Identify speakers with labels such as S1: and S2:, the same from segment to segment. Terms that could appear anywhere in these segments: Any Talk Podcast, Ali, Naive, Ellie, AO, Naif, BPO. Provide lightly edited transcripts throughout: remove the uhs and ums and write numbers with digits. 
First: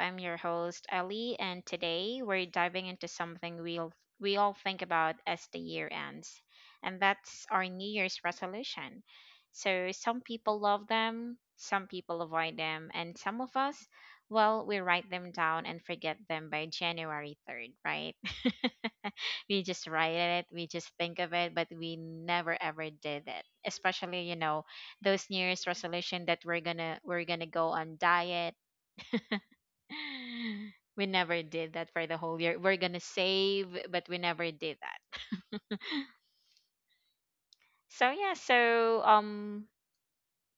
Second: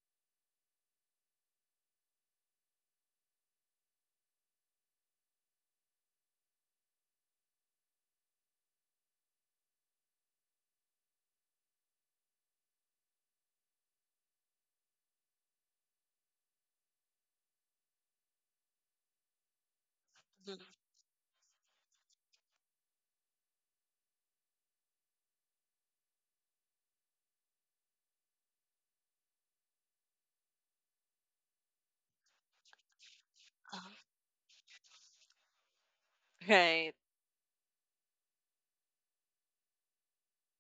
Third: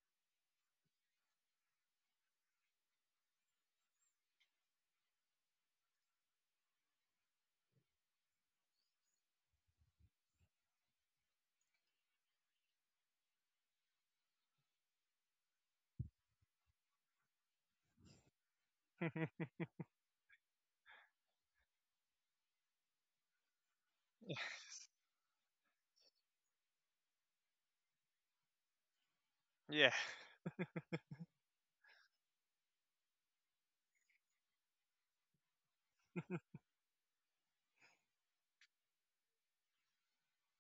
S1: I'm your host, Ellie, and today we're diving into something we all think about as the year ends, and that's our New Year's resolution. So, some people love them, some people avoid them, and some of us, well, we write them down and forget them by January 3rd, right? We just write it,
S2: Mm,
S1: we just think of it, but we never ever did it, especially, those New Year's resolution that we're gonna go on diet.
S3: Yeah.
S1: We never did that for the whole year. We're gonna save,
S2: uh,
S1: but we never did that.
S2: Right.
S1: So yeah,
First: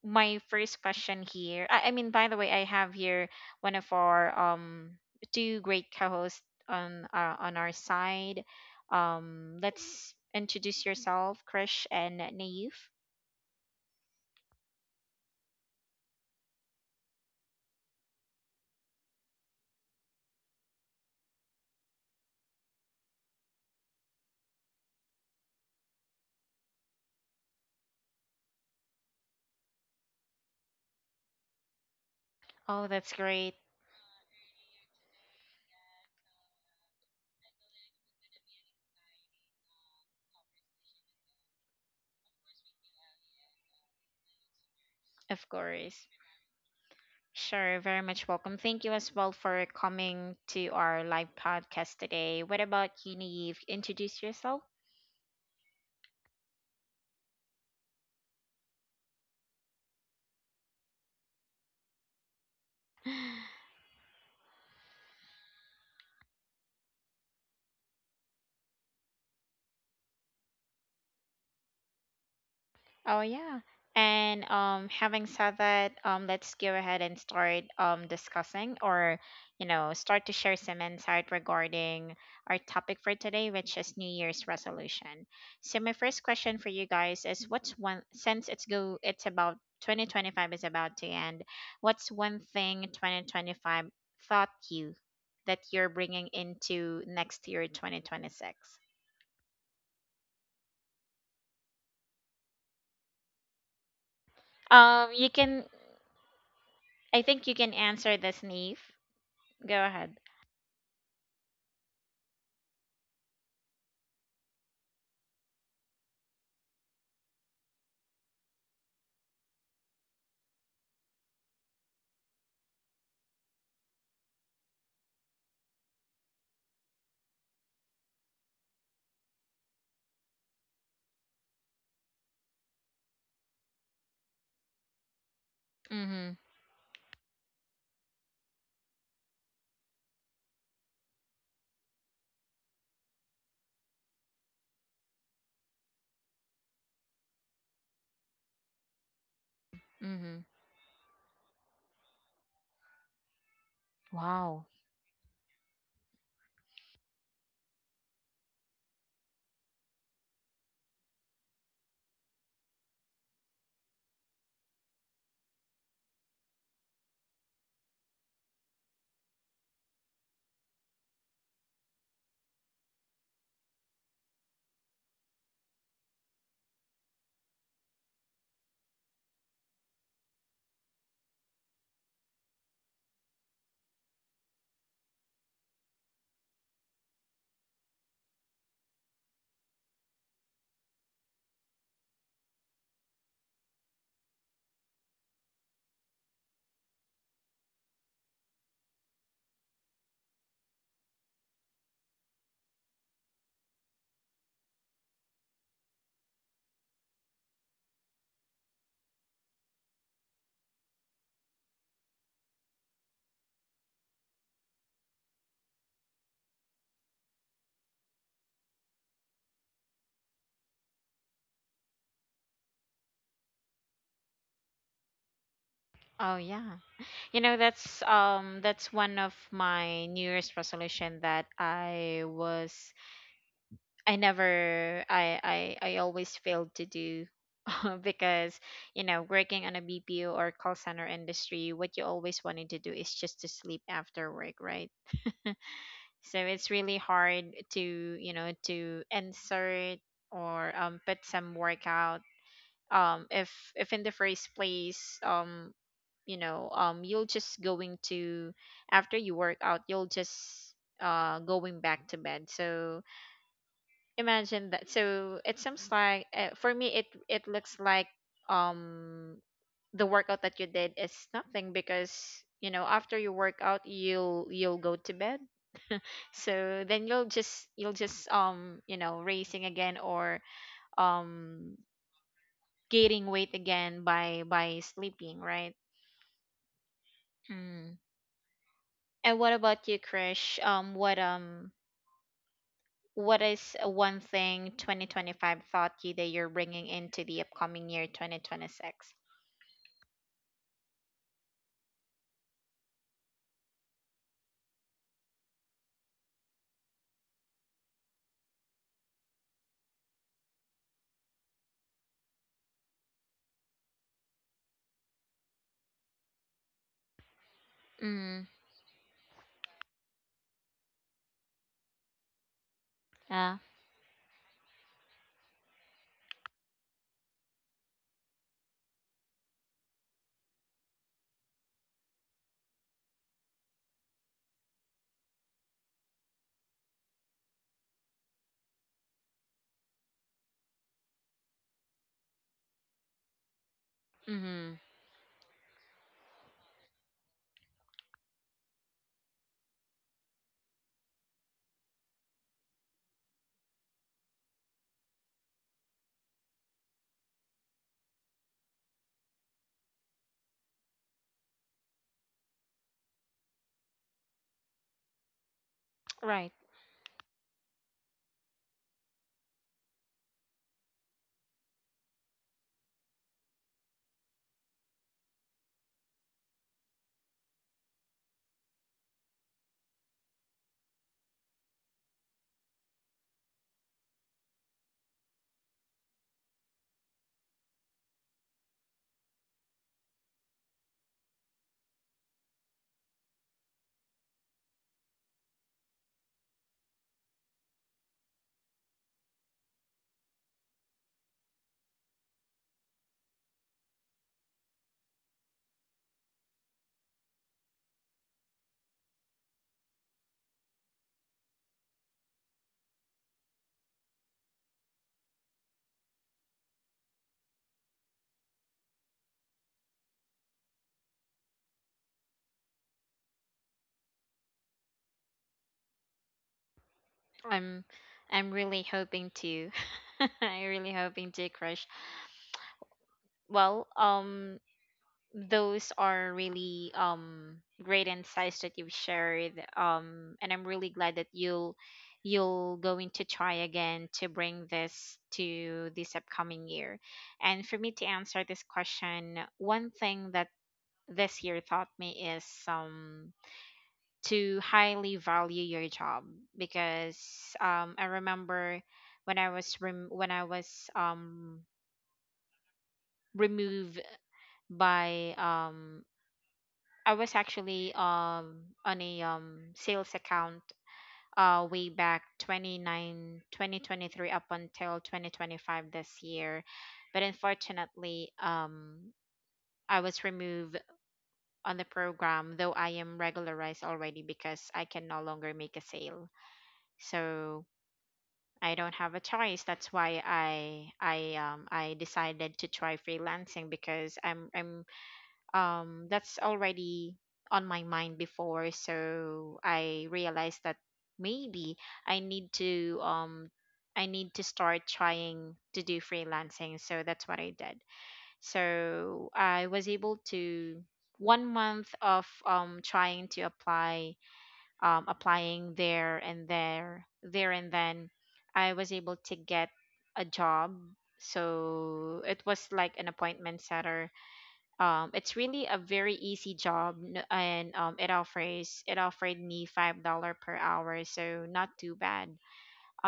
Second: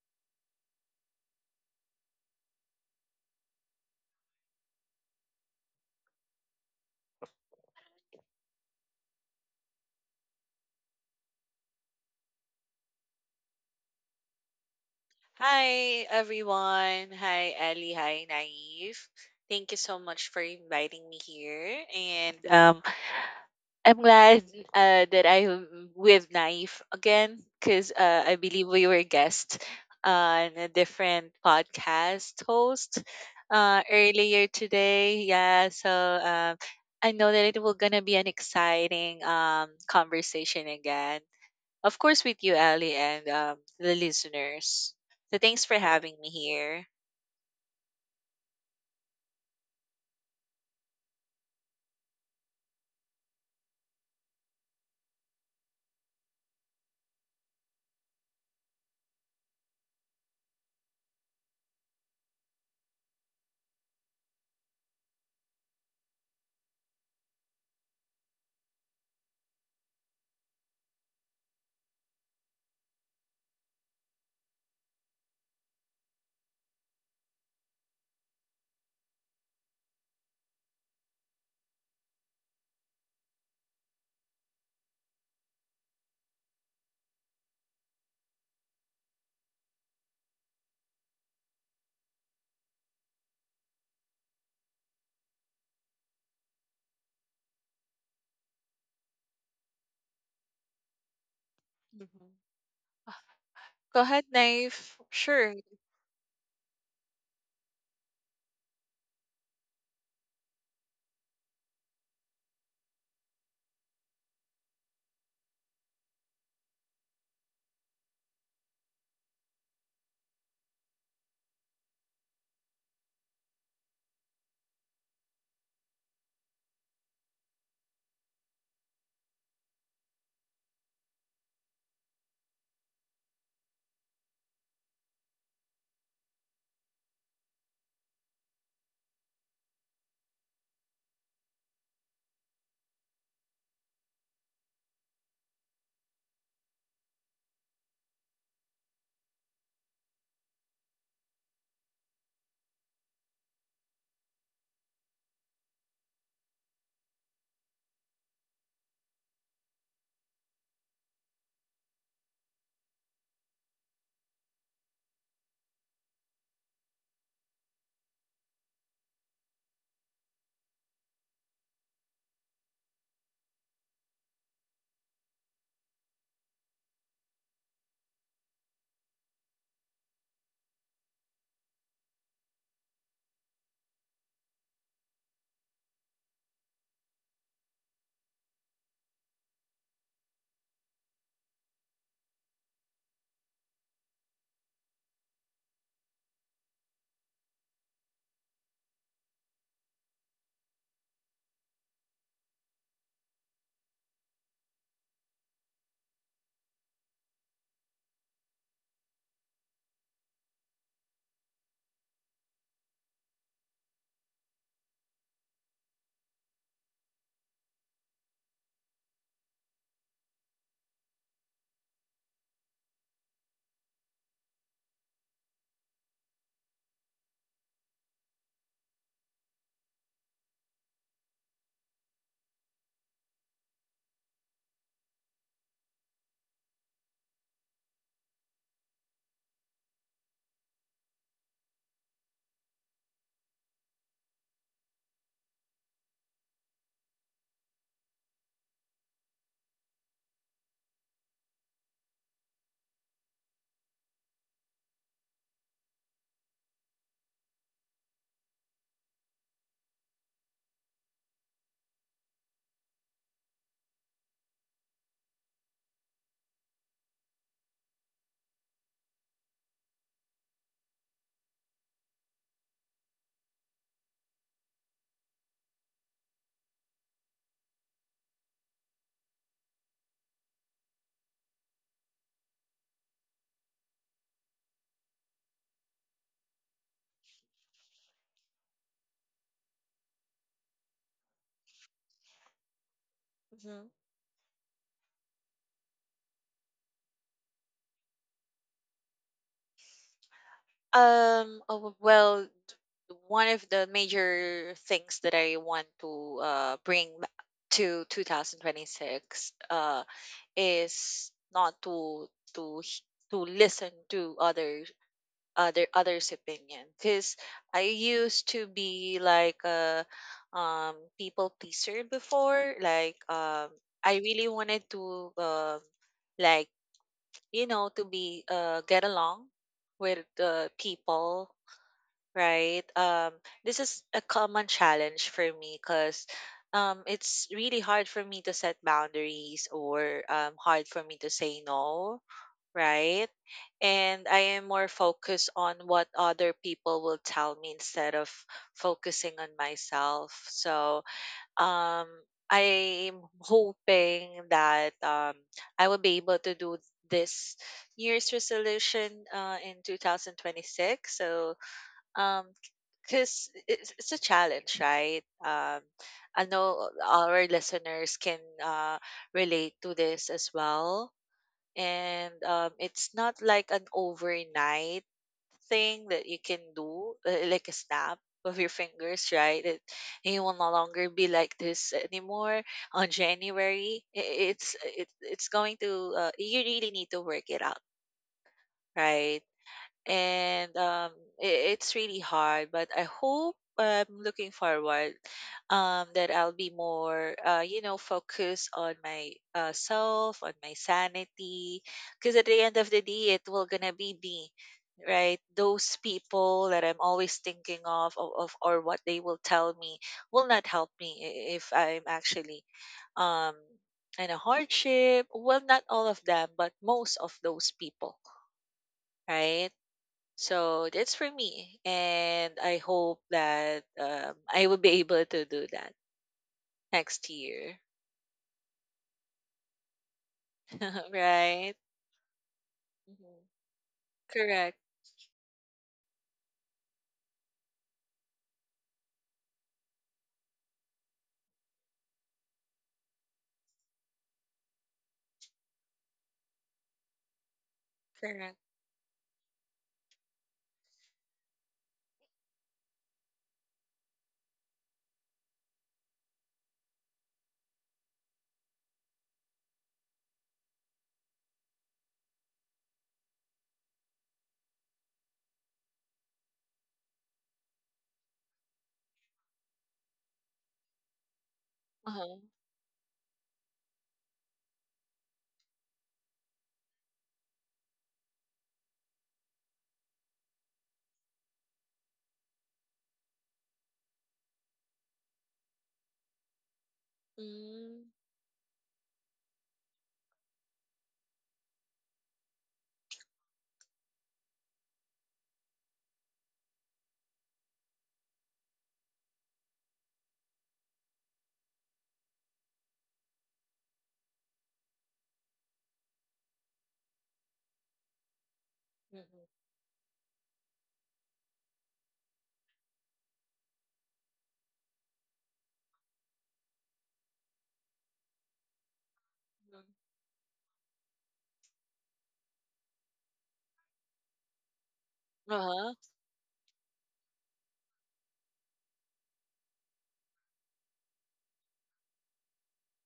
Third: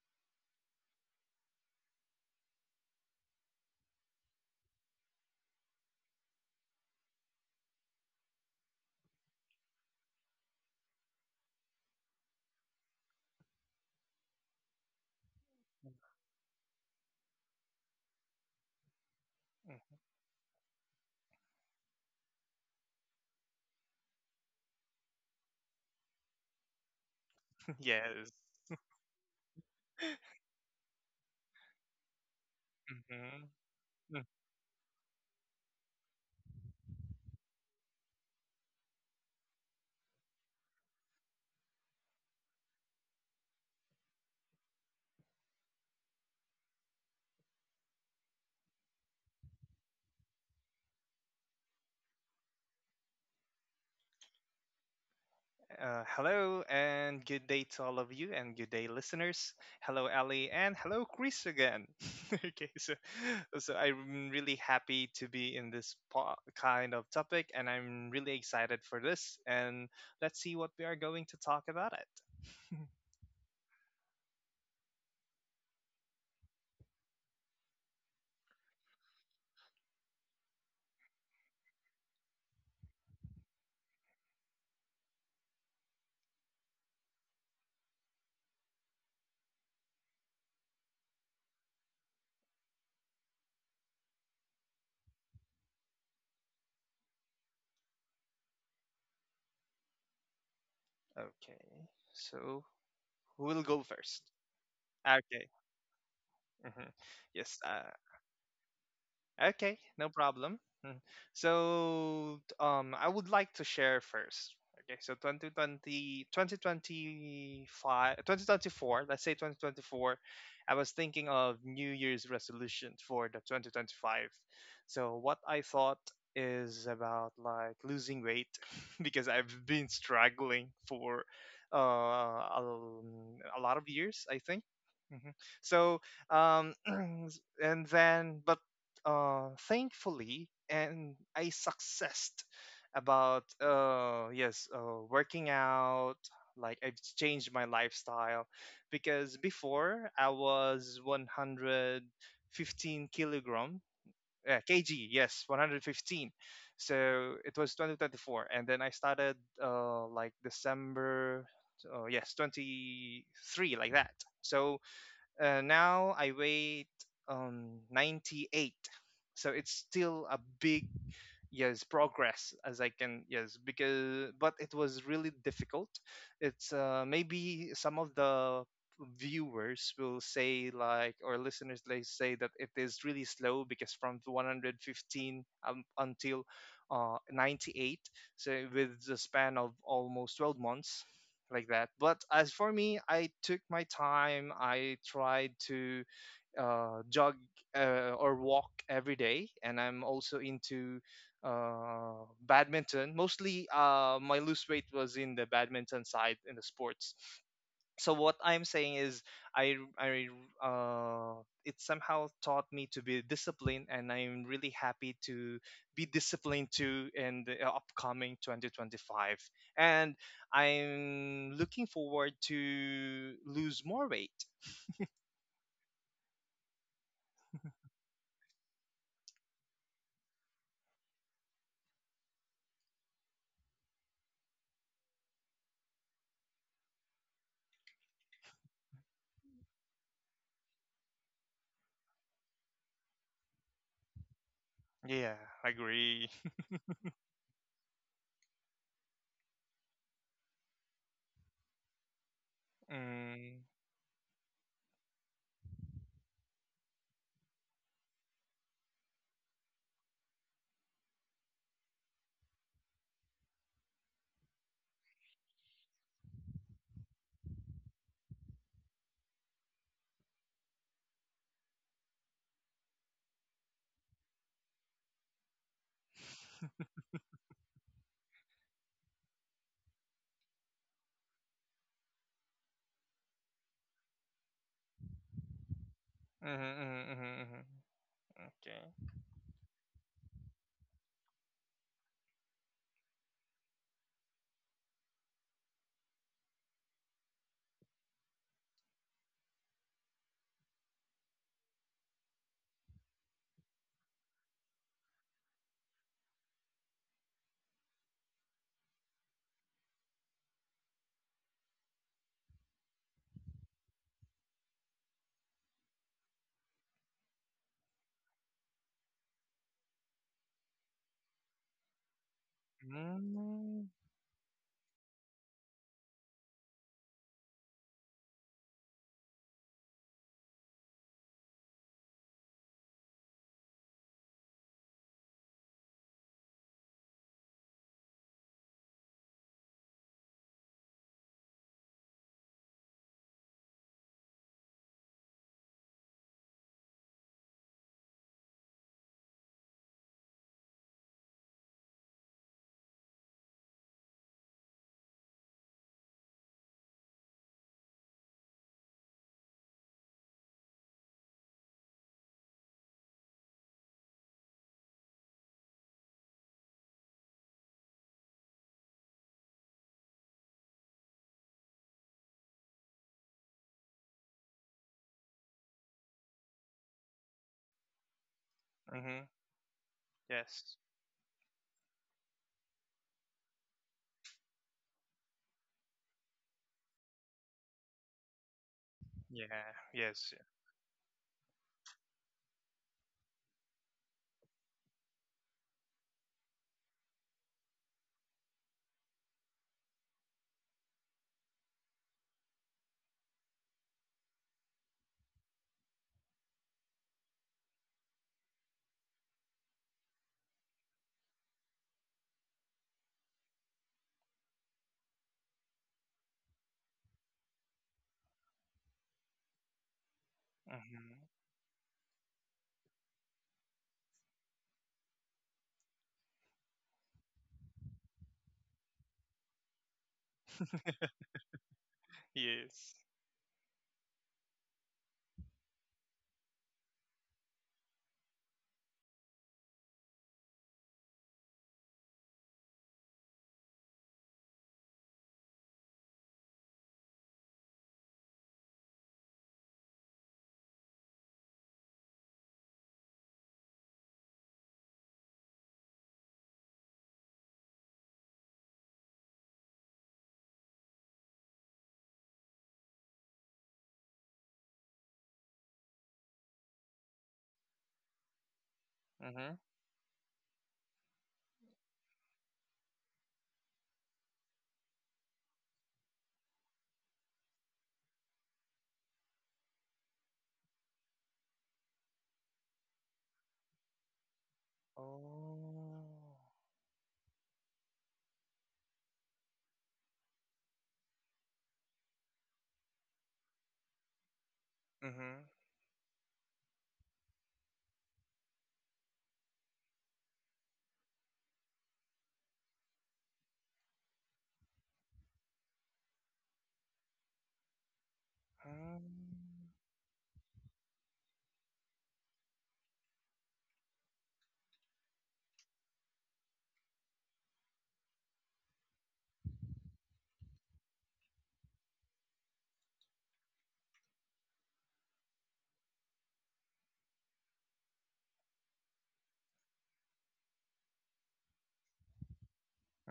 S1: my first question here. I mean, by the way, I have here one of our two great co-hosts on our side. Let's introduce yourself, Krish and Naif.
S2: Hi, everyone. Hi, Ellie. Hi, Naive. Thank you so much for inviting me here. And I'm glad that I'm with Naive again because
S3: Yes.
S2: I believe we were guests on a different podcast
S1: Oh,
S2: host
S1: that's
S3: Mhm.
S1: great.
S3: Mm.
S2: earlier today. Yeah. So I know that it will gonna be an exciting conversation again. Of course, with you, Ali, and the listeners. So
S1: Of
S2: thanks for
S1: course.
S2: having me here.
S1: Sure, very much welcome. Thank you as well for coming to our live podcast today. What about you, Naive? Introduce yourself.
S3: Hello and good day to all of you and good day listeners. Hello Ali and hello Chris again. Okay, so so I'm really happy to be in this kind of topic and I'm really excited for this, and let's see what we are going to talk about it.
S1: Oh yeah. And having said that, let's go ahead and start discussing or start to share some insight regarding our topic for today, which is New Year's resolution. So my first question for you guys is, what's one, since it's about 2025 is about to end, what's one thing 2025 taught you that you're bringing into next year, 2026?
S3: Okay.
S2: Mhm.
S3: So who will go
S2: Go
S3: first?
S2: ahead, Knife.
S1: You
S3: Okay.
S2: Sure.
S1: can,
S3: Hmm.
S1: I think you
S3: Yes,
S1: can
S3: uh,
S1: answer this, Neve.
S3: Okay,
S1: Go
S3: no
S1: ahead.
S3: problem. Mm. So, I would like to share first. Okay, so twenty twenty twenty twenty-five, 2024, let's say 2024, I was thinking of New Year's resolution for the 2025. So what I thought is about like losing weight. Because I've been struggling for uh, a, a lot of years, I think. Hmm. So,
S1: Mhm.
S3: um, and then, but thankfully, and I successed about working out. Like, I've changed my lifestyle because before I
S1: Mhm.
S3: was 115 kilogram,
S1: Wow.
S3: kg. Yes, 115. So it was 2024, and then I started like December. Yes, 23, like that. So now I weigh 98, so it's still a big, yes, progress as I can, yes, because, but it was really difficult. It's, maybe some of the viewers will say, like, or listeners, they say that it is really slow because from the 115 until 98, so with the span of almost 12 months, like that. But as for me, I took my time. I tried to jog or walk every day, and I'm also into badminton. Mostly, my lose weight was in the badminton side, in the sports. So what I'm saying is, I it somehow taught me to be disciplined, and I'm really happy to be disciplined too in the upcoming 2025. And I'm looking forward to lose more weight.
S1: Oh yeah. That's one of my New Year's resolution that I was I never I I always failed to do. Because working on a BPO or call center industry, what you always wanted to do is just to sleep after work, right?
S3: Yeah, I agree.
S1: So it's really hard to insert or put some workout, if
S3: Mm,
S1: in the first place, you'll just going to, after you work out you'll just going back to bed. So imagine that. So it seems like, for me, it looks like um the workout that you did is nothing, because after you work out you'll go to bed. So then you'll just, racing again or um gaining weight again by sleeping, right?
S3: mhm, mhm, mhm, mhm.
S1: Mm.
S3: Okay.
S1: And what about you, Krish? What is
S2: Mhm.
S1: one thing 2025 thought you that you're bringing into the upcoming year, 2026?
S2: Oh, Well, one of the major things that I want to uh, bring ba- to 2026 is not to to h- to listen to other others' opinion because I used
S1: Mm.
S2: to be like a people pleaser before.
S1: Yeah.
S2: I really wanted to like you know to be get along with the people, right? This is a common challenge for me because it's really hard for me to set boundaries or hard for me to say no right? And I am
S1: Mm.
S2: more focused on what other people will tell me instead of focusing on myself. So, um, I'm hoping that I will be able to do this year's resolution in 2026. So, um, because it's a challenge, right? I
S1: Right.
S2: know our listeners can relate to this as well and it's not like an overnight thing that you can do like a snap of your
S3: Mm-hmm.
S2: fingers, right? You will no
S3: Yes.
S2: longer be like this anymore on January. It's going to you really need to work it out, right?
S3: Yeah. Yes.
S2: And I it's really hard. But I hope I'm looking forward that I'll be more, you know, focused on my self, on my sanity, because at the end of the day, it will gonna be me, right? Those people that I'm always thinking of or what they will tell me will not help me if I'm actually um in a hardship. Well, not all of them, but most of those people, right? So that's
S3: Mm-hmm.
S2: for me, and I hope that I will be able to do that next year,
S1: I'm I'm really hoping to. I really hoping to,
S2: right?
S1: Krish.
S3: Yes.
S2: Mhm.
S1: Well,
S2: Correct,
S1: those are really great insights that you've shared, and I'm really glad that you'll going to try again to bring this to this upcoming year. And for me to answer
S2: correct.
S1: this question, one thing that this year taught me is to highly value your job, because I remember when I was removed. By I was actually on a
S3: Mm-hmm.
S1: sales account way
S2: Uh
S1: back
S2: huh.
S1: 29, 2023, up until 2025 this year. But unfortunately, I was removed on the program, though I am regularized already, because I can no longer make a
S3: Oh.
S1: sale. So
S2: Mm-hmm.
S1: I don't have a choice. That's why I decided to try freelancing, because I'm
S3: Mm-hmm.
S1: that's already on my mind before. So I realized that maybe i need to um I need to start trying to do freelancing. So that's what I did.
S3: Um,
S1: So I was able to, one month of trying to applying there and there, and then I was able to get a job. So it was like an appointment setter. It's
S2: Uh
S1: really a
S2: huh.
S1: very easy job, and it offered me $5 per hour, so not too bad.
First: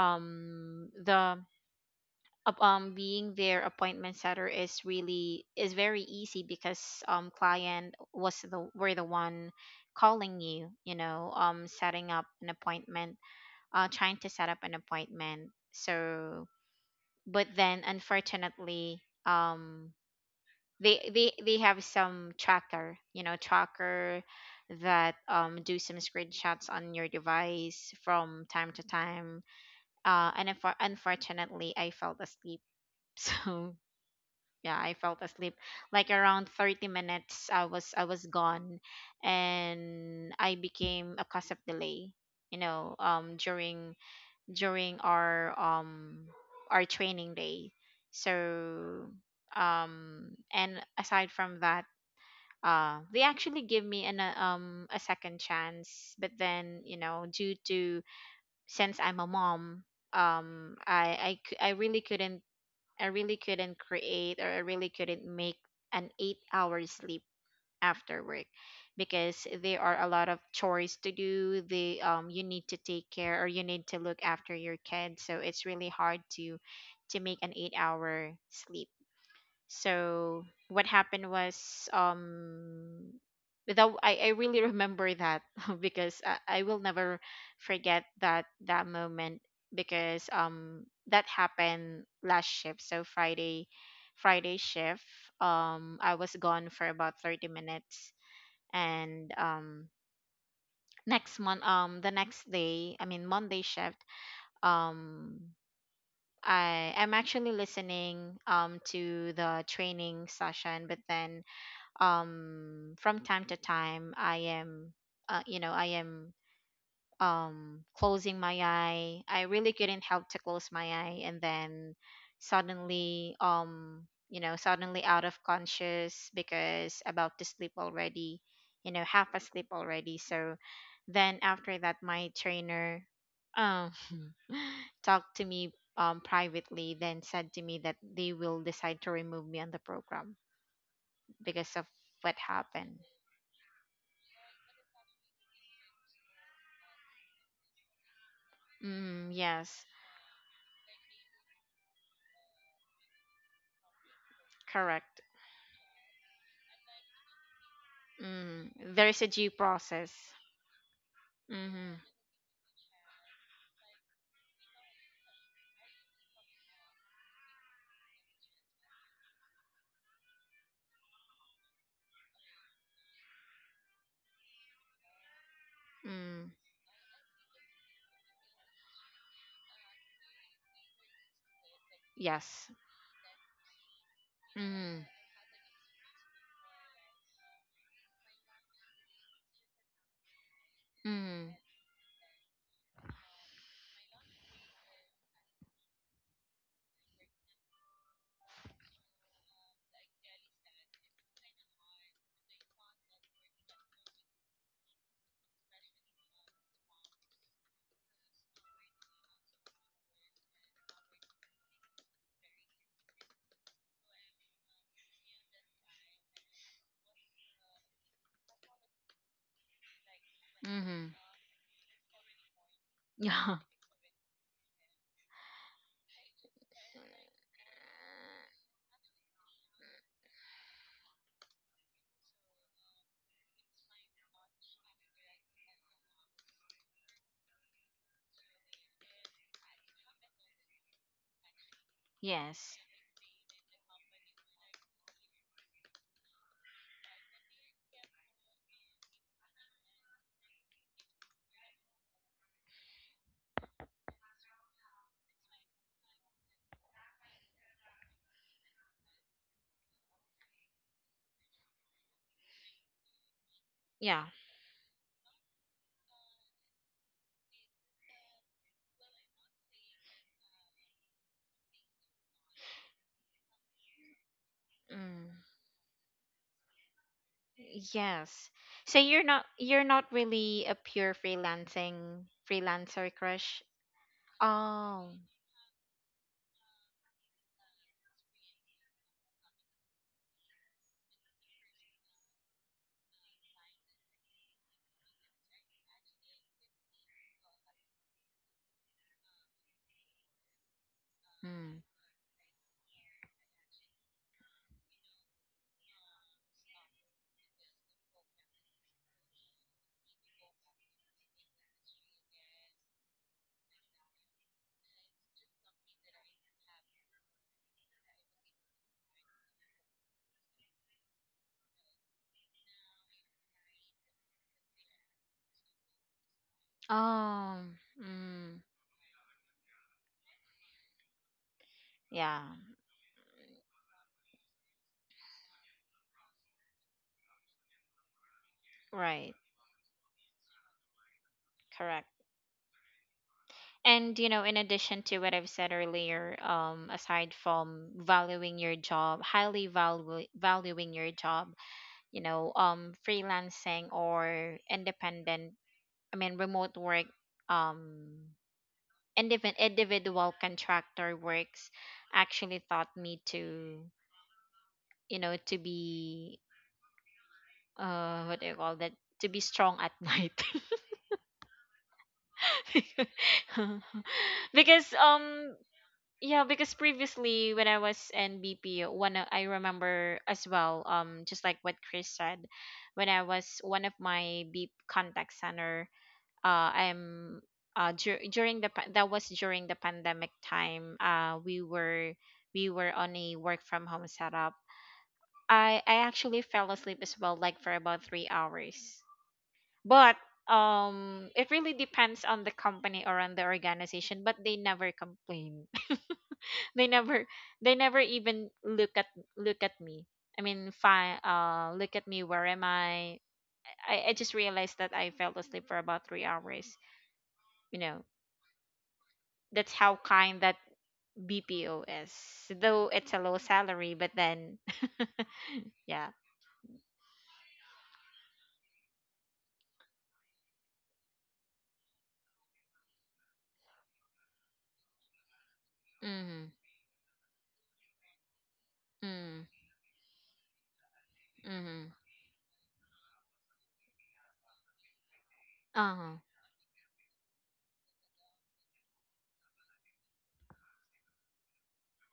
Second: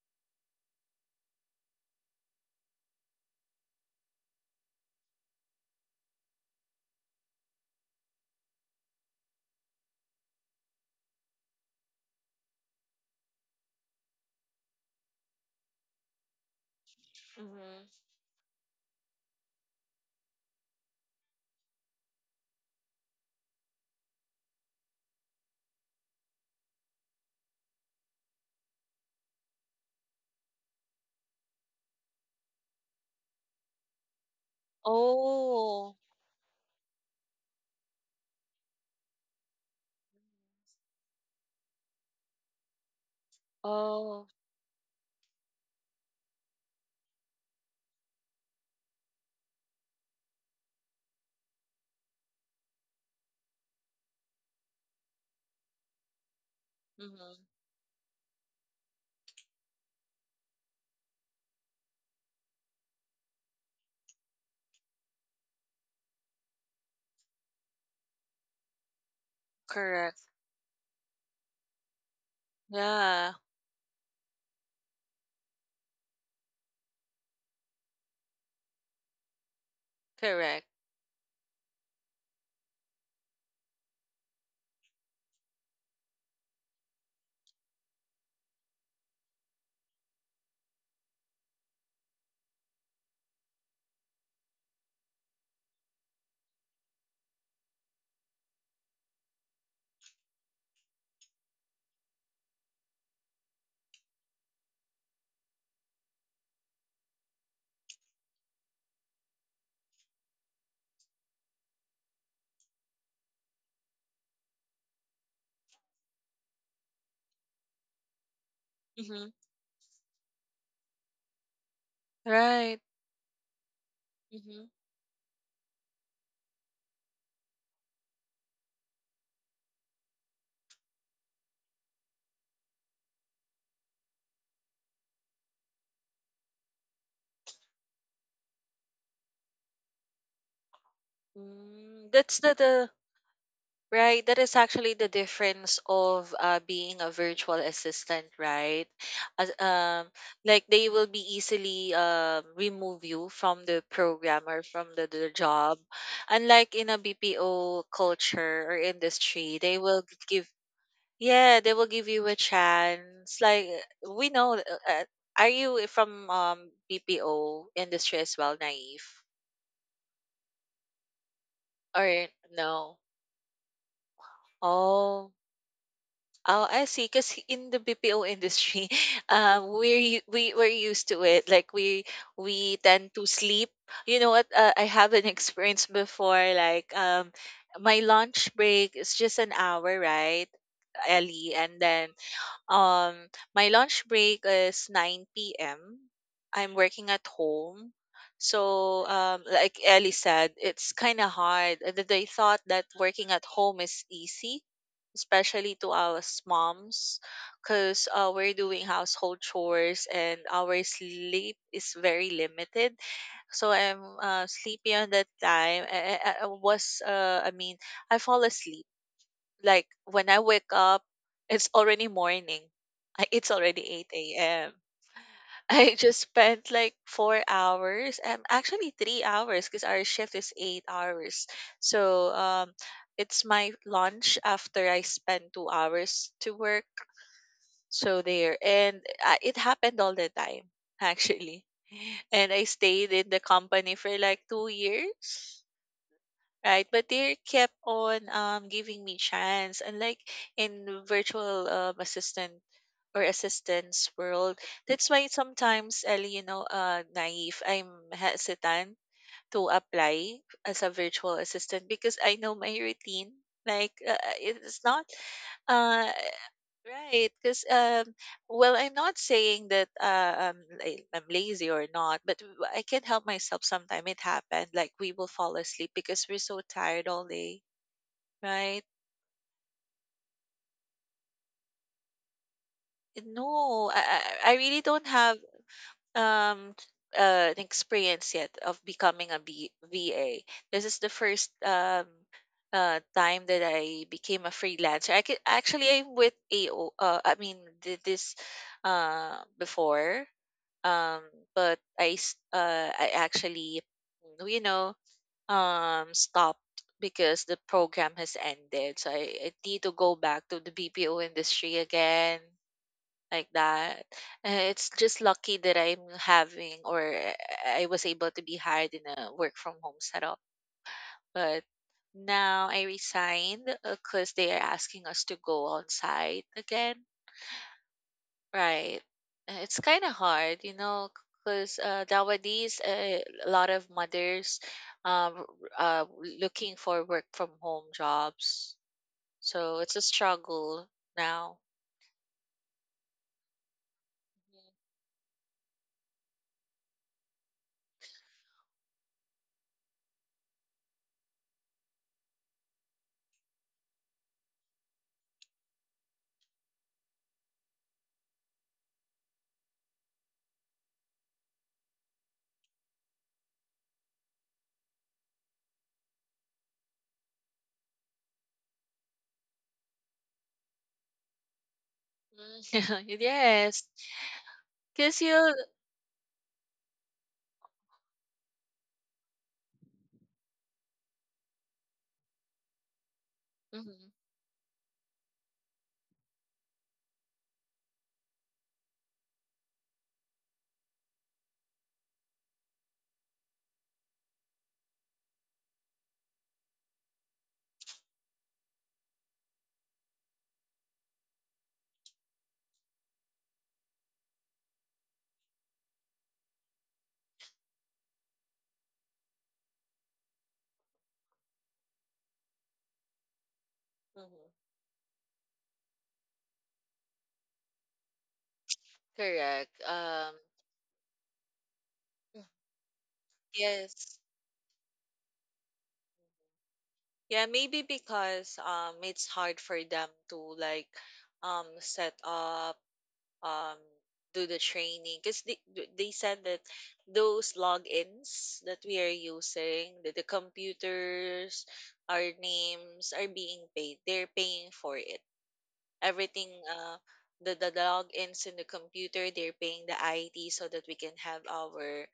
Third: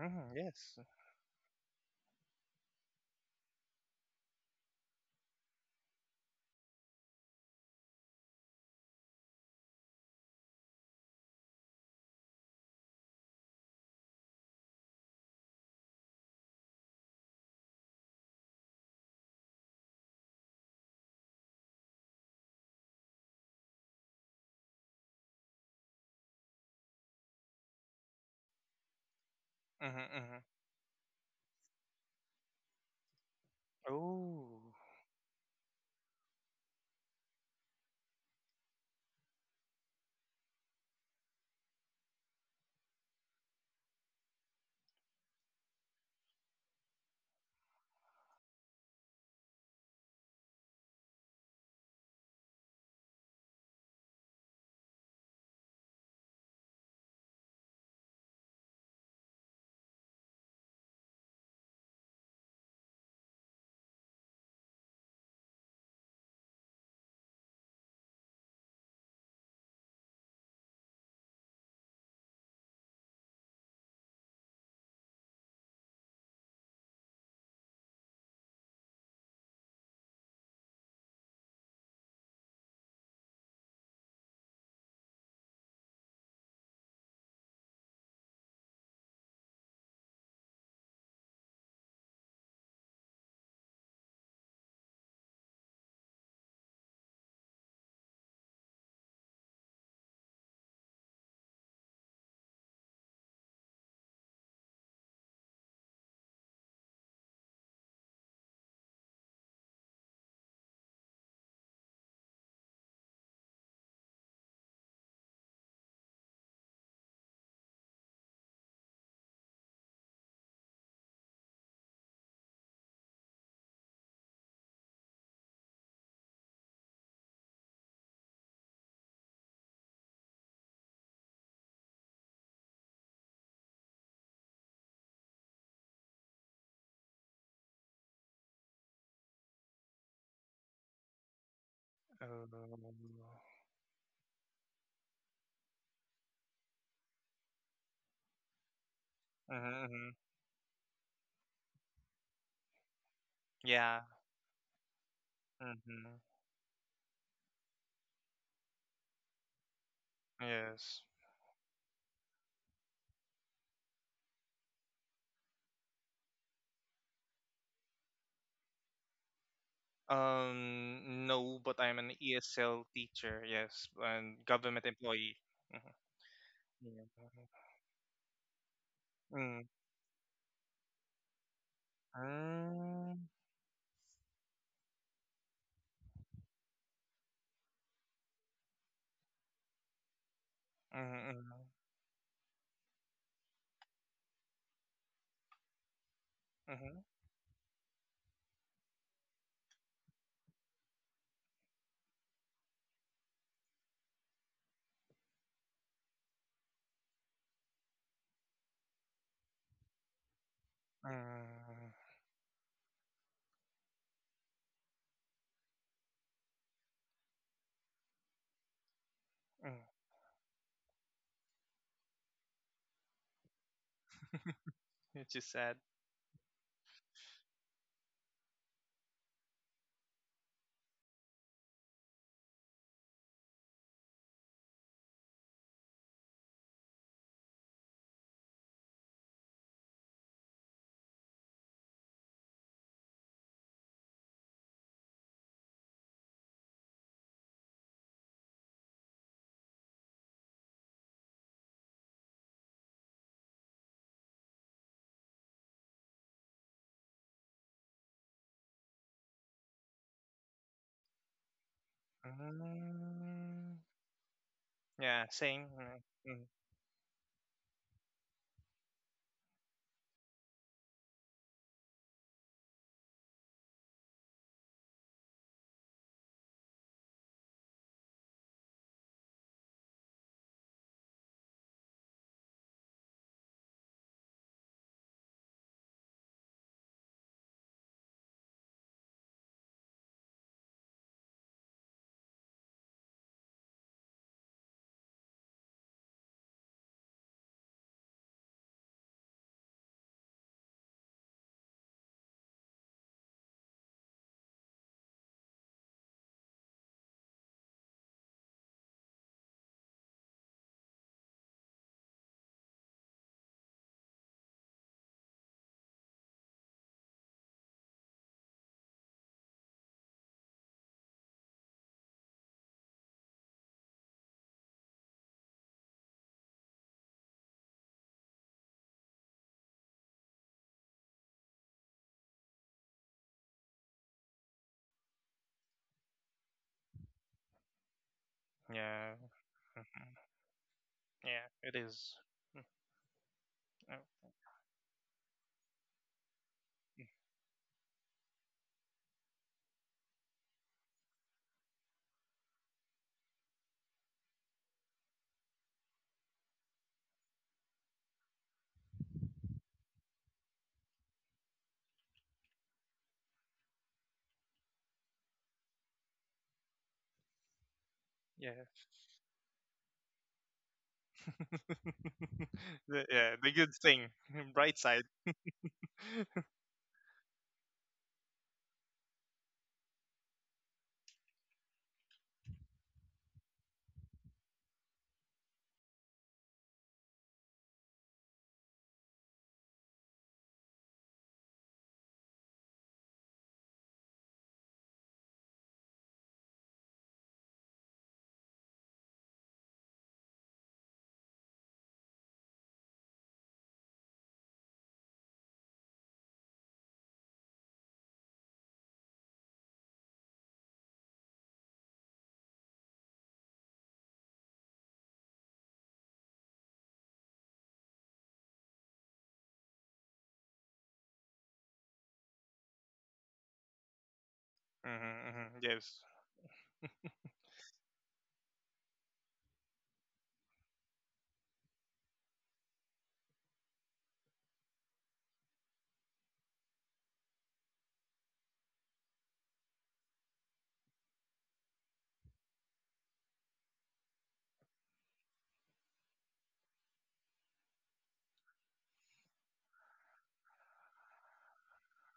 S3: mm-hmm. Yes.
S1: The being their appointment setter is really is very easy, because client was the were the one calling you, you know setting up an appointment, trying to set up an appointment. So but then
S2: Hmm.
S1: unfortunately, they have some tracker, tracker that do some screenshots on your device from time to time.
S3: Mm-hmm. Mm-hmm.
S1: And unfortunately, I fell asleep. So
S3: Oh.
S1: yeah, I fell asleep
S2: Oh,
S1: like around 30 minutes. I was gone, and I became a cause of delay, during
S2: oh.
S1: our training day. So and aside from that, they actually give me an a second chance, but then
S2: Mm-hmm.
S1: due to, since I'm a mom, I really couldn't, create or I really couldn't make an 8-hour sleep after work, because there are a
S2: Correct.
S1: lot of chores to do, they you need to take
S2: Yeah,
S1: care or you need to look after your kids, so it's really hard to make an 8-hour sleep. So
S2: correct.
S1: what happened was, that I really remember that, because I will never forget that moment, because that happened last shift, so Friday, shift. I was gone for about 30 minutes, and next month the next day, I mean Monday shift, um I am actually listening to the training session, but then from time to time I am closing my eye.
S2: Mm-hmm.
S1: I really couldn't help to close my eye, and then
S2: Right.
S1: suddenly, um you know
S2: Mm-hmm.
S1: suddenly out of conscious, because about to sleep already, half asleep already. So then after that, my trainer um talked to me, privately, then said to me that they will decide to remove me on the program because of
S2: Mm,
S3: Oh.
S1: what
S2: that's the
S1: happened.
S3: Mm-hmm.
S2: Right, that is actually the difference of being a virtual assistant, right?
S1: Mm,
S2: As,
S1: yes,
S3: Mm-hmm.
S2: like they will be easily remove you from the
S3: Yeah.
S2: program or from
S1: correct.
S2: the job.
S3: Mm-hmm.
S2: Unlike in a BPO culture
S1: Mm,
S2: or
S1: there is a due
S2: industry, they will
S1: process.
S2: give,
S3: Yes.
S2: yeah, they will
S1: Mm-hmm.
S2: give you a chance. Like we know, uh, are you from BPO industry as well, naive,
S3: No, but I'm an
S2: or
S3: ESL
S2: no?
S3: teacher. Yes, and government
S2: Oh,
S3: employee. Mm-hmm.
S1: Mm,
S2: oh, I see.
S3: Yeah.
S2: Because in the BPO industry,
S3: Mm.
S2: we're u- we we're used to it. Like
S1: yes.
S2: we tend
S3: Mm.
S2: to sleep. You know what? I
S1: Mm,
S2: have an experience before. My lunch break is just an hour, right,
S3: Mm.
S2: Ellie?
S1: mm,
S3: Mm.
S2: And then my lunch break is 9 p.m. I'm
S3: Mm.
S2: working at home. So, like Ellie said, it's kind of hard. They thought that working at home is easy, especially to us moms, because we're doing household chores and our sleep
S3: Mm.
S2: is very limited. So I'm sleepy on that time. I fall asleep.
S3: Mm.
S2: Like when I wake up,
S1: mm-hmm.
S2: it's already morning. It's
S1: Yeah.
S2: already 8 a.m.
S3: Which is sad.
S2: I just spent like 4 hours, actually 3 hours, because our shift is 8 hours. So it's my lunch after I spend 2 hours to work. So there, and it happened all the time, actually. And I
S1: Yes.
S2: stayed in the company for like 2 years. Right, but they kept on giving me chance. Unlike in virtual assistant or assistance world, that's why sometimes, Ellie, you know, naive, I'm hesitant to apply as a virtual assistant because I know my routine.
S3: Mm,
S1: Yeah.
S2: It's not.
S3: yeah, same.
S2: Uh,
S3: Mm, mm,
S2: Right, because well, I'm not saying that I'm lazy or not, but I can't help myself. Sometimes it happens, like we will
S1: Mm,
S2: fall asleep because we're so tired all day,
S1: yes.
S2: right?
S1: So you're not, really a pure freelancing freelancer, crush.
S2: No, I really don't
S1: Oh.
S2: have um an experience yet of becoming a VA. This is the first time that I became a freelancer. I could actually I'm with AO. I mean this before. um but
S1: Mm.
S2: I actually, you know, stopped because the program has ended, so I need to go back to the BPO industry again, like that. It's just lucky that I'm having or I was able to be hired in a work from home setup, but now I resigned because they are asking us to go on site again.
S1: Oh. Mm.
S2: Right. It's kind of hard, you know, because
S1: Yeah.
S2: nowadays a lot of mothers um, uh, looking for work from home jobs.
S3: yeah,
S1: Right.
S2: So
S3: mhm.
S2: it's a struggle
S3: Yeah,
S2: now.
S3: it is.
S1: Correct.
S3: Mm,
S1: And,
S3: uh,
S1: you know, in addition to what I've said earlier,
S3: mm,
S1: aside from valuing your job, highly value valuing your job, freelancing or independent, I mean, remote work, um, individual contractor works, actually taught me to be, what do
S3: yeah.
S1: you call that? To be strong at night.
S3: The,
S2: Mhm.
S3: yeah, the good
S2: Yes.
S3: thing, bright
S1: because
S3: side.
S2: Because you.
S1: Yeah, because previously when I was in BP, I remember as well, just like what Chris said, when I was one of
S2: Mhm,
S1: my B contact center, I'm dur- during the pa- that was during the pandemic time, we were on a work from home setup. I actually fell asleep as well, like for about 3 hours, but it really depends on the company or on the organization, but they never complain. They never they never even look at me. I mean, fine, look at me, where am I just
S2: mhm.
S1: realized that I fell asleep for about 3 hours. you know
S2: Correct.
S1: that's how kind that bpo is. Though it's a low salary, but
S2: Yes.
S1: then
S3: Mm-hmm, hmm. Yes,
S1: yeah,
S2: Yeah, maybe because it's hard for them to like set up. Um, do the training because they said
S1: mm-hmm,
S2: that those logins that we are using, that the computers,
S1: mm-hmm,
S2: our names are being paid, they're paying for it,
S1: uh-huh,
S2: everything. The logins in the computer, they're paying the id so that we can have our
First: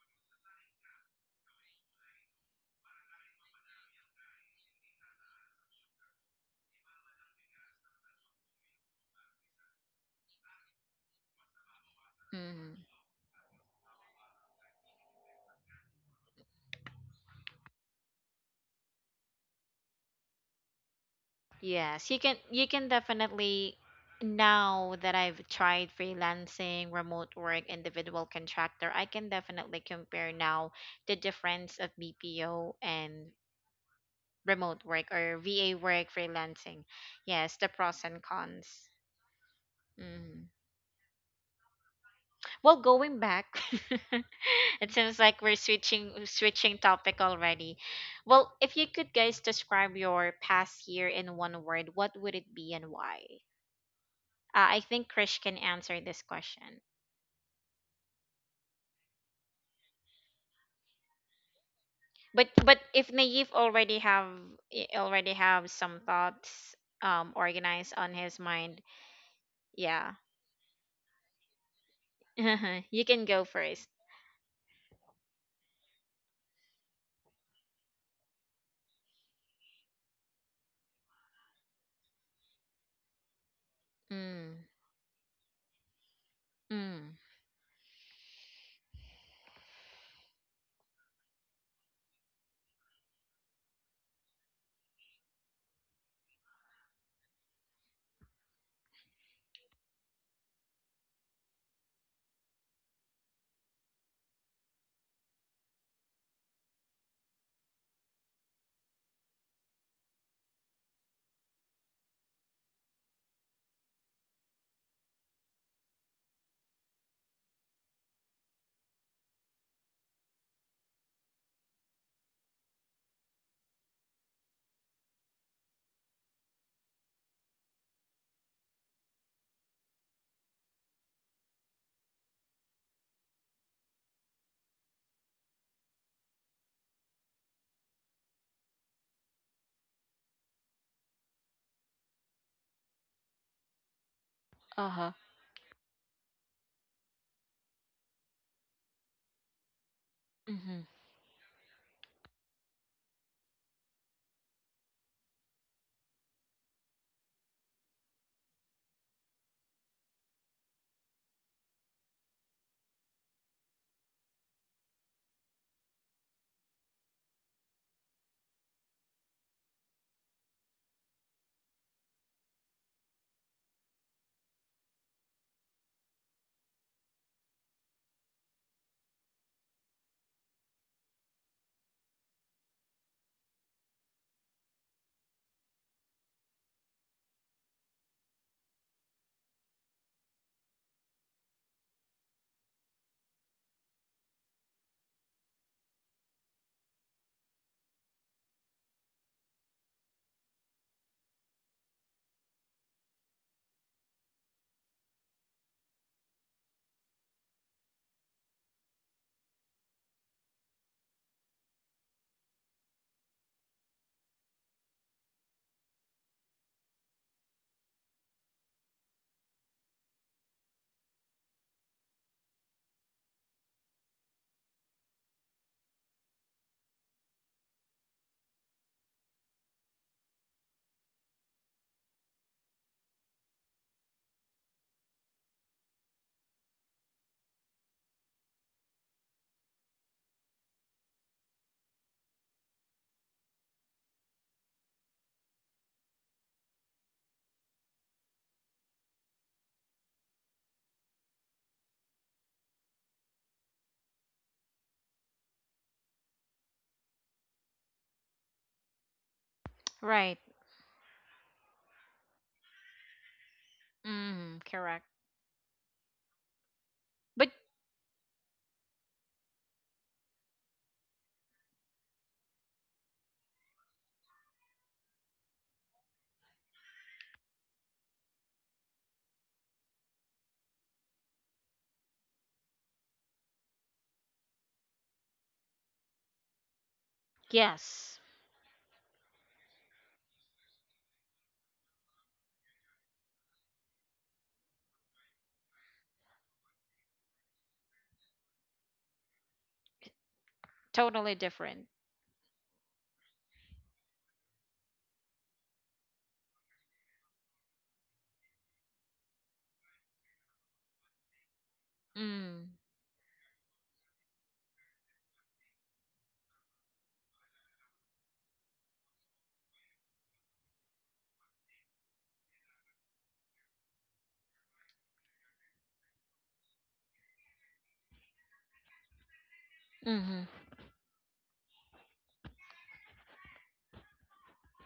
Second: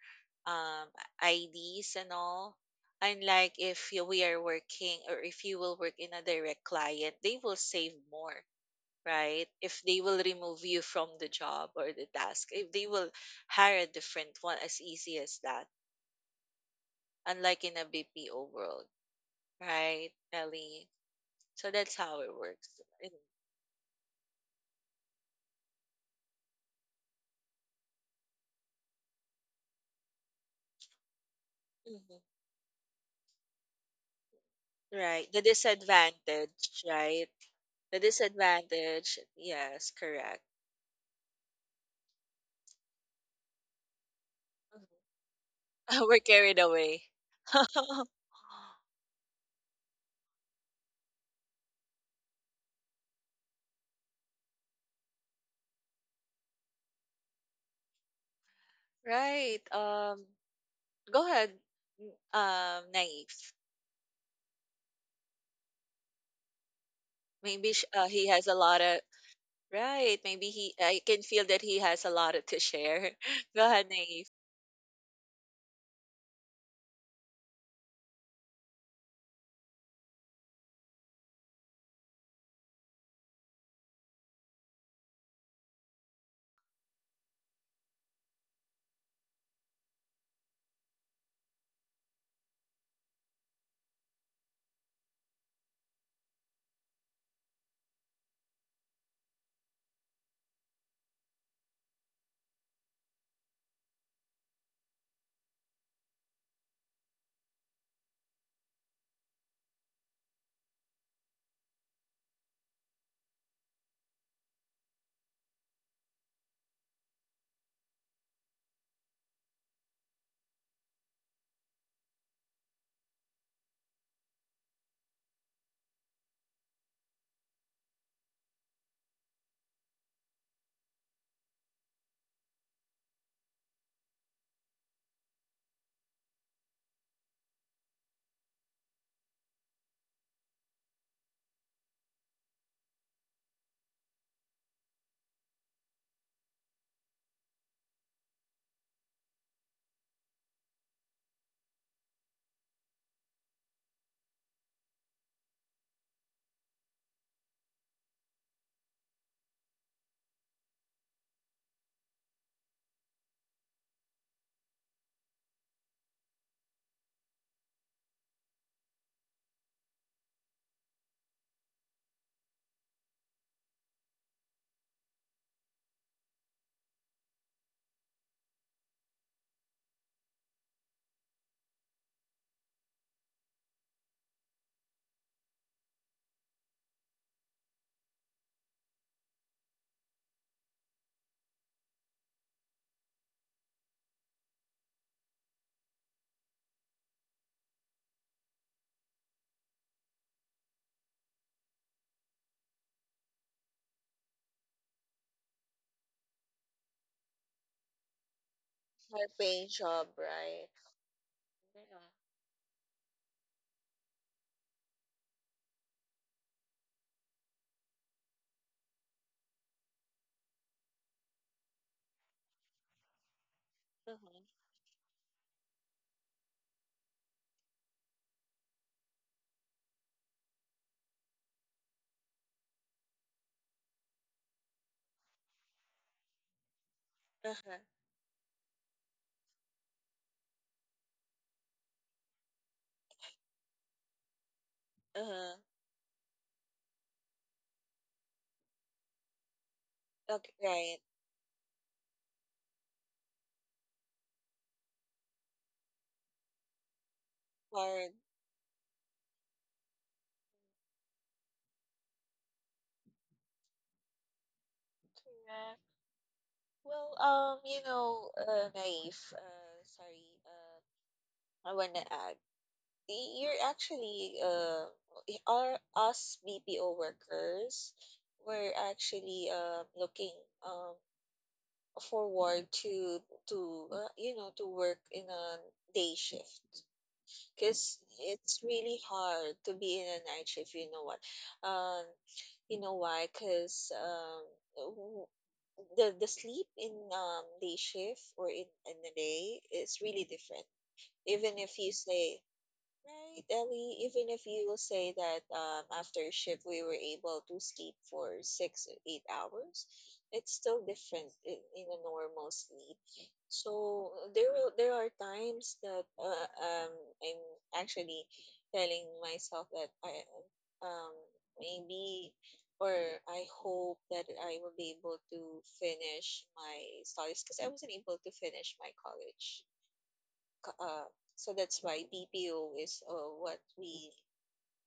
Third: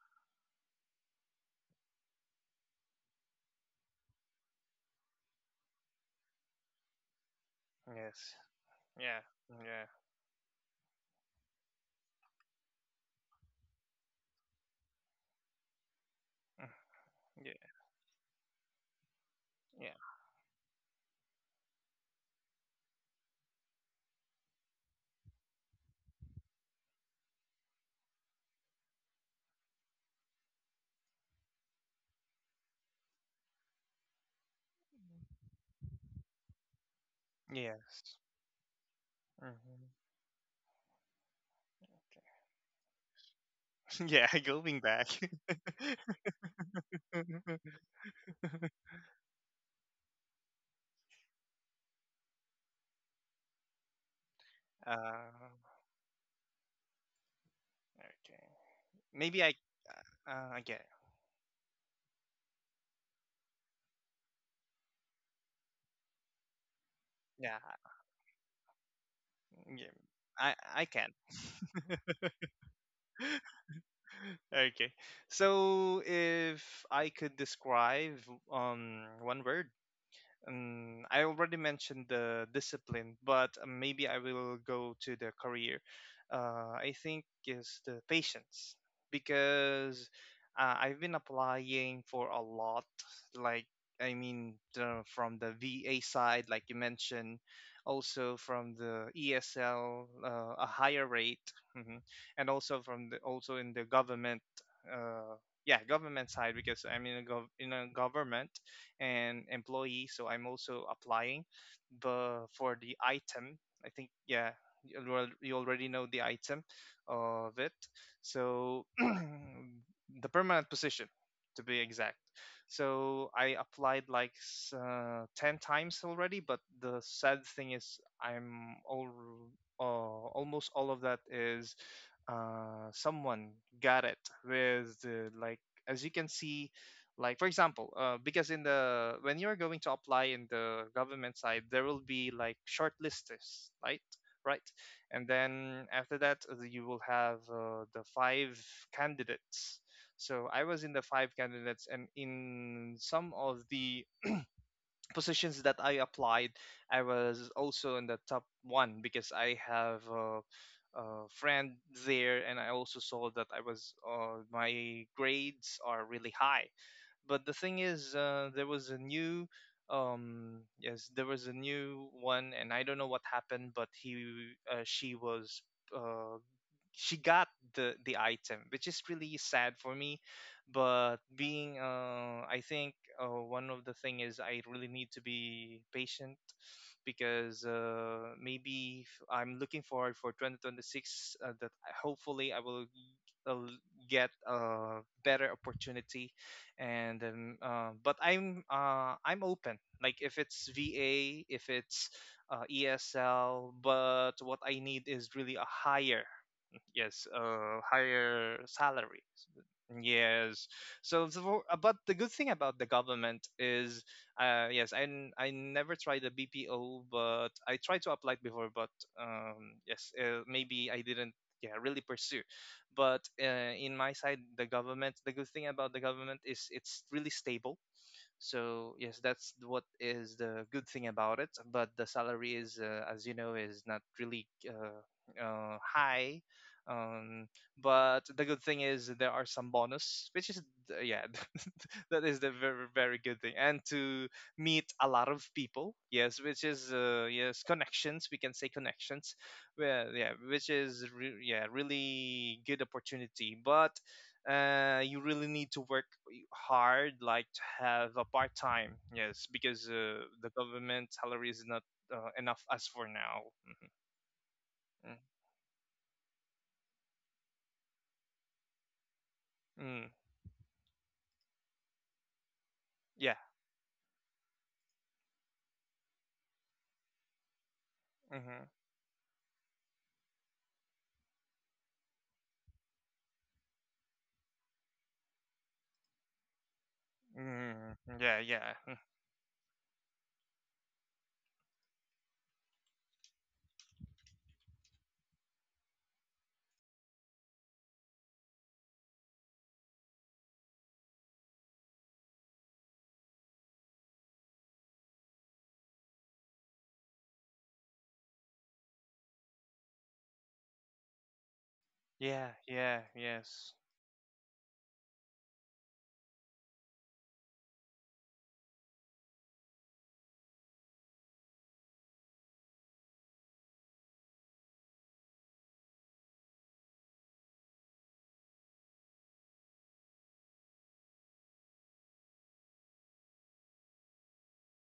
S2: um, ids and all. Unlike if you- we are working or if you will work in a direct client, they will save more,
S3: yes, yeah,
S2: right? If
S3: yeah,
S2: they will remove you from the job or the task, if they
S1: mm-hmm.
S2: will hire a different one, as easy as that,
S3: mm,
S2: unlike
S3: yeah,
S2: in a BPO world,
S3: yeah,
S2: right, Ellie? So that's
S1: Yes, you
S2: how it
S1: can you
S2: works.
S1: can definitely, now that I've tried freelancing, remote work, individual contractor, I can definitely compare now the difference of
S2: Mhm.
S1: BPO and remote work
S2: Right.
S1: or
S2: The
S1: VA work freelancing.
S2: disadvantage, right?
S1: Yes, the
S2: The
S1: pros
S3: yes.
S1: and cons.
S2: disadvantage. Yes, correct.
S1: Mm.
S3: Hmm.
S1: Well, going back,
S3: Yeah, going
S1: it
S2: Mhm.
S3: back.
S1: seems like we're
S2: We're carried
S1: switching
S2: away.
S1: topic already. Well, if you could guys describe your past year in one word, what would it be and why? I think
S3: Uh.
S1: Krish can answer this question.
S3: Okay, maybe I.
S2: Right.
S3: Okay,
S2: Go ahead.
S1: But if Naive
S2: Naif.
S1: already have, some thoughts
S3: yeah,
S2: Maybe sh
S1: organized on
S2: he
S1: his
S2: has a lot
S1: mind,
S2: of.
S3: yeah,
S1: yeah,
S2: Right, maybe
S3: I
S2: he,
S3: I
S2: I
S3: can.
S2: can feel that he has a lot to
S1: you
S2: share.
S1: can go
S2: Go ahead,
S1: first.
S2: Naive.
S3: Okay. So if I could describe one word, I already mentioned the discipline, but maybe I will
S1: Mm,
S3: go to the career. I
S1: mm,
S3: think is the patience, because I've been applying for a lot. Like, I mean, the, from the VA side, like you mentioned, also from the ESL, a higher rate, mhm, and also from the, also in the government. Uh, yeah, government side, because I'm in a government an employee, so I'm also applying. But for the item, I think, yeah, you already know the item of it. So the permanent position, to be exact. So I applied like 10 times already, but the sad thing is I'm all almost all of that is someone got it with the, like as you can see, like for example, because in the, when you're going to apply in the government side, there will be like shortlisters, right, right.
S1: uh huh.
S3: And then after that you will have the five candidates. So I
S1: Mm-hmm.
S3: was in the five candidates, and in some of the positions that I applied I was also in the top one because I have a friend there, and I also saw that I was, my grades are really high. But the thing is, there was a new, yes, there was a new one, and I don't know what happened, but she was. Uh, she got the item, which is really sad for me. But being, I think one of the thing is, I really need to be patient because maybe if I'm looking forward for 2026, hopefully I will uh, get a better opportunity. And but I'm I'm open, like if it's va, if it's ESL, but what I need is really a higher, yes, higher salary,
S2: Her paint job,
S3: yes.
S2: right?
S3: So the
S2: Yeah.
S3: but the good thing about the government is, yes, I never tried the bpo, but I tried to apply before, but yes maybe I didn't yeah really pursue. But in my side,
S2: Uh-huh.
S3: the government, the good thing about the government is it's really stable. So yes, that's what is the good thing about it. But the salary is, as you know, is not really high. Um,
S2: Uh-huh.
S3: but the good thing is there are some bonus, which is yeah, that is the very very good thing. And to meet a lot of
S2: Uh-huh.
S3: people, yes, which is, yes, connections. We can say connections. Well, yeah,
S2: Okay,
S3: which
S2: right.
S3: is yeah, really good opportunity. But you really need to work hard, like to have
S2: Hard.
S3: a part time, yes, because
S1: Right.
S3: the government salary is not enough as for now. Hmm.
S1: Mm, correct.
S2: Correct. Well,
S1: But
S2: you know, Naif,
S3: Mm. Mm,
S2: sorry, I wanna add,
S3: yeah.
S2: you're actually, our, us BPO workers,
S3: Mm-hmm.
S2: we're actually, looking, Um. forward to you know, to work in a day shift
S3: Mm.
S2: because
S1: yes,
S3: Yeah,
S2: it's
S3: yeah, mm.
S2: really hard to be in a night shift. You know what? um you know why? Because w- the sleep in day shift or in the day is really different.
S1: totally
S2: Even if
S1: different.
S2: you say, right, Ellie, even if you will say that after shift we were able to sleep for 6 or 8 hours, it's still different in a
S3: Yeah,
S2: normal
S1: Mm,
S2: sleep.
S3: yeah, yes.
S2: So there will, there are times that I'm actually telling myself that I um, maybe or I hope that I will be able to finish my studies because I wasn't able to finish my college,
S1: mm-hmm.
S2: uh, so that's why BPO is what we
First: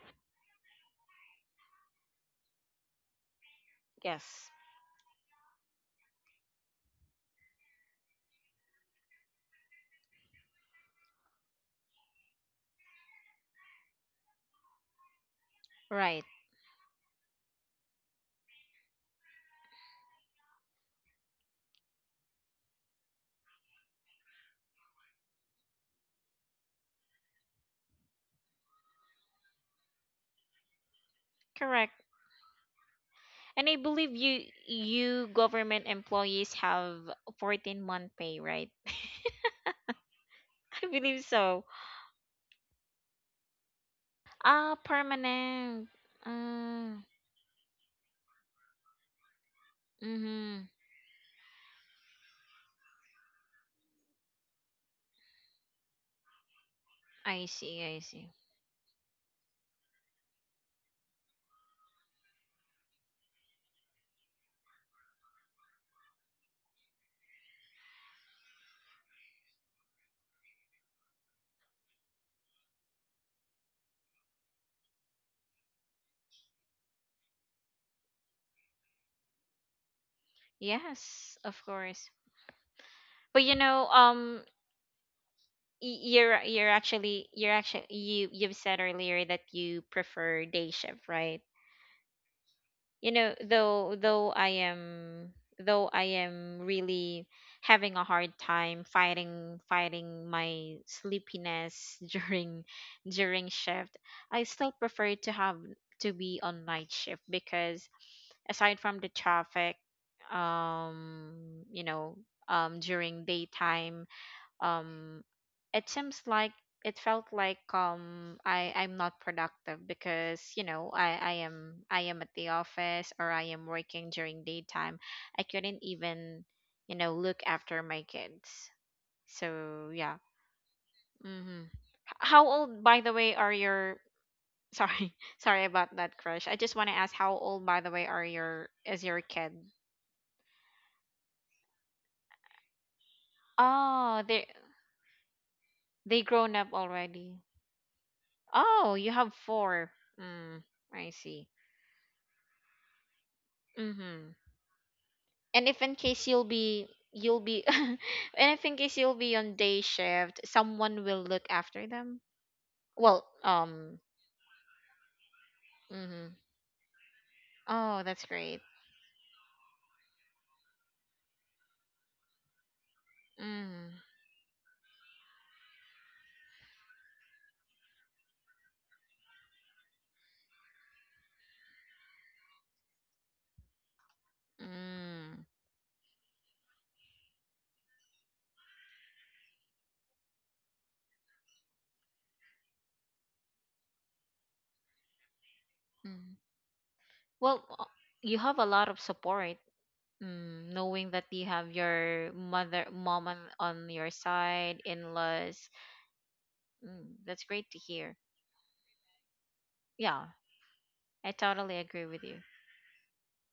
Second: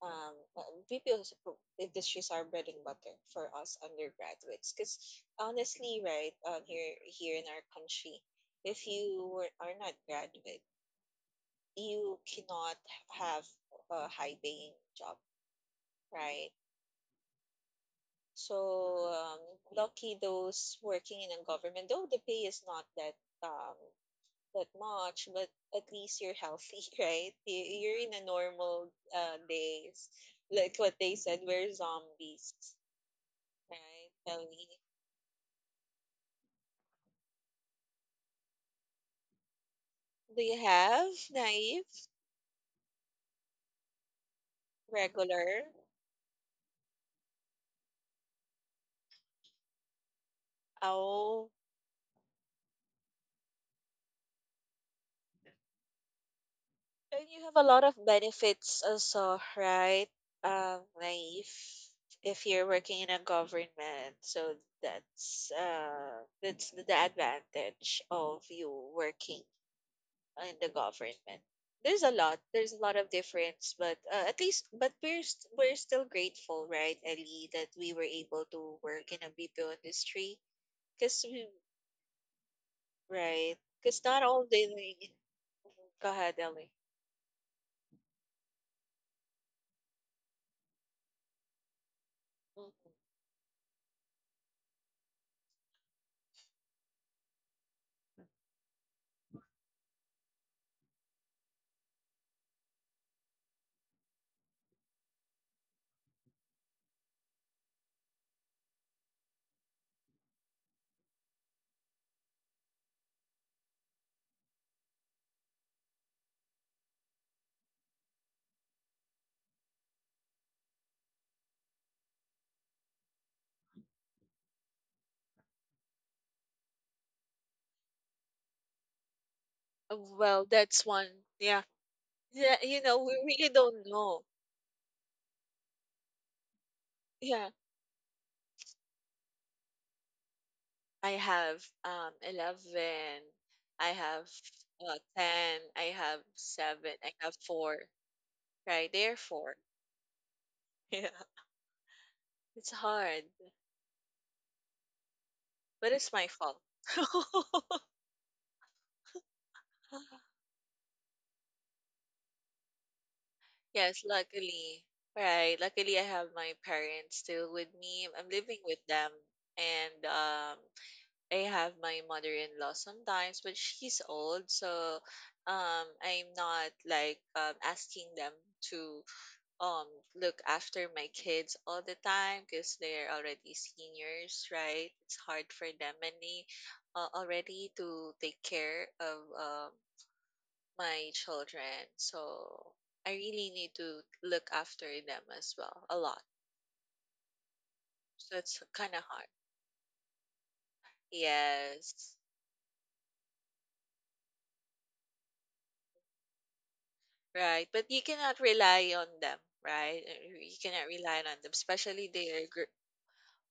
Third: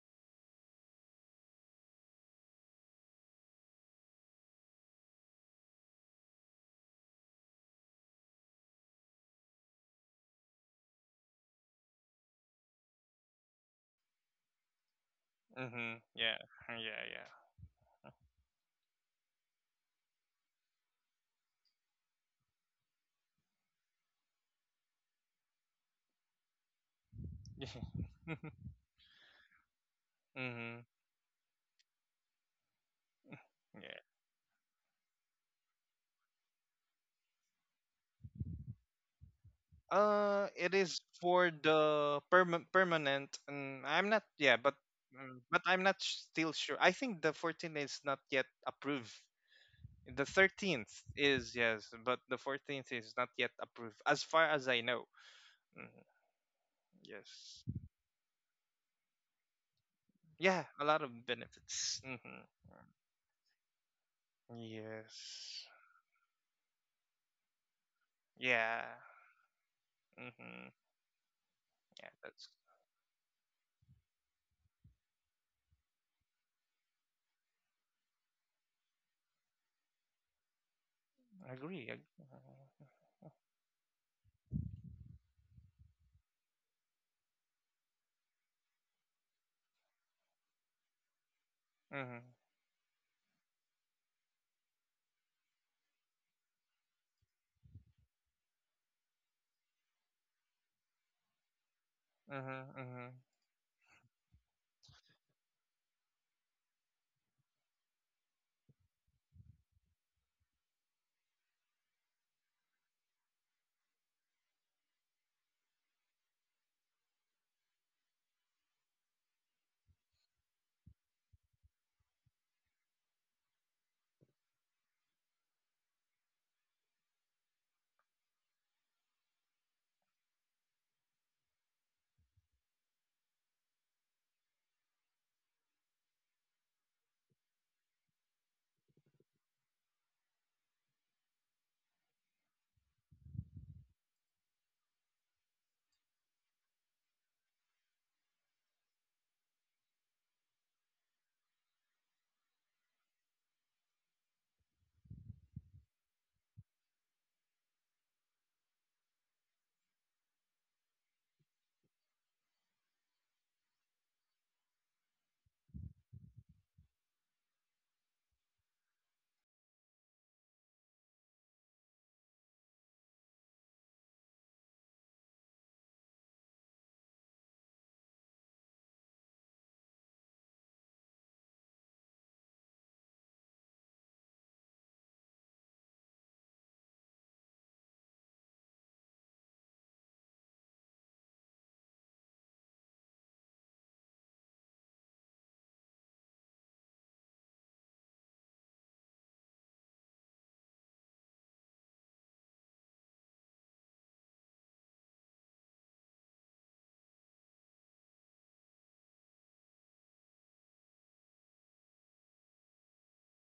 S2: um, uh, BPO is industries are bread and butter for us
S1: Yes.
S2: undergraduates. Because honestly, right, here in our country, if you are not graduate, you cannot have a high paying job,
S3: Mm-hmm.
S1: Right.
S3: Yeah,
S2: right?
S3: yeah,
S2: So lucky those working in a government, though the pay is not that that much, but at least you're healthy, right?
S3: yeah.
S2: You're in a normal days. Like
S3: Mm-hmm.
S2: what they said, we're
S1: Correct.
S2: zombies,
S1: And I
S3: Yeah.
S2: right?
S1: believe
S2: Tell
S1: you,
S2: me,
S1: government employees have 14-month pay, right?
S2: do
S3: Uh,
S2: you
S3: it
S1: I
S3: is
S2: have,
S1: believe
S3: for
S1: so.
S2: naive,
S3: the permanent, I'm not, yeah, but
S1: Ah,
S3: mm, but
S2: regular?
S3: I'm
S1: permanent.
S3: not still sure. I
S1: Uh,
S3: think the 14 is not yet approved. The
S1: mm-hmm.
S3: 13th is,
S2: Oh,
S3: yes, but the 14th is not yet approved, as far as I know. Mhm. Yes.
S2: and you
S1: I
S2: have a
S1: see,
S2: lot of
S1: I see.
S2: benefits also, right?
S3: Yeah, a lot of
S2: Naive.
S3: benefits. Hmm.
S2: If you're working in a government, so
S3: Yes.
S2: that's the advantage of you
S3: Yeah.
S2: working in
S3: Hmm.
S2: the government. There's
S3: Yeah,
S2: a lot.
S3: that's.
S2: There's a lot of difference, but at least, but we're still grateful, right, Ellie, that we were able to work in a BPO industry. Cause
S1: Yes,
S2: we,
S1: of
S3: Agree.
S1: course. But
S2: right, cause not all the go ahead,
S1: you're you're
S2: Ellie.
S1: actually you're actually you've said earlier that you prefer day shift, right?
S3: Mm-hmm.
S2: Mhm.
S1: you know though though i am though I am really having a hard time fighting my sleepiness during
S3: Mm-hmm. Mm-hmm.
S1: shift. I still prefer to be on night shift, because aside from the traffic, um you know during daytime, um it seems like it felt like I'm not productive, because I am at the office, or I am working during daytime. I couldn't even look after my kids. So yeah.
S2: Well, that's one. Yeah,
S1: Mm-hmm. How
S2: yeah. You
S1: old,
S2: know,
S1: by the
S2: we
S1: way,
S2: really
S1: are
S2: don't
S1: your—
S2: know.
S1: Sorry, sorry about that, crush. I just want to ask, how
S2: Yeah,
S1: old, by the way, are your is your kid?
S2: I have 11. I
S1: Oh,
S2: have
S1: they,
S2: ten. I have
S1: grown up
S2: seven. I have
S1: already.
S2: four. Right,
S1: Oh, you
S2: there are
S1: have
S2: four.
S1: four. Mm,
S2: Yeah.
S1: I see.
S2: It's hard,
S1: Mm-hmm. And if
S2: but
S1: in
S2: it's my
S1: case you'll
S2: fault.
S1: be And if in case you'll be on day shift, someone will look after them. Well, um
S2: Yes, luckily. Right. Luckily, I have
S1: mm-hmm.
S2: my parents still with
S1: Oh,
S2: me.
S1: that's
S2: I'm living
S1: great.
S2: with them. And I have my mother-in-law sometimes, but
S1: Mm.
S2: she's old, so I'm not like asking them to um, look after my kids all the time because they're already seniors, right? It's
S1: Mm.
S2: hard for them, and they already to take care of my children. So I really need to look after them as well a lot.
S1: Mm. Well, uh, you
S2: So
S1: have
S2: it's
S1: a lot
S2: kind
S1: of
S2: of hard.
S1: support. Mm, knowing that you have
S2: Yes,
S1: your mom on your side, in-laws, mm, that's great
S2: right.
S1: to
S2: But you
S1: hear.
S2: cannot rely on them, right?
S1: Yeah,
S2: You cannot rely
S1: I
S2: on them,
S1: totally agree
S2: especially
S1: with you.
S2: they're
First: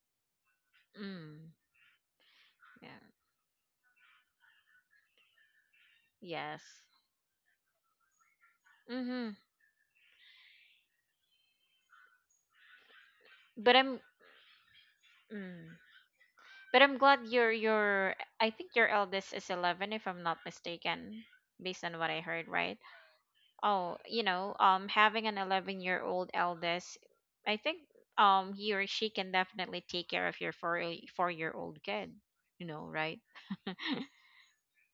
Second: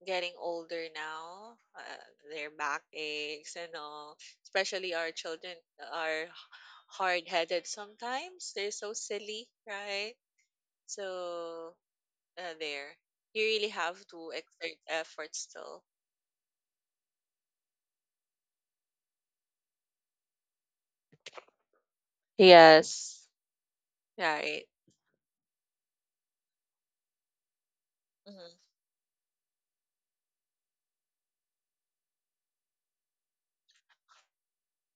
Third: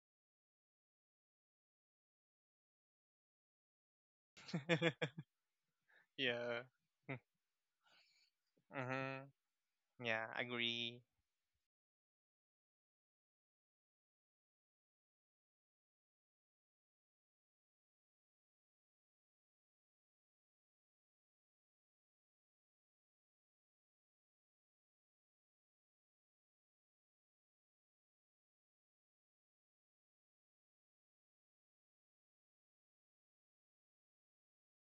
S2: getting older
S1: Mm,
S2: now. Their back
S1: yeah,
S2: aches and all. Especially our children are
S1: yes.
S3: Yeah.
S2: hard headed sometimes. They're so
S3: Mm-hmm.
S1: Mm-hmm.
S2: silly, right?
S3: Yeah, agree.
S2: So there, you really
S1: But
S2: have
S1: I'm,
S2: to exert effort
S1: mm,
S2: still.
S1: But I'm glad your I think your eldest is 11 if I'm not mistaken based on what I heard, right?
S2: Yes.
S1: Oh, you know,
S2: Right.
S1: having an 11-year-old eldest, I think
S2: Mhm.
S1: he or she can definitely take care of your 4 4-year-old kid, you know, right?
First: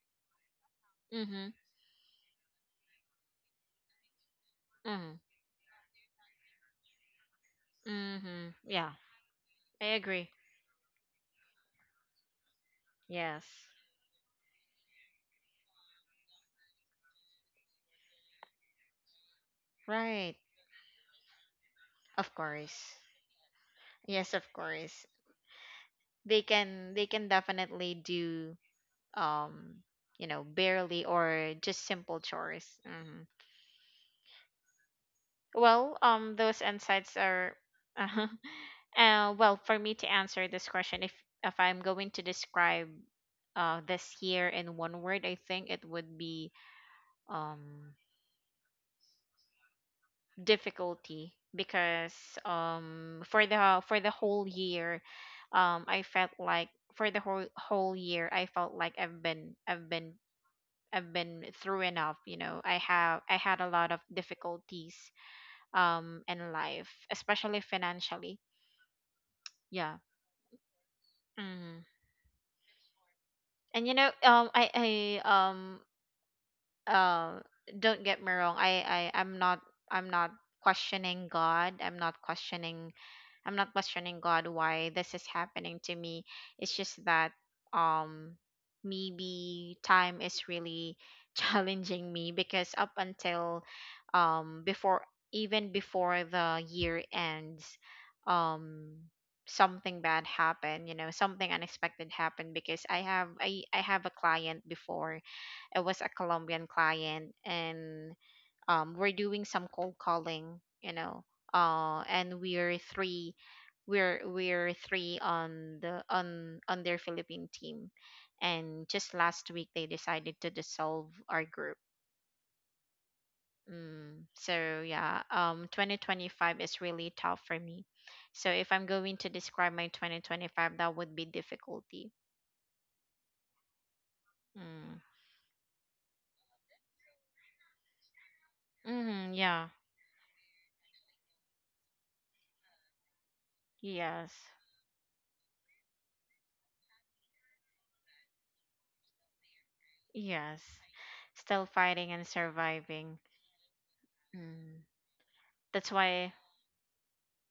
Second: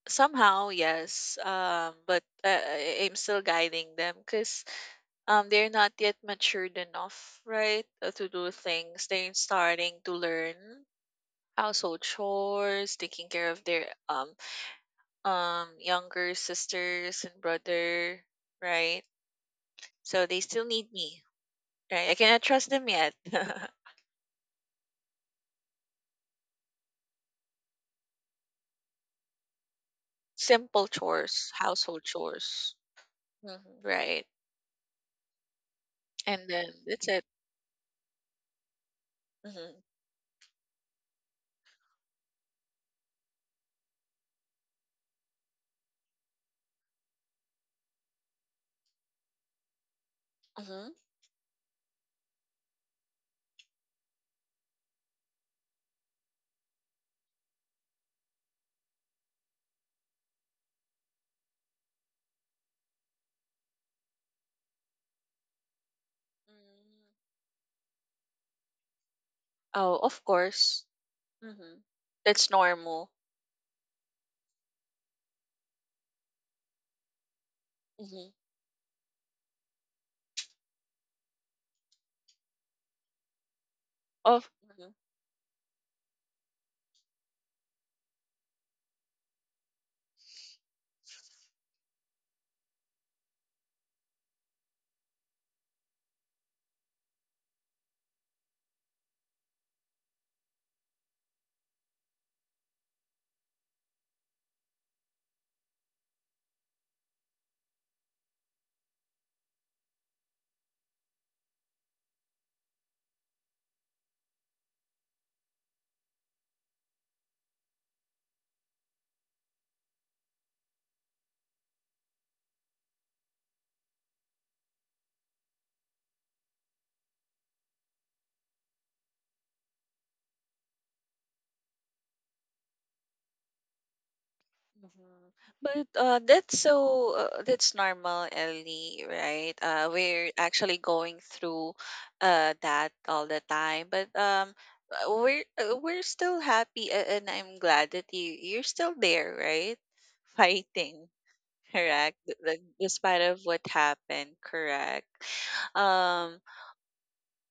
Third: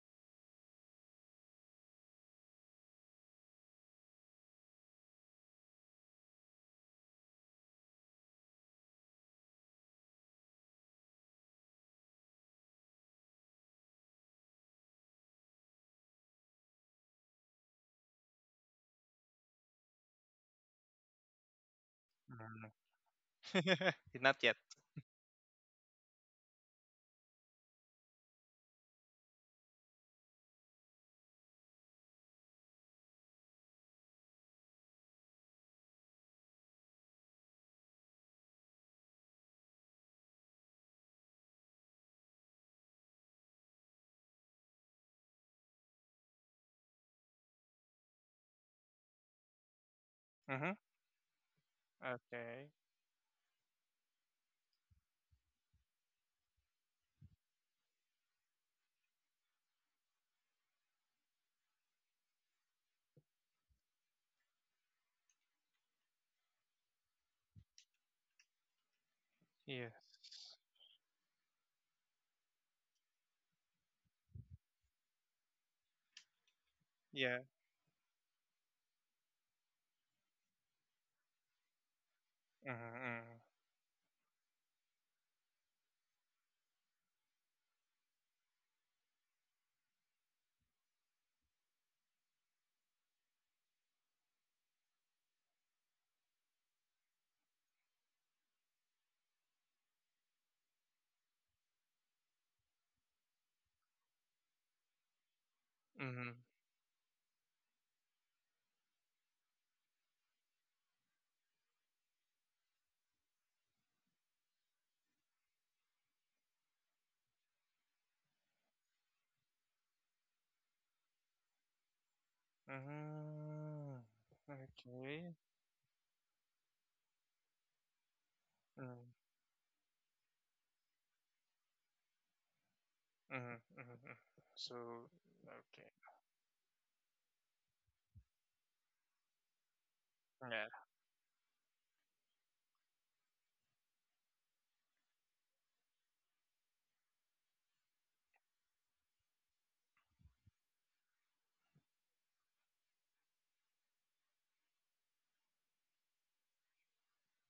S2: Somehow, yes.
S1: Mhm.
S2: I'm still guiding them because
S1: Mhm.
S2: they're not yet matured enough, right, to do
S1: Mhm. Yeah,
S2: things. They're
S1: I
S2: starting to
S1: agree.
S2: learn household chores, taking
S1: Yes.
S2: care of their younger sisters and brother, right? So
S1: Right.
S2: they still need me, right? I
S1: Of
S2: cannot trust them
S1: course.
S2: yet.
S3: Mm-hmm.
S1: Yes,
S3: Not
S1: of
S3: yet.
S1: course. They can definitely do um you know
S2: Simple
S1: barely
S2: chores,
S1: or just
S2: household
S1: simple
S2: chores,
S1: chores. Hmm.
S2: hmm right?
S1: Well,
S2: And
S1: those
S2: then that's
S1: insights
S2: it.
S1: are... well, for
S2: Mhm.
S1: me to answer this question, if I'm going to describe this year in one word, I think it would be um
S3: Mm-hmm.
S2: Mhm.
S1: difficulty, because
S3: Okay.
S1: for the whole year, I felt like for the whole year I felt like I've been I've been through enough, you know. I had a lot of difficulties in life,
S2: Mm.
S1: especially financially. Yeah.
S2: Oh, of
S3: Yes.
S2: course. Mhm.
S1: Mm.
S2: That's normal.
S1: And you know, I um
S3: Yeah.
S1: uh don't get
S2: Mhm.
S1: me wrong. I I'm not questioning God.
S3: Mm-hmm. Mm-hmm.
S1: I'm not questioning God
S2: Of
S1: why
S2: mhm.
S1: this is happening to me. It's just that um maybe time is really challenging me, because up until before even before the year ends, um something bad happened, you know, something unexpected happened, because I have a client before. It was a
S3: Mm-hmm.
S1: Colombian client, and we're doing some cold calling, you know, and we're three on the on their Philippine team, and just last week they decided to dissolve our group.
S3: Mm,
S1: So, yeah,
S3: okay.
S1: 2025 is really tough for me, so if I'm
S3: Mm,
S1: going to describe my 2025, that would be difficulty.
S3: mm, mm, mm. So,
S1: Mm.
S2: Mhm.
S3: okay.
S2: But that's so That's normal, Ellie,
S1: Hmm.
S2: right?
S1: Yeah.
S2: We're
S3: Yeah,
S2: actually going through that all the time, but
S1: Yes,
S2: um, uh, we're uh, we're still happy, and I'm glad that you you're still there, right?
S1: yes,
S2: Fighting,
S1: still fighting
S2: correct?
S1: and surviving.
S2: Despite of what happened,
S1: Mm.
S2: correct?
S1: that's why
S2: Um,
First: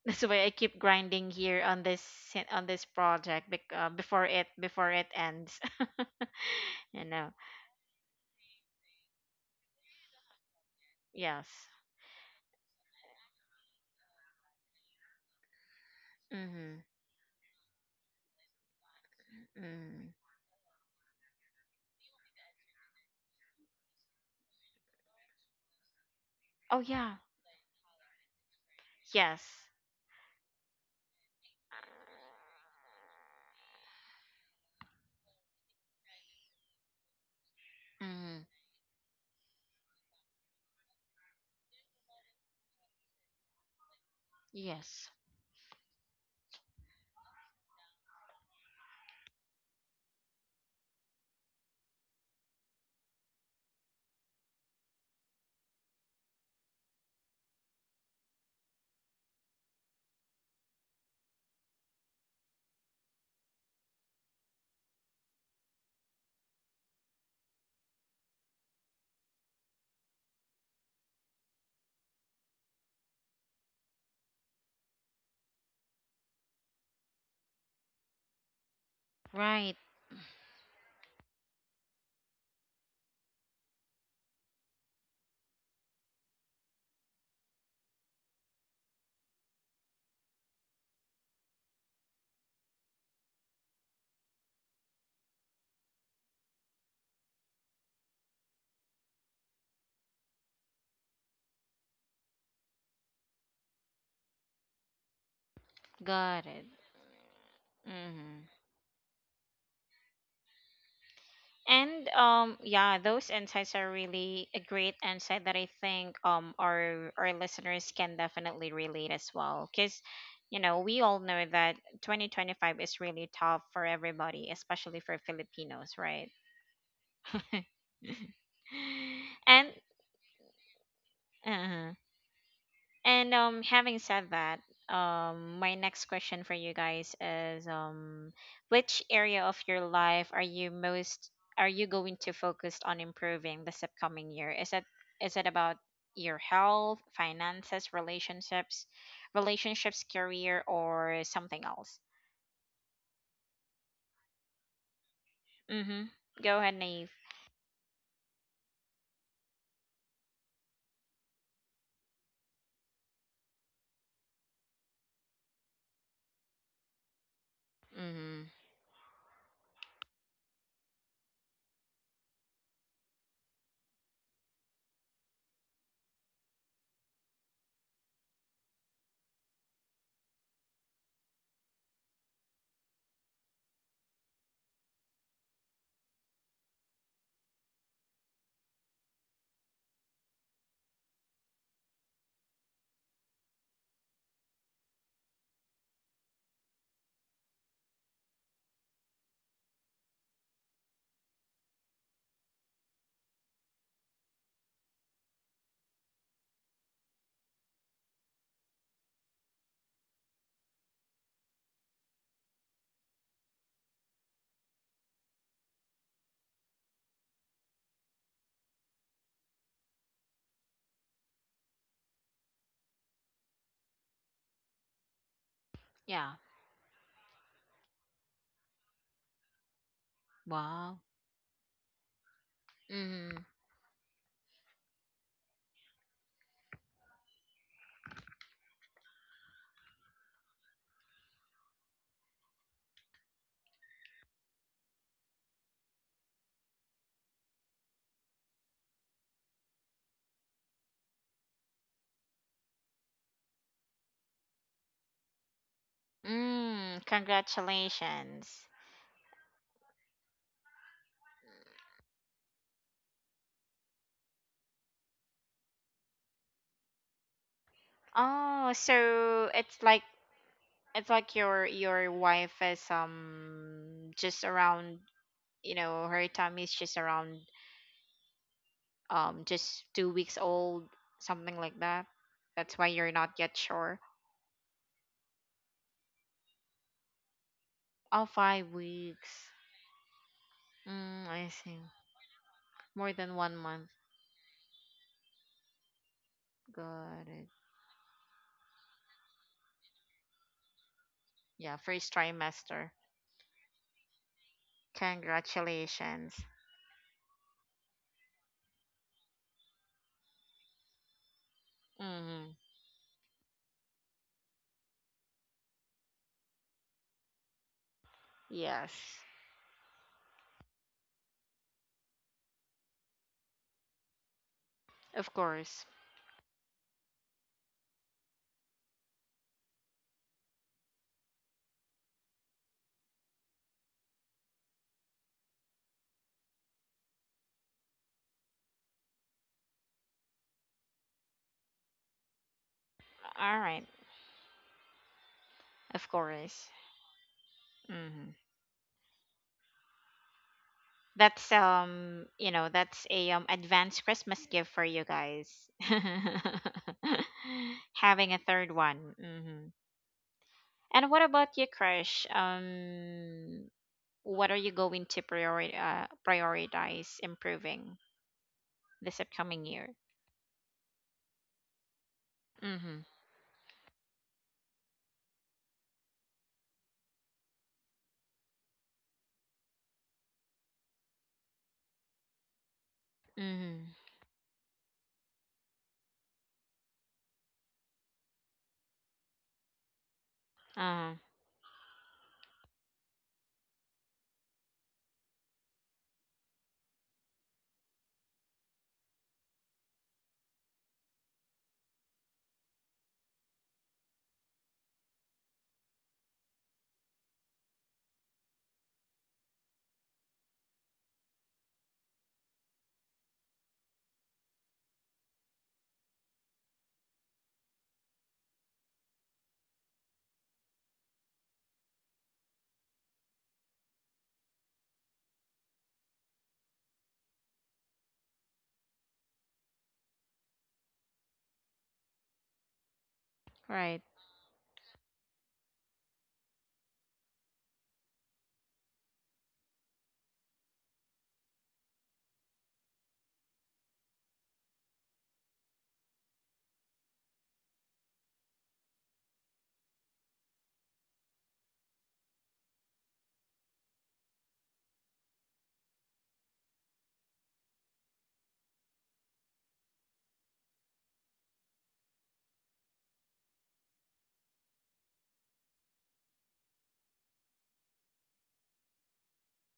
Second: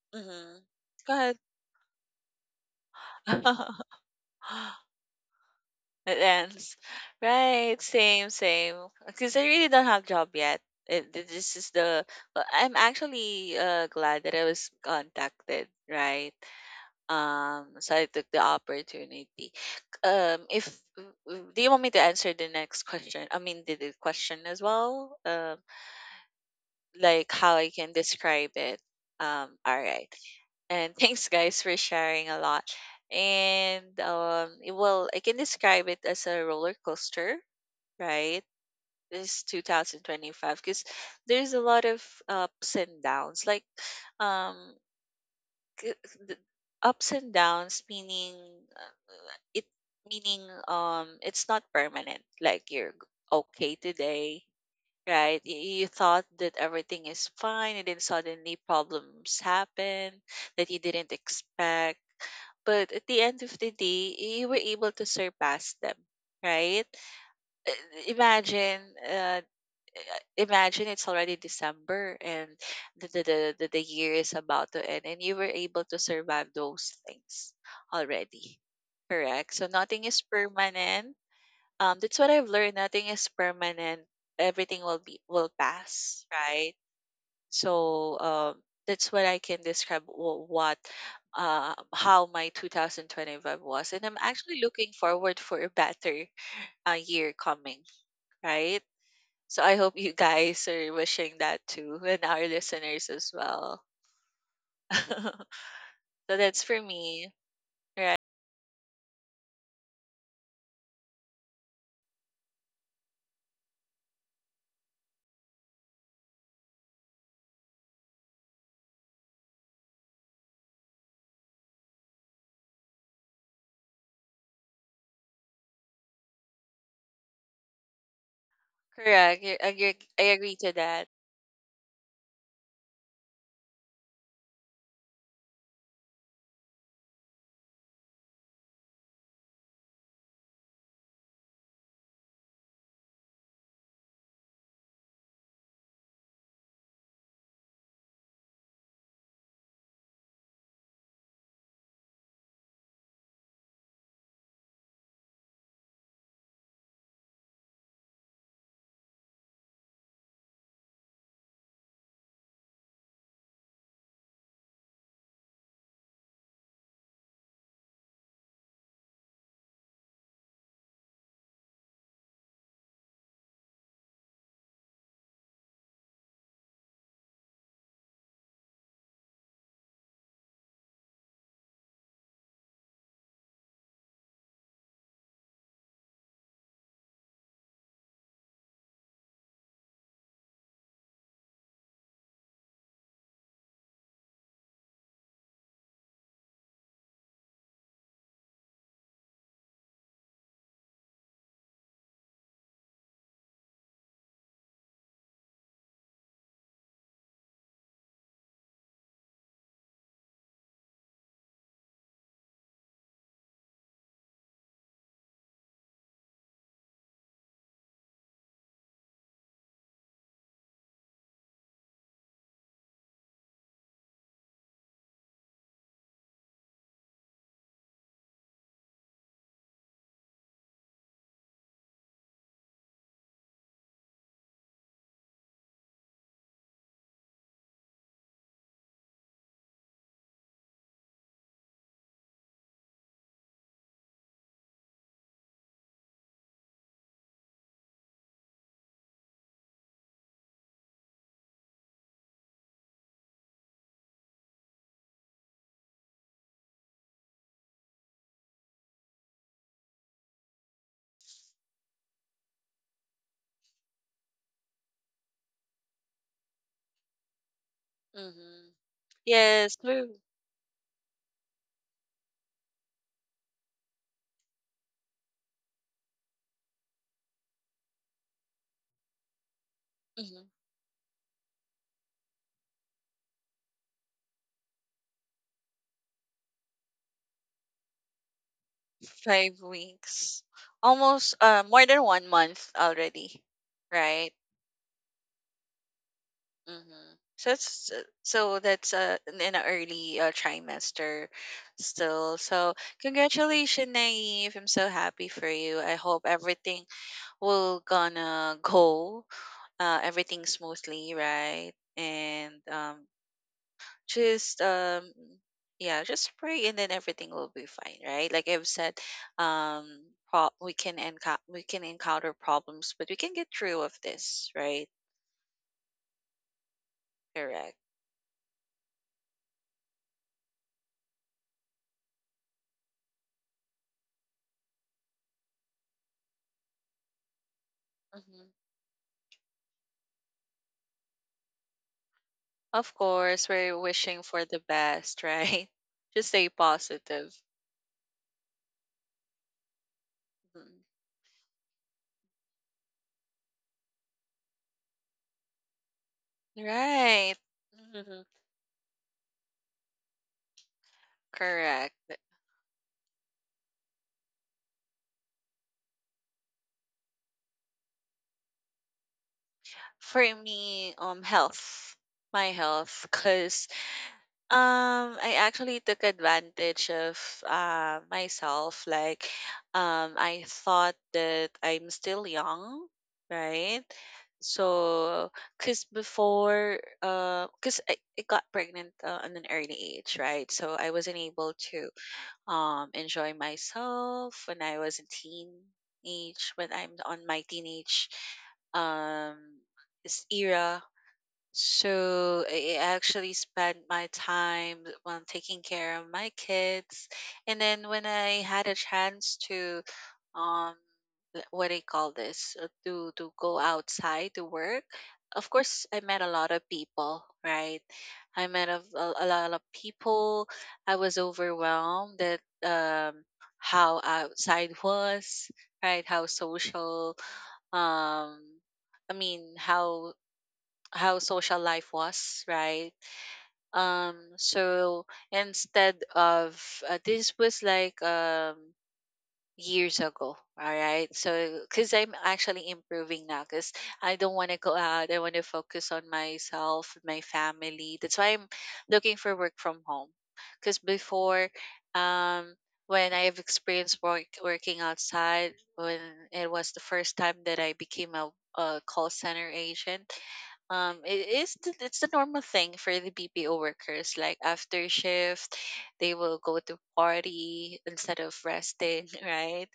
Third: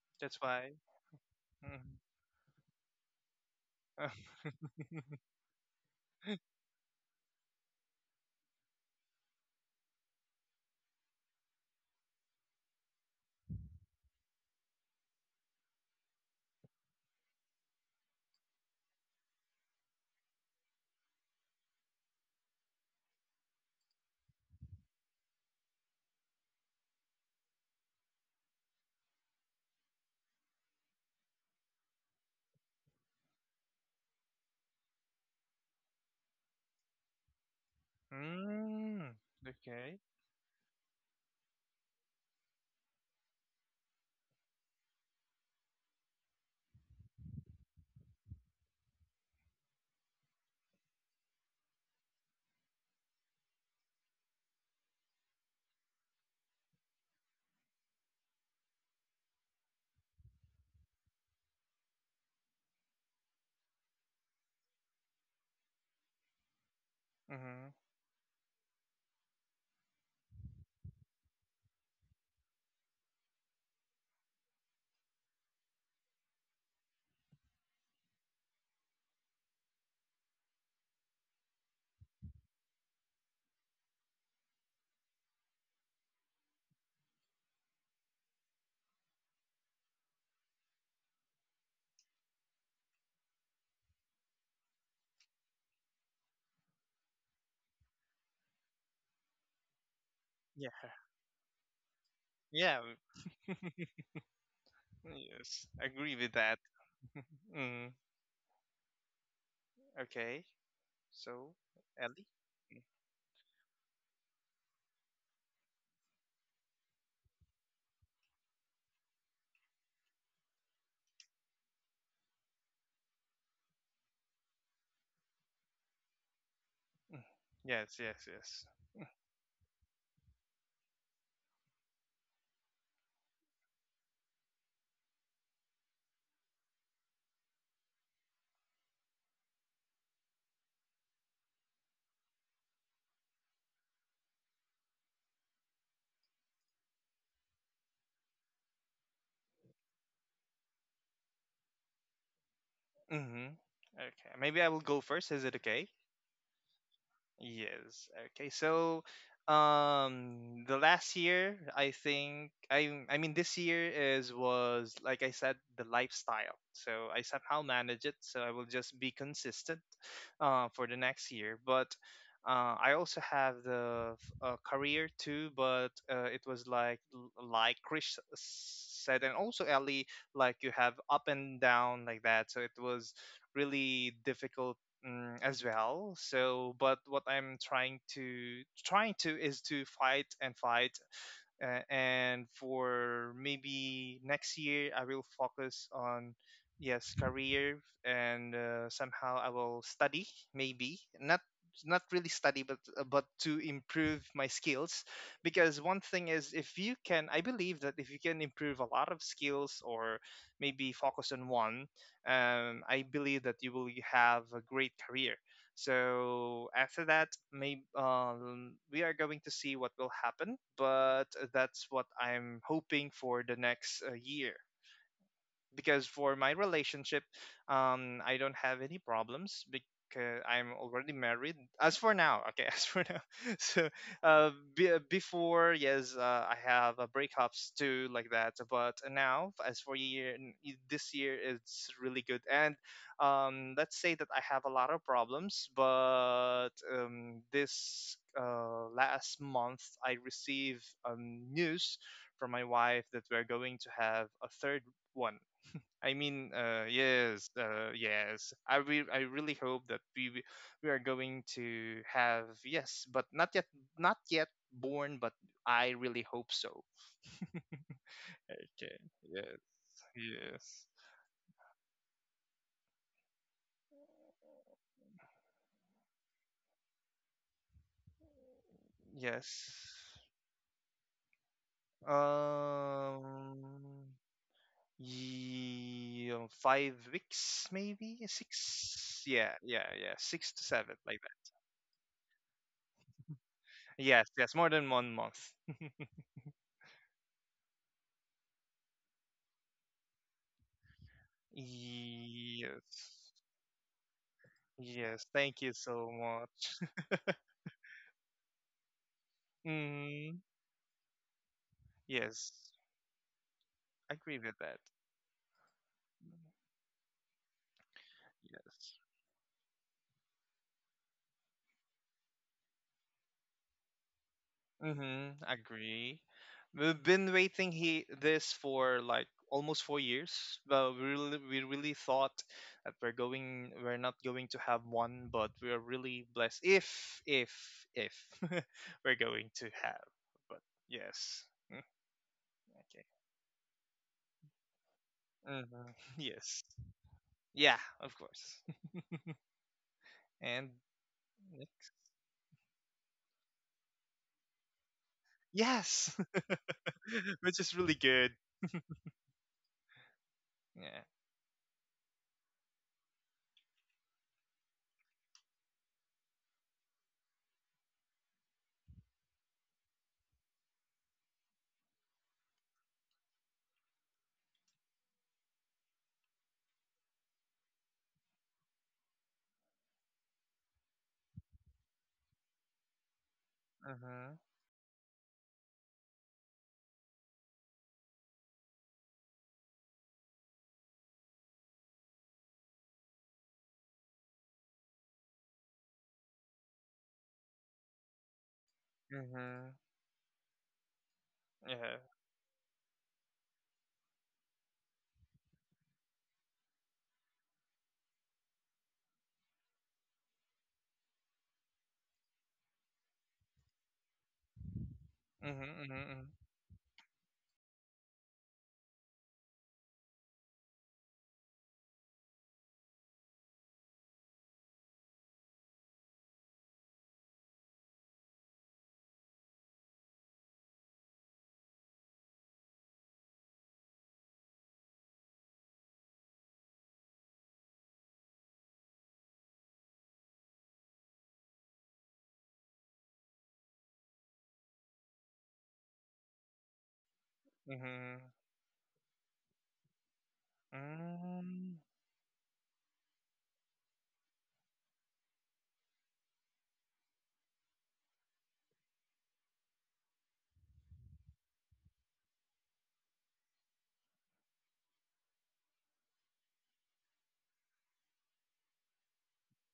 S1: That's
S3: that's
S1: why I
S2: mhm.
S3: why.
S1: keep
S2: Go
S1: grinding
S2: ahead.
S1: here
S3: Mm.
S1: on on this project before it ends.
S2: It ends.
S1: You know.
S2: Right, same, same. Because I really don't have job yet.
S1: Yes.
S2: This is the. I'm actually glad that I was contacted. Right.
S1: Mhm.
S2: So I took the opportunity.
S1: Mm.
S2: If w- w- Do you want me to answer the next question? I mean, the question as well.
S1: Oh yeah.
S2: Like how I can describe it.
S1: Yes.
S2: All right. And thanks, guys, for sharing a lot. I can describe it as a roller coaster, right?
S1: Mhm.
S3: Mm,
S2: This
S3: okay.
S2: 2025 because there's a lot of ups and downs. Um,
S1: Yes.
S2: c- the ups and downs meaning uh, it meaning it's not permanent. Okay today, right. You thought that everything is fine and then suddenly problems happen that you didn't expect. But at the end of the day, you were able to surpass them, right? Uh,
S3: Mm-hmm.
S2: Imagine, uh, Imagine it's already December and the year is about to end and you were able to survive those things already. Correct. So
S1: Right.
S2: nothing is permanent, that's what I've learned. Nothing is permanent. Everything will be will pass, right? So that's what I can describe wh- what how my 2025 was, and I'm actually looking forward for a better year coming, right? So I hope you guys
S3: Yeah.
S2: are wishing that too, and our
S3: Yeah.
S2: listeners as well. So
S3: Yes. Agree with
S1: Got
S3: that.
S2: that's
S1: it.
S2: for me,
S3: Mm,
S2: right?
S1: Mhm.
S3: okay. So,
S1: And
S3: Ellie?
S1: yeah, those insights are really a great insight that I think our listeners can definitely relate as well, cuz you know, we all know that 2025 is really tough for everybody, especially for Filipinos, right?
S3: Mm. Yes, yes, yes.
S2: Correct.
S1: and
S2: I agree to that.
S1: uh and having said that, my next question for you guys is, which area of your life are you most... are you going to focus on improving this upcoming year? Is it about your health, finances, relationships, career, or something else?
S3: Mm-hmm. Okay. Maybe I will go first. Is it okay?
S1: Mm-hmm. Go ahead, Naive.
S3: Yes. Okay. So, the last year, I think, I mean, this year is was like I said, the lifestyle. So I somehow manage it. So
S1: Mm-hmm.
S3: I will just be consistent for the next year. But I also have the career too, but it was like Chris said, and also Ellie, like you have up and down like that. So it was really difficult, mm, as well. So, but what I'm trying to is to fight and fight, and for maybe next year, I will focus on, yes, career, and somehow I will study, maybe not, not really study, but to improve my skills, because one thing is, if you can, I believe that if you can improve a lot of skills, or maybe focus on one, I believe that you will have a great career. So after that, maybe, we are going to see what will happen, but that's what I'm hoping for the next year. Because
S1: Yeah.
S3: for my relationship, I don't have any problems because I'm
S1: Wow.
S3: already married. As for now, okay, as for now.
S1: Mm-hmm.
S3: So, uh, be, before, yes, uh, I have breakups too, like that. But now, as for this year, it's really good. And let's say that I have a lot of problems, but this last month, I received news from my wife that we're going to have a third one.
S1: Mm,
S3: Yes,
S1: congratulations.
S3: I really hope that we are going to have, yes, but not yet, not yet born. But I really hope so.
S2: Mm-hmm.
S1: Oh,
S3: Okay.
S1: so
S3: Yes.
S2: Yes,
S1: it's like
S2: true.
S3: Yes.
S1: your wife is just around, you know, her tummy is just around
S3: Yes.
S1: just two weeks
S2: Mm-hmm.
S1: old, something like that. That's why you're not yet
S3: Um.
S1: sure.
S3: Yeah, 5 weeks, maybe
S1: Oh, five
S3: six.
S1: weeks.
S3: Yeah,
S2: Five
S3: yeah, yeah.
S2: weeks.
S3: Six to seven, like
S1: Mm,
S2: Almost
S1: I see.
S2: more than one month
S1: More than
S2: already,
S1: one month.
S3: that. Yes,
S2: right?
S3: yes. More than one month.
S2: Mm-hmm.
S1: Got it.
S2: So that's in an early trimester
S1: Yeah, first
S2: still. So
S1: trimester.
S3: Yes.
S2: congratulations, Naive. I'm so
S3: Yes.
S2: happy for
S3: Thank you
S2: you. I
S3: so
S2: hope
S1: Congratulations.
S2: everything
S3: much.
S2: will gonna go
S3: Mm,
S2: everything smoothly, right?
S3: yes,
S1: Mm-hmm.
S2: And
S3: agree with
S2: just
S3: that.
S2: yeah, just pray and then everything will be fine right like I've said.
S3: Yes.
S1: Yes,
S2: um we can encounter problems but we can get through of this right
S1: of
S3: Mm-hmm.
S1: course.
S3: Agree. We've been waiting
S2: correct
S3: he this for like almost 4 years. But we really thought that we're not going to have one, but we are really blessed if
S2: hmm
S3: we're going to have. But yes.
S2: of course
S1: All
S2: we're
S1: right,
S2: wishing for the best
S3: Mm, okay.
S2: right.
S3: Mm-hmm.
S1: of
S2: Just stay
S3: Yes.
S1: course.
S2: positive.
S3: Yeah, of
S1: Mm-hmm.
S3: course. And
S2: Mhm.
S1: That's
S3: next.
S1: you know, that's a advanced Christmas gift for you guys.
S3: Yes,
S2: Right.
S3: which is really
S2: Mhm.
S1: Having
S3: good.
S1: a third one. Hmm.
S3: Yeah.
S1: And what about you,
S2: Correct.
S1: Crush? What are you going to prioritize improving this upcoming year?
S2: For me health, my
S1: Mm-hmm.
S2: health because I actually took advantage of myself. I thought that I'm still young, right?
S1: Mm-hmm.
S3: Mhm,
S2: So, cause before, cause I got pregnant at an early age, right? So I
S1: Uh,
S2: wasn't able to enjoy myself when I was a teenage, when I'm on my teenage um
S3: mhm,
S2: era,
S3: yeah.
S2: so I actually spent my time on taking care of my kids. And then when I had a chance to um what do you call this? To go outside to work, of
S3: Mhm,
S2: course I met a
S3: mhm,
S2: lot of people, right? I met a lot of people. I was overwhelmed at how outside was, right? Um I mean how social life was, right?
S1: right.
S2: So instead of this was like years ago, all right? So because I'm actually improving now, because I don't want to go out. I want to focus on myself, my
S3: mhm,
S2: family. That's why
S3: mhm.
S2: I'm looking for work from home. Because before,
S3: Mm,
S2: um, when I have experienced work, working outside, when it was the first time that I became a call center agent, it is the, it's the normal thing for the BPO workers. Like after shift, they will go to party instead of resting, right?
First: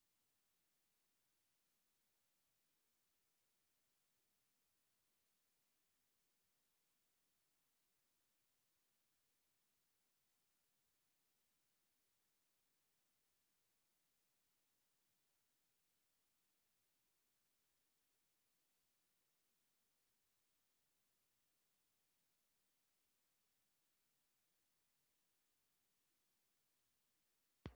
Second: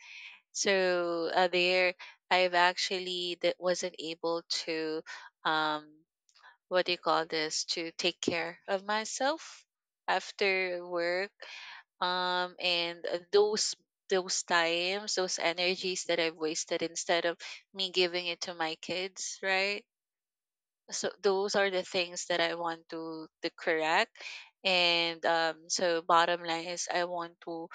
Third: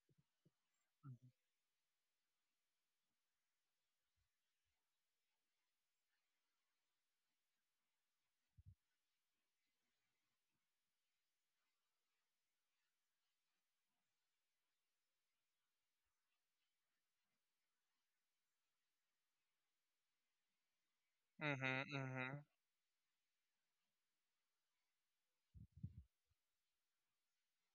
S2: So there, I've actually that wasn't able to, um, what do you call this? To take care of myself after work. And Those times, those energies that I've wasted instead of me giving it to my kids, right? So those are the
S3: mhm,
S2: things that
S3: mhm.
S2: I want to correct. And so bottom line is I want to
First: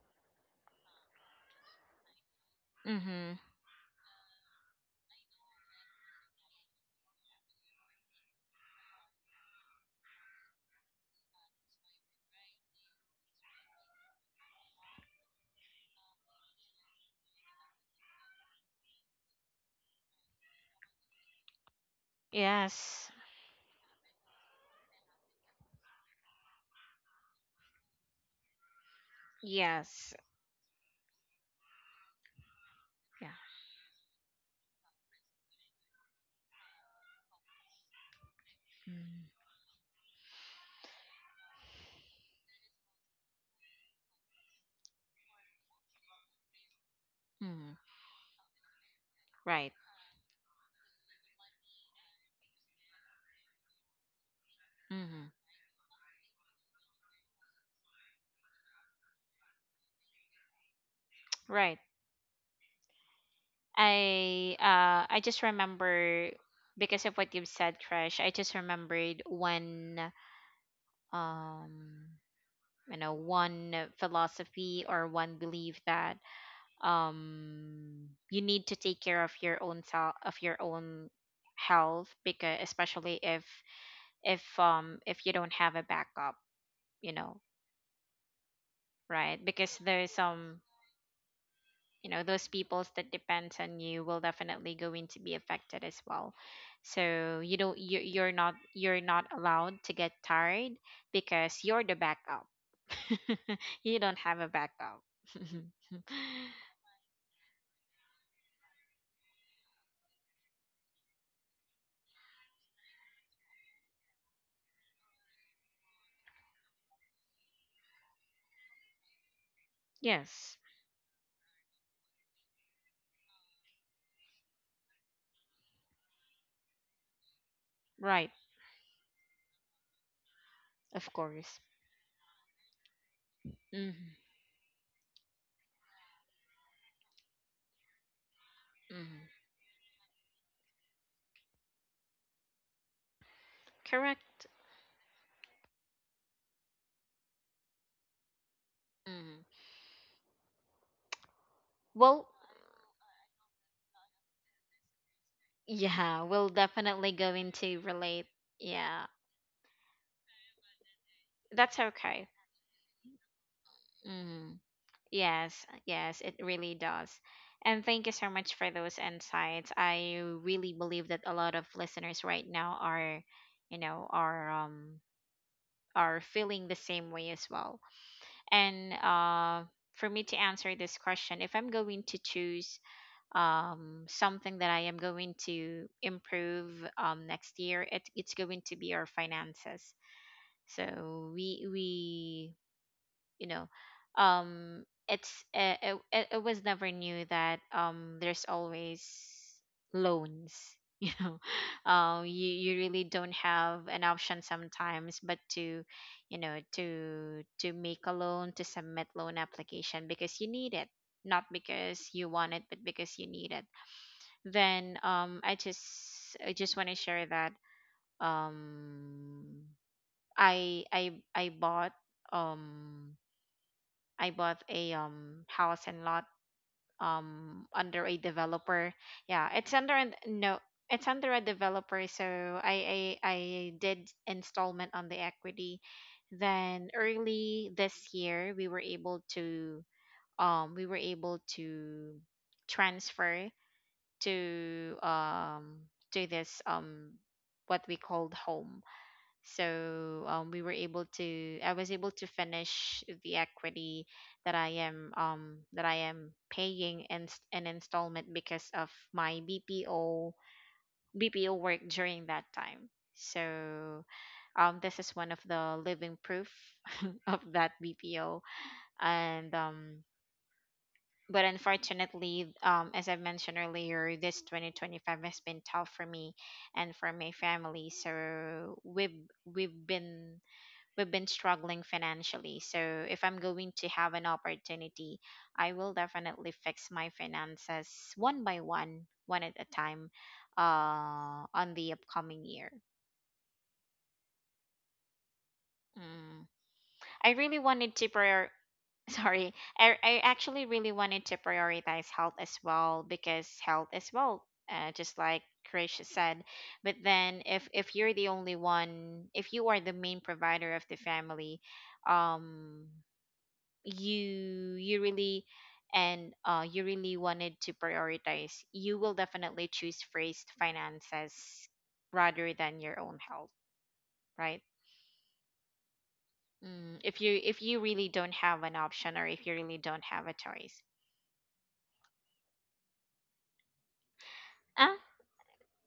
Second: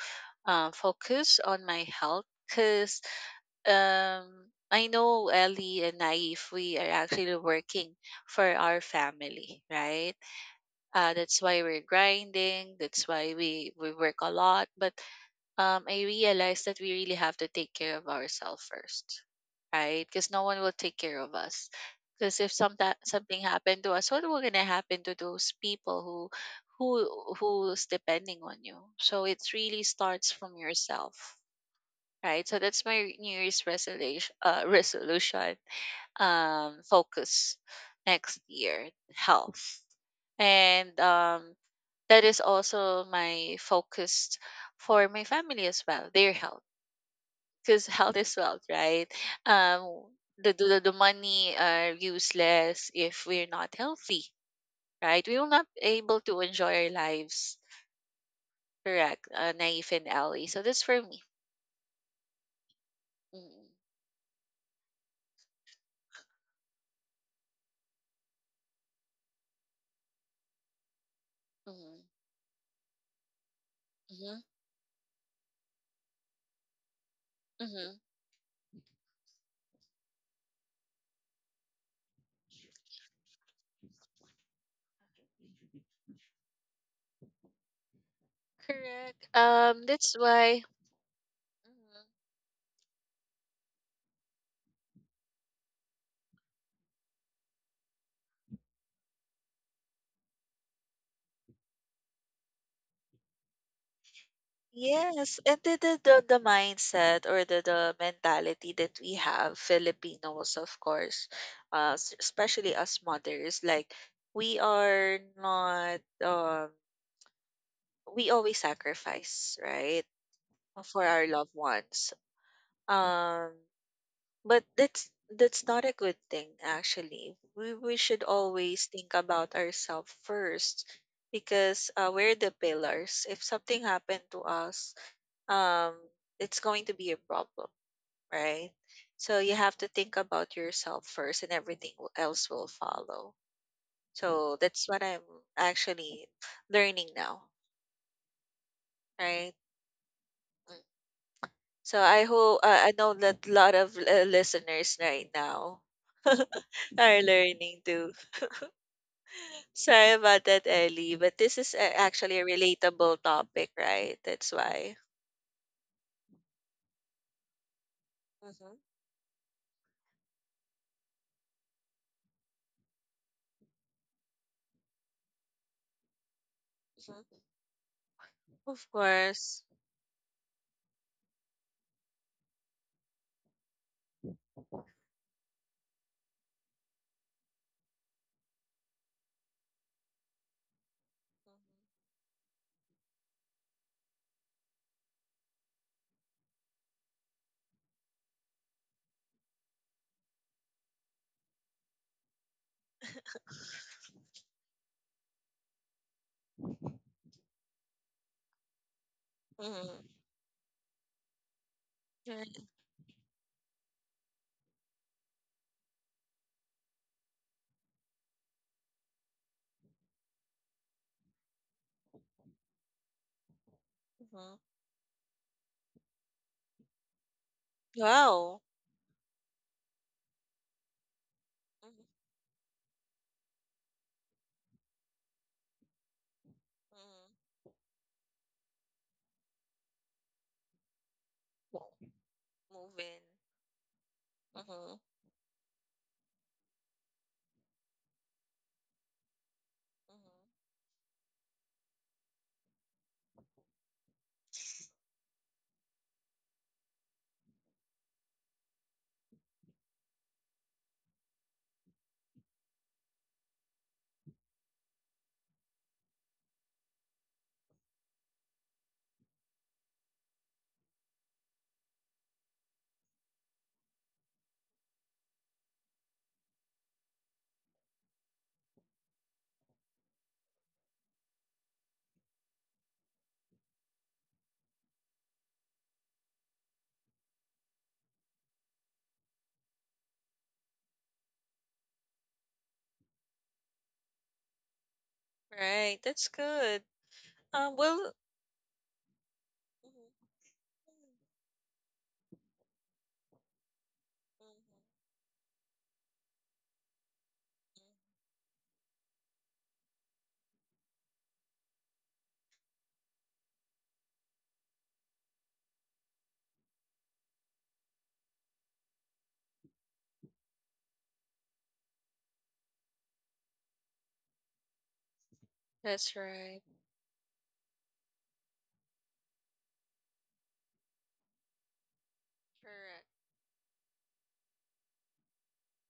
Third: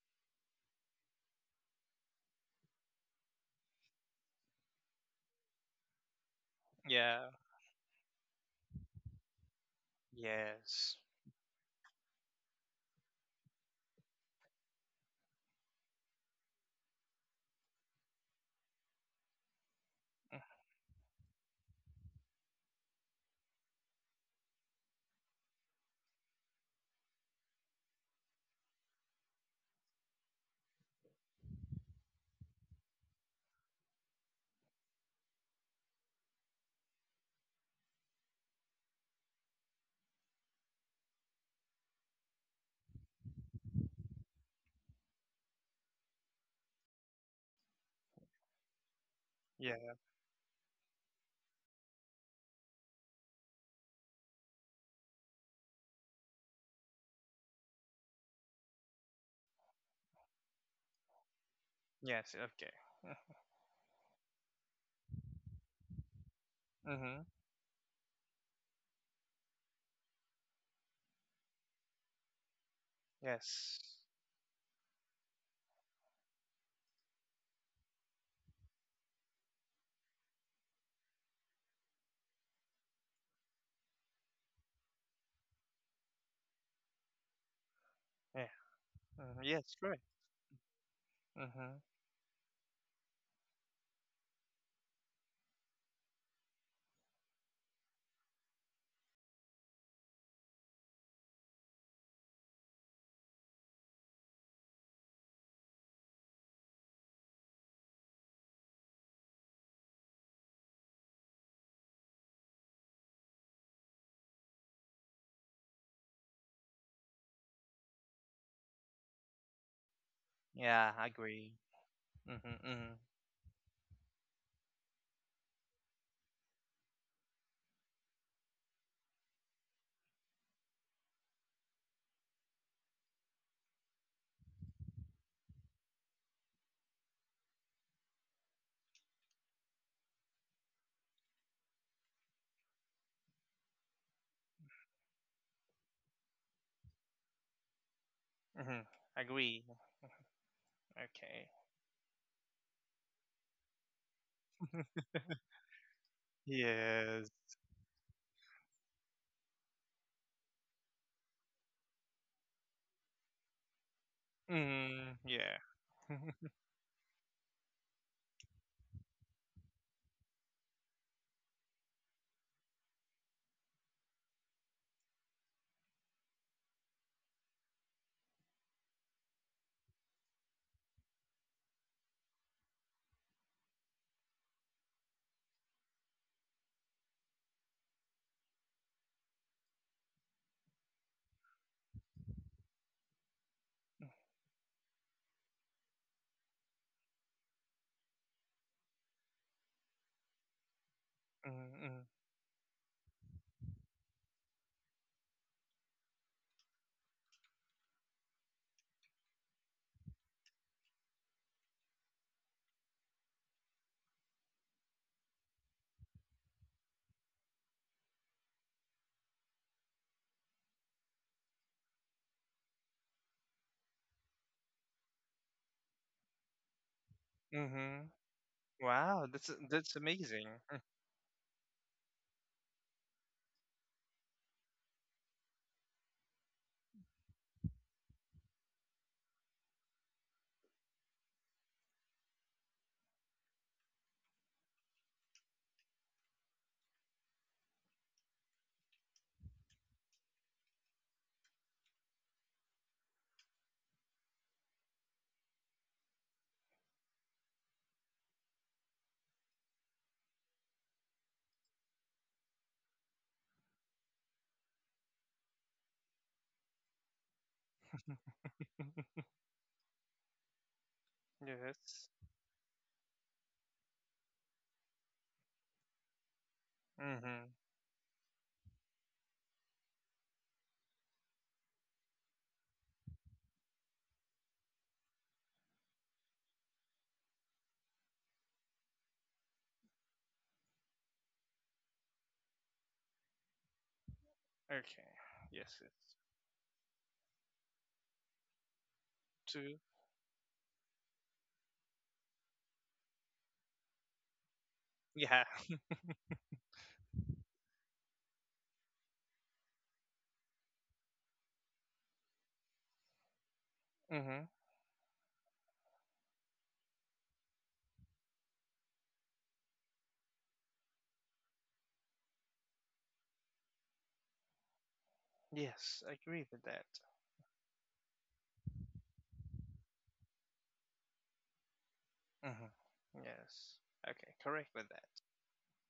S2: focus on my health because
S1: Mm-hmm.
S2: I know Ellie and Naif, we are
S3: Yeah.
S2: actually working for our family, right?
S3: Yes.
S2: That's why we're grinding. That's why we work a lot. But I realized that we really have to take care of ourselves first, right? Because
S3: Mm,
S2: no one will take care of us. Because if some
S1: Yes.
S2: something happened to us, what will gonna happen to those people who who who's depending on you? So it really
S1: Yes.
S2: starts from yourself, right? So that's my
S1: Yeah.
S2: New Year's resolution. Resolution. Focus next year,
S1: Mm-hmm.
S2: health, and that is also my focus for my family as well, their health.
S1: Mm-hmm.
S2: 'Cause health is wealth, right?
S1: Right.
S3: yeah.
S2: Um, the money are useless if we're not healthy, right?
S1: Mm-hmm.
S2: We will not able to enjoy our lives. Correct, Naif and Ellie. So that's for me.
S1: Right.
S3: Yes. Okay.
S2: Mm-hmm.
S1: I just remember,
S3: Mm,
S1: because of
S3: mhm.
S1: what you've said, Crash, I just remembered one um you know,
S3: Yes.
S1: one
S2: Mm-hmm.
S1: philosophy or one belief that
S2: Mm-hmm.
S1: you need to take care of your own self, of your own health, because especially if if you don't have a backup, you know,
S3: Yeah.
S2: Correct.
S3: Mhm.
S1: right?
S3: Yes.
S1: Because
S3: Correct.
S1: there's
S2: That's
S1: some...
S2: why.
S3: Mhm.
S2: Mhm.
S1: you know, those peoples that depends on you will definitely going to be affected as well, so you're not allowed to get tired, because you're the backup. You don't have a backup.
S2: Yes, and the, the mindset or the mentality that we have, Filipinos, of course, especially us mothers, like we are not we always sacrifice, right,
S1: Yes,
S3: Yeah.
S2: for
S3: I
S2: our
S3: agree.
S2: loved ones.
S3: Mhm. Mhm.
S2: Um, but that's not a good thing actually. We should
S1: right,
S2: always think about ourselves first
S1: of course.
S2: because we're the pillars. If something happened
S1: Hmm.
S2: to us, um, it's going to be a problem, right?
S1: Hmm.
S2: So you have to think about yourself first, and everything will- else will follow.
S1: Correct.
S2: So that's what I'm actually learning now,
S3: Mhm.
S1: Hmm.
S2: right?
S3: Agree. Okay.
S2: So I
S1: Well,
S2: hope, I know that a lot of listeners right now
S1: yeah, we'll definitely
S2: are
S3: Yes.
S1: go
S2: learning
S1: into
S2: too.
S1: relate. Yeah,
S2: Sorry about that, Ellie, but this is
S1: that's okay.
S2: actually a relatable topic, right? That's
S1: Mm-hmm.
S2: why.
S3: Mhm. Yeah.
S1: Yes, yes, it really does. And thank you so much for
S2: Hmm.
S1: those insights. I really believe that a lot of listeners right now are, you know, are feeling the same way
S2: Hmm.
S1: as well.
S2: Of
S1: And
S2: course.
S1: uh, for me to answer this question, if I'm going to choose something that I am going to improve next year, it's going to be our finances. So we you know, it, it was never new that there's always loans. You know,
S3: Mhm.
S1: you really don't have an option sometimes, but to you know, to make a loan, to submit loan application,
S2: Mm-hmm.
S1: because you need it, not because you want it, but because you need it. Then I just want to share that um I bought um I
S2: Mm-hmm.
S1: bought a house and lot under
S3: Mhm.
S1: a
S2: Wow.
S1: developer.
S3: Wow.
S1: Yeah, it's under
S3: That's
S1: an
S3: amazing.
S1: no it's under a
S2: Mm-hmm.
S1: developer, so I did installment on the equity. Then early this year we were able to um we were able
S2: Wow.
S1: to
S2: Moving.
S1: transfer
S2: Mm-hmm.
S1: to um to this what we called home. So we
S2: Mm-hmm.
S1: were able to... I was able to finish the equity that I am that I am paying in an installment because of my BPO work during that time. So this is one of the living proof of that BPO. And but
S3: Yes.
S1: unfortunately as I mentioned earlier, this 2025 has been tough for me and for my
S3: Mhm.
S1: family, so we've been struggling financially. So if I'm going to have an opportunity, I will definitely fix my finances one by one, one at a time, on the upcoming year.
S3: Okay. Yes,
S2: Right.
S3: it's
S2: That's
S1: Mm.
S2: good.
S1: I really wanted to
S2: Well.
S1: prior... Sorry,
S3: two.
S2: Mhm.
S1: I actually really
S2: Mhm.
S1: wanted to prioritize health as well, because health as well, just
S3: Yeah.
S1: like Krish said. But then, if you're the only one, if you are the main provider of the family, um
S3: Mm-hmm.
S1: you really... and you really wanted to prioritize, you will definitely choose first finances rather than your own health, right?
S3: Yes, I
S2: That's
S3: agree
S2: right.
S3: with that.
S1: Mm, if you really don't have an option, or if you really don't have a choice.
S3: Mm-hmm.
S2: Correct.
S3: Yes. Okay, correct with
S1: Ah,
S3: that.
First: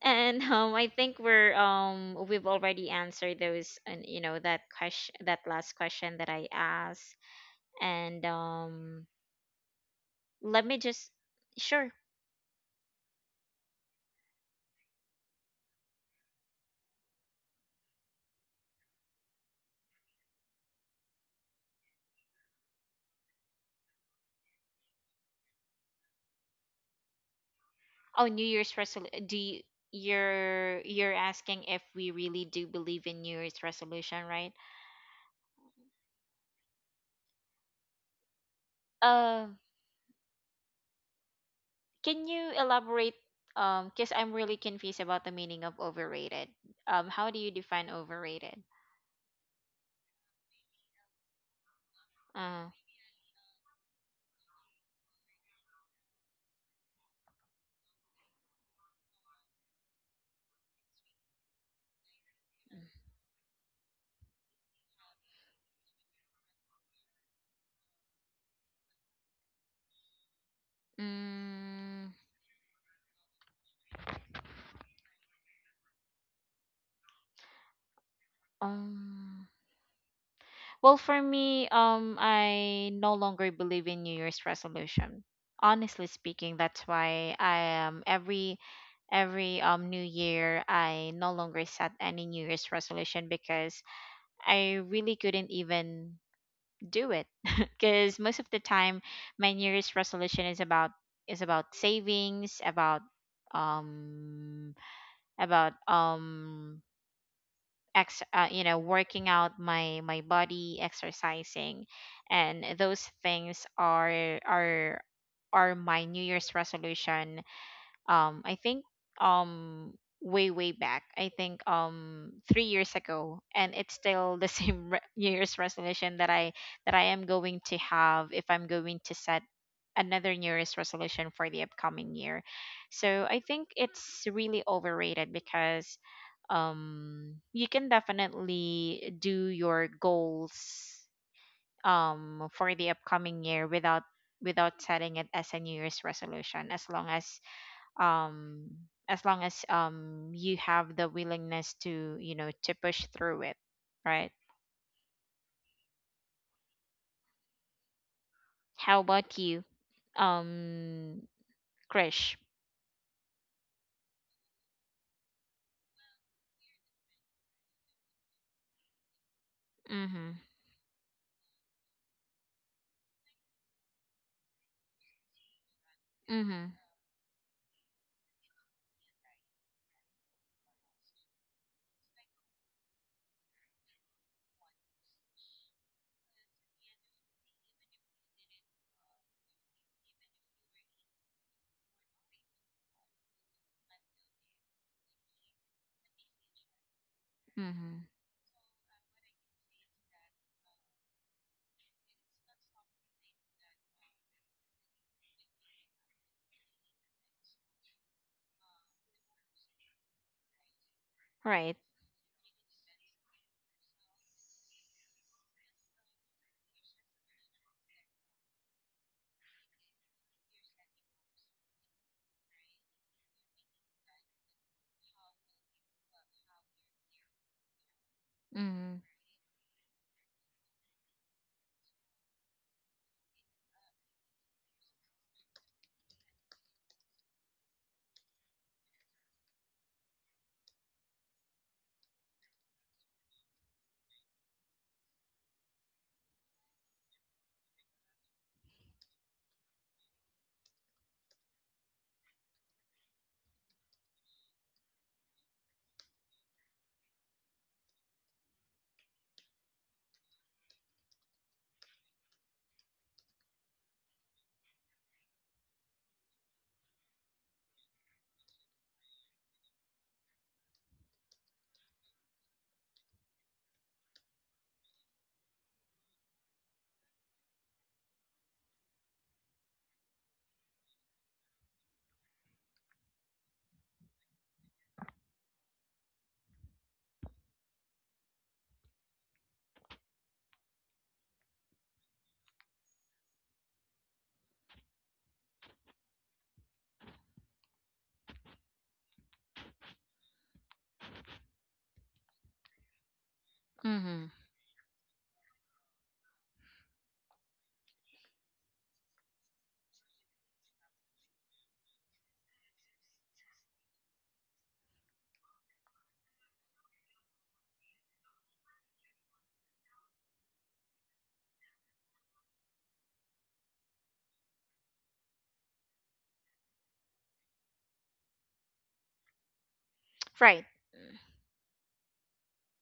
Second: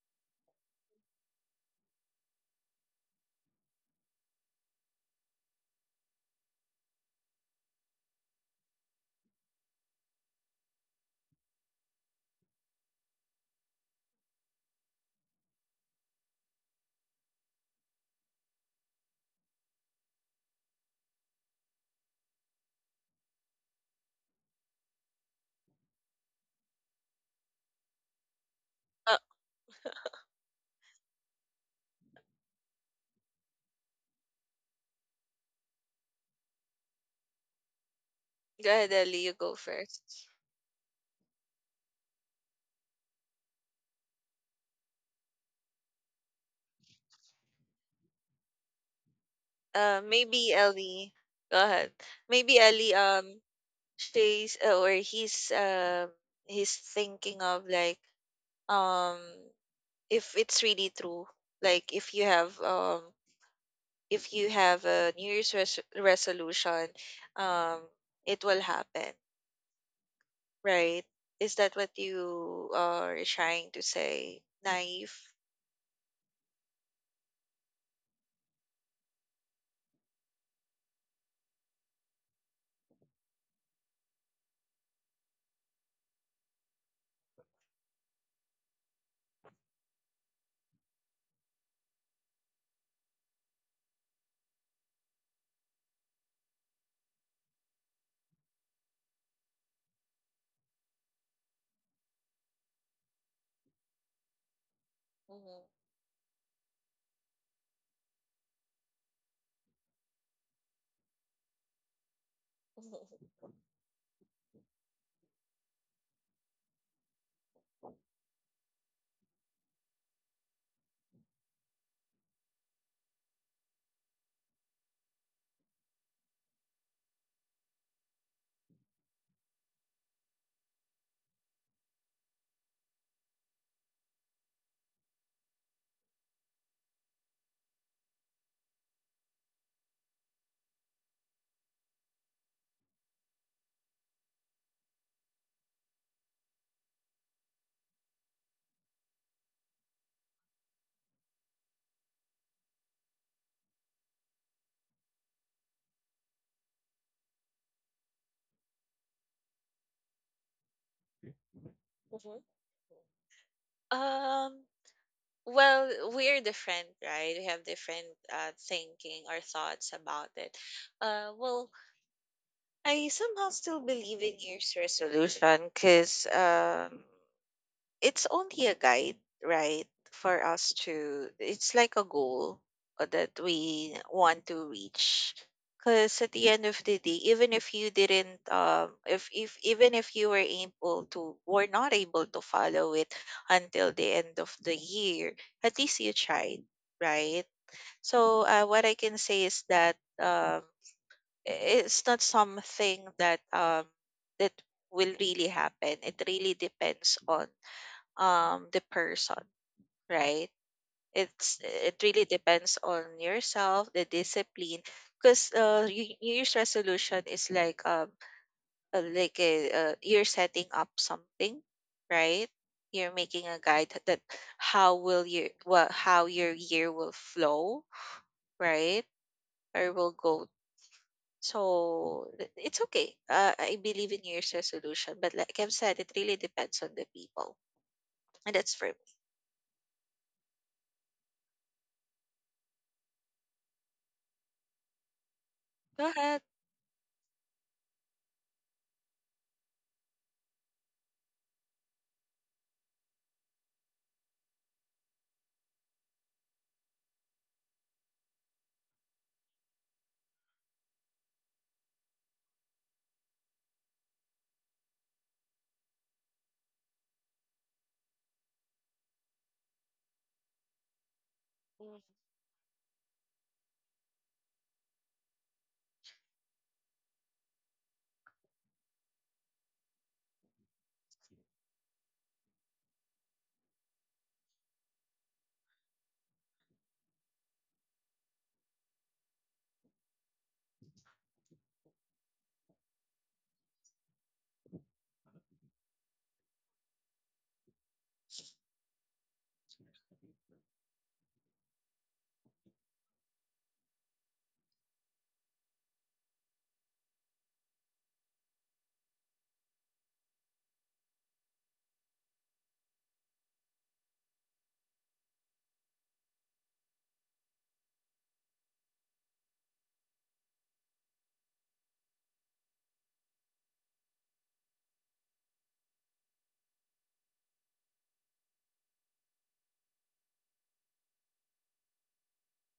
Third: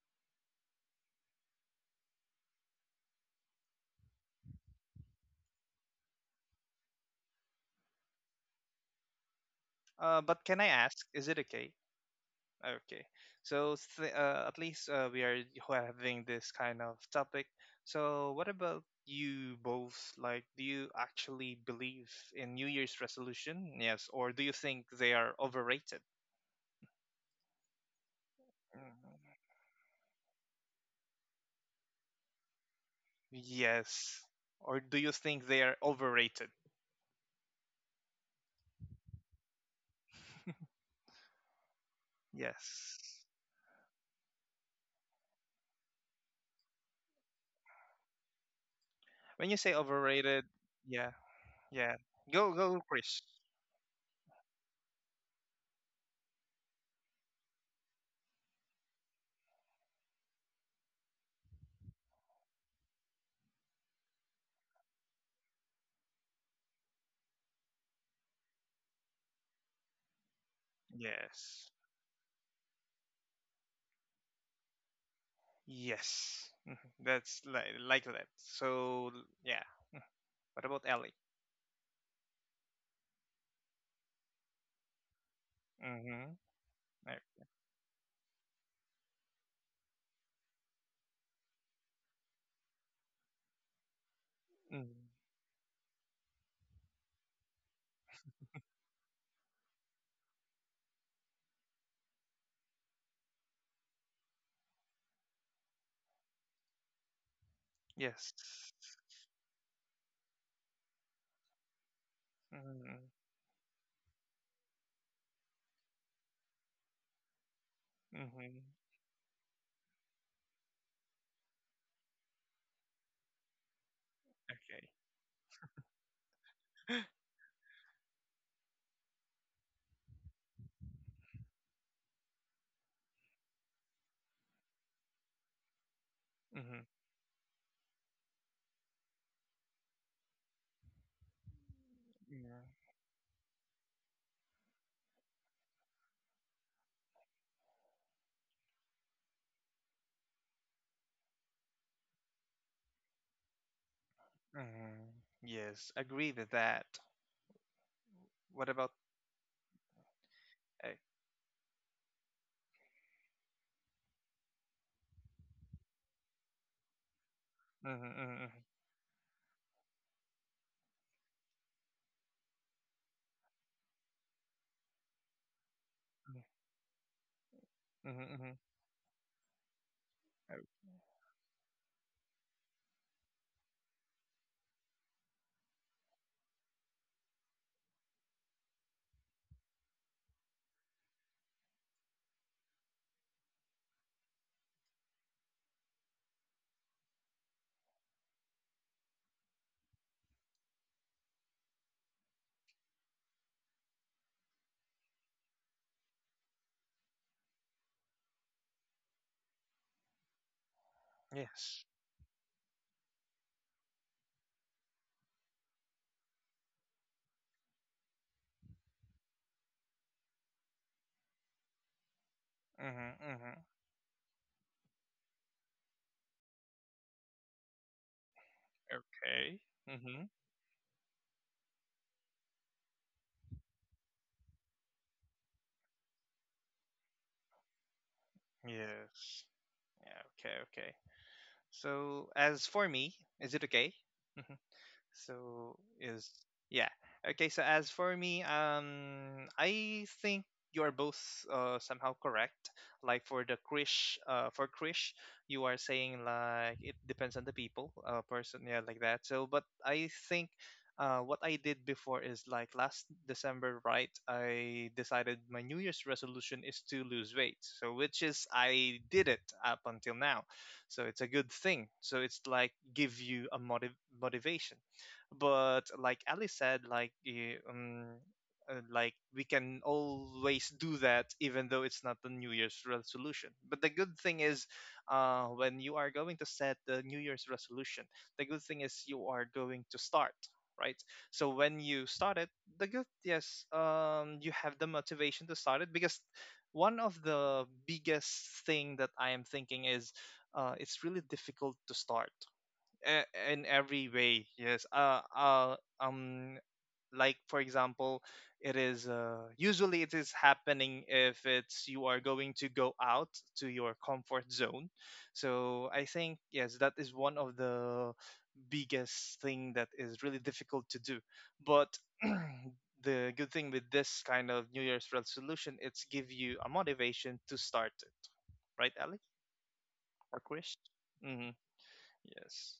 S1: and I think we've already answered those and you know, that question, that last question that I asked, and
S3: But can
S1: let
S3: I
S1: me
S3: ask,
S1: just...
S3: is it okay?
S1: sure.
S3: Okay. So, at least we are having this kind of topic. So, what about you both? Like, do you actually believe in New Year's resolution? Yes, or do you think they are overrated?
S1: Oh, New Year's
S3: Mm.
S2: Uh,
S1: resolution. Do you... you're asking if we really do believe in New Year's
S3: Yes.
S1: resolution, right?
S3: Or do you think they are overrated?
S2: go ahead, Ellie. You go
S1: Um,
S2: first.
S1: can you elaborate?
S3: Yes.
S1: Because I'm really confused about the meaning of overrated. How do you define overrated?
S3: When you say overrated,
S2: Maybe
S3: yeah,
S2: Ellie. Go ahead.
S3: yeah. Go,
S2: Maybe
S1: Uh,
S3: go,
S2: Ellie.
S3: Chris.
S2: She's or he's thinking of like um if it's really true. Like if you have a New Year's resolution, um, it will happen, right? Is
S3: Yes,
S2: that what
S1: mm,
S2: you are trying to say, naive?
S3: yes. Mhm. That's like that. So
S1: um.
S3: yeah. Mm. What about
S1: Well,
S3: Ellie?
S1: for me, I no longer believe in New Year's resolution. Honestly
S3: Mm-hmm.
S1: speaking, that's why I every New Year I no longer set any New Year's resolution, because I
S3: mm
S1: really couldn't even do it, because most of the time my New Year's resolution is about savings, um about
S2: Mm-hmm.
S1: ex
S3: Yes.
S1: you know, working out my body, exercising, and
S3: Mm-hmm.
S1: those things are are my New Year's resolution. um i
S3: Mm-hmm.
S1: think um way back, I think 3 years ago, and it's still the
S3: Okay.
S1: same New Year's resolution that I am going to have if I'm going to set another New Year's resolution for the upcoming year. So I think it's really overrated because
S3: Mm-hmm.
S1: you can definitely do your goals for the
S3: Yeah.
S1: upcoming year without setting it as a New Year's resolution, as long as um you have the willingness to, you know, to push through it, right?
S3: Mm-hmm. Yes, agree with that. What about
S1: How about you,
S3: A?
S1: um Krish?
S2: Um, Well, we're different, right? We have different
S3: Mm-hmm. Mm-hmm.
S2: thinking or thoughts about
S1: Mm-hmm.
S2: it. Well, I somehow still believe in New Year's resolution because
S3: Mm-hmm.
S1: Mm-hmm.
S2: it's
S3: Mm-hmm. Mm-hmm.
S2: only a guide, right? For
S3: Oh,
S2: us to, it's like a goal that we want to reach. Because at the end of the day, even if you didn't, if even if you were able to, were not able to follow it until the end of the year, at least you tried, right?
S1: Mm-hmm.
S2: So what I can say is that um, it's not something that that will really happen. It really depends on the person, right? It's
S1: Right.
S3: yes.
S2: it really depends on yourself, the discipline, because New New Year's resolution is like, you're setting up something, right?
S3: Mm-hmm.
S2: You're making
S3: Mm-hmm.
S2: a guide that how will you what how your year will flow,
S1: Mm-hmm.
S2: right?
S3: Okay.
S2: Or will
S3: Mm-hmm.
S2: go. So it's okay. I believe in New Year's resolution, but like I've said, it really depends on the people, and that's for me.
S3: Yes. Yeah. Okay. Okay. So, as for me, is it okay? So
S2: Go
S3: is
S2: ahead.
S3: yeah. Okay, so as for me, I think you're both somehow correct. Like for the Krish for Krish, you are saying like it depends on the people, uh, person, yeah, like that. So but I think what I did before is like last December, right? I decided my New Year's resolution is to lose weight. So, which is I did it up until now, so it's a good thing, so it's like give you a motivation, but like Ali said, like like we can always do that, even though it's not the New Year's resolution. But the good thing is, when you are going to set the New Year's resolution, the good thing is you are going to start. Right, so when you start it, the good, yes, you have the motivation to start it because one of the biggest thing that I am thinking is, it's really difficult to start uh, in every
S1: Mm-hmm.
S3: way, yes, like for example, it is usually it is happening if it's you are going to go out to your comfort zone. So I think, yes, that is one of the biggest thing that is really difficult to do. But the good thing with this kind of New Year's resolution, it's give you a motivation to start it, right, Ali or
S1: Right.
S3: Chris? Mm-hmm. Yes.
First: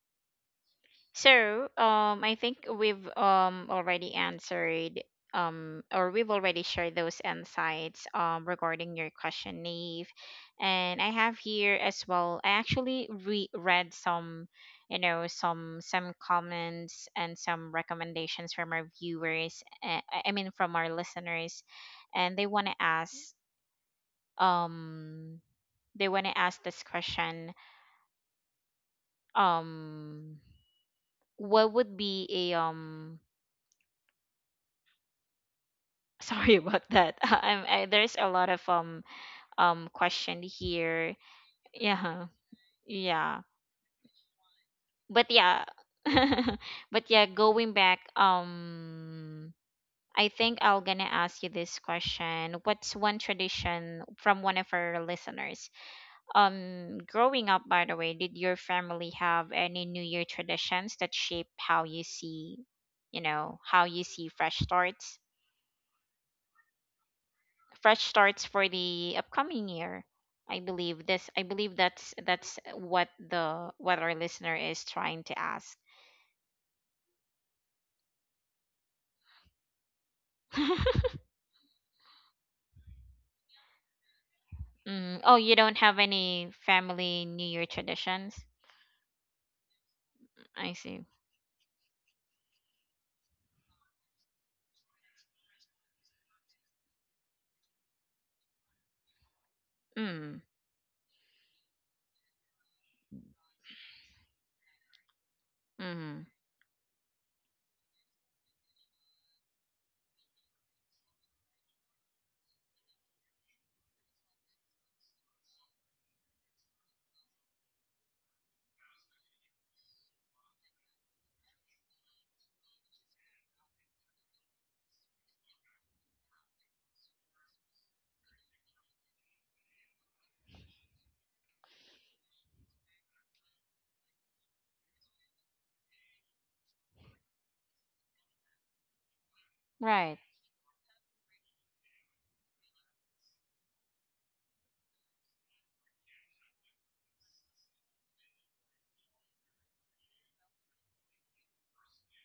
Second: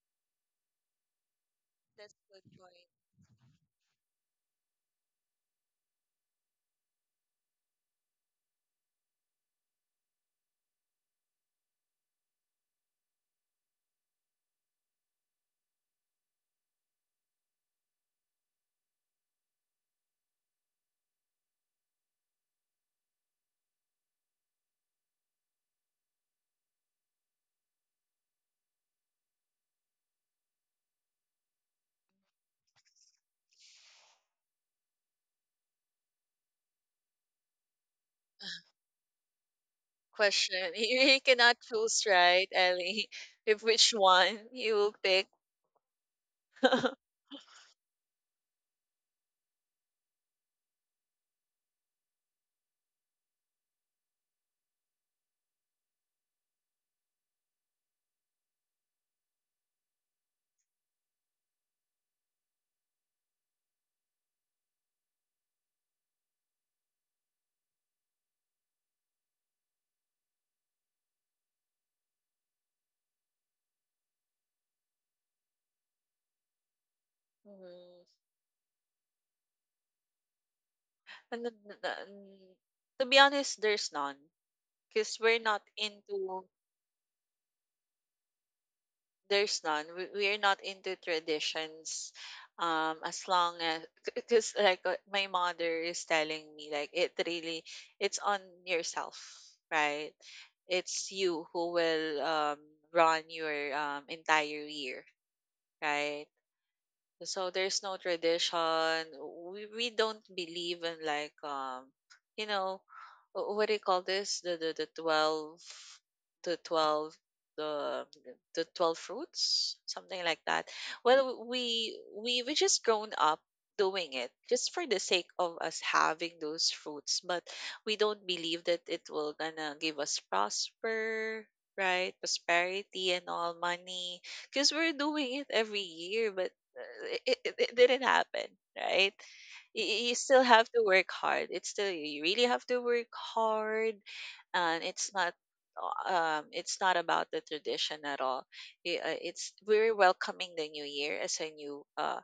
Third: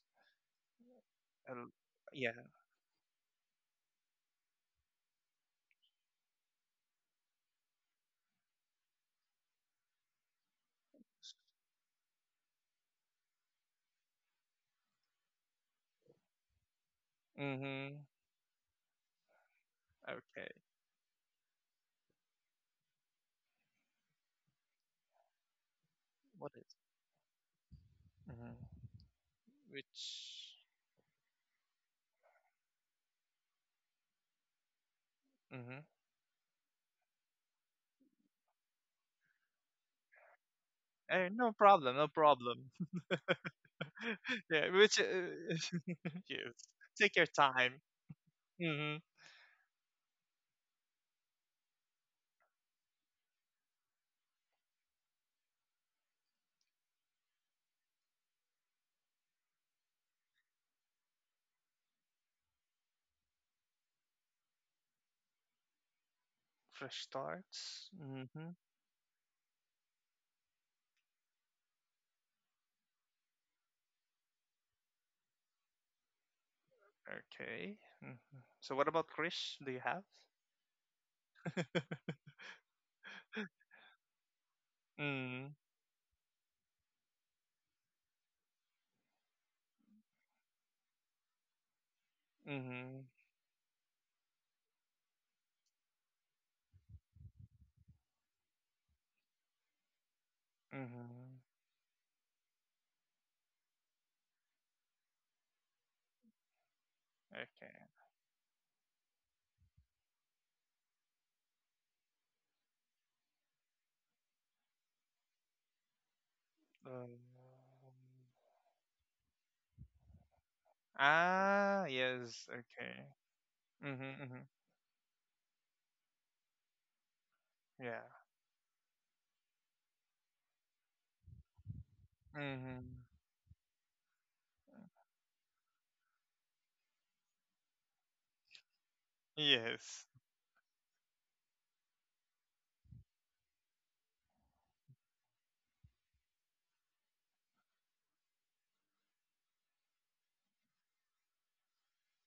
S1: So,
S3: Um,
S2: That's
S3: yeah.
S2: a
S1: I
S2: good
S1: think
S2: point.
S1: we've already answered or we've already shared those insights regarding your question, Nave. And I have here as well. I actually re-read some, you know, some comments and some
S3: Mhm.
S1: recommendations from our viewers. I
S3: Okay.
S1: mean, from our listeners, and they want to ask um
S3: What is?
S1: this question,
S3: Mhm.
S1: um
S3: Which?
S1: what would be a
S3: Mhm.
S1: sorry about that. There's a lot of question
S2: Question.
S1: here.
S2: You
S3: Eh, no
S2: cannot
S3: problem.
S2: choose,
S3: No
S1: Yeah,
S2: right,
S3: problem.
S2: Ellie?
S1: yeah,
S2: If which one
S3: Yeah.
S2: you will
S3: Which?
S1: but
S2: pick.
S1: yeah,
S3: Yes.
S1: but
S3: Take your
S1: yeah. Going
S3: time.
S1: back,
S3: Mhm.
S1: I think I'll gonna ask you this question. What's one tradition from one of our listeners? Growing up, by the way, did your family have any New Year traditions that shape how you see, you know, how you see fresh starts?
S3: Fresh starts.
S1: Fresh starts
S3: Mhm.
S1: for the upcoming year. I believe this. I believe that's what the... what our listener is trying to ask.
S3: Okay.
S2: Mhm.
S3: Mhm. So what about Krish? Do you have?
S2: And the- mm, To be honest, there's none.
S1: Mm.
S2: Because
S1: Oh,
S2: we're
S3: Mm.
S1: you
S2: not
S1: don't have any
S2: into,
S1: family New Year traditions?
S2: There's none. We're not
S1: I
S2: into
S1: see.
S2: traditions.
S3: Mhm.
S2: As long as, because like my mother is telling me, like, it really, it's on yourself, right?
S1: Mm.
S2: It's
S3: Mhm.
S2: you who will run your entire year,
S1: Mm.
S2: right? So there's
S3: Okay.
S2: no tradition. We don't believe in like you know what do you call this? The
S3: Um,
S2: twelve, the the twelve fruits, something like that. Well,
S3: ah.
S2: we we
S3: Yes.
S2: we just
S3: Okay.
S2: grown up doing
S3: Mhm.
S2: it
S3: Mhm.
S2: just for the sake of us having those fruits, but we
S3: Yeah.
S2: don't believe that it will gonna give us prosper. Right,
S3: Mhm.
S2: prosperity and all money, because we're doing it every year, but it didn't happen, right?
S3: Yes.
S2: You
S1: Right.
S2: still have to work hard. It's still you really have to work hard, and it's not about the tradition at all. I- It's We're welcoming the new year as a new, uh,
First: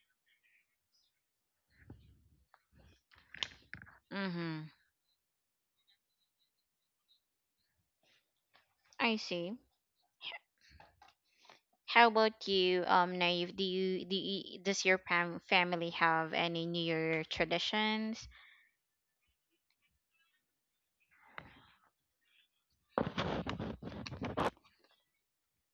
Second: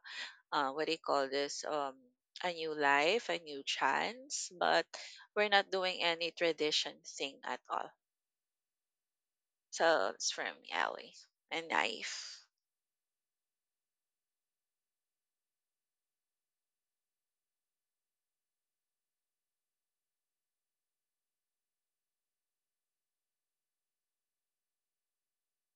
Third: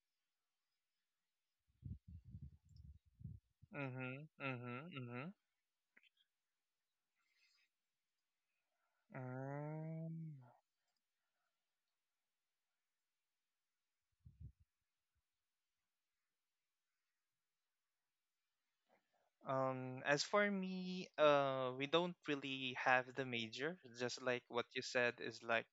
S2: uh what do you call this, a new life, a new
S3: Mhm.
S2: chance,
S1: Mm-hmm.
S2: but
S3: Mhm. Mhm.
S2: we're not doing any tradition thing at all.
S1: I see.
S2: So it's
S3: Um,
S2: from Ali and
S1: How
S2: Naif.
S1: about you, Naive? Do you family have any New Year traditions?
S3: as for me, we don't really have the major, just like what you said is like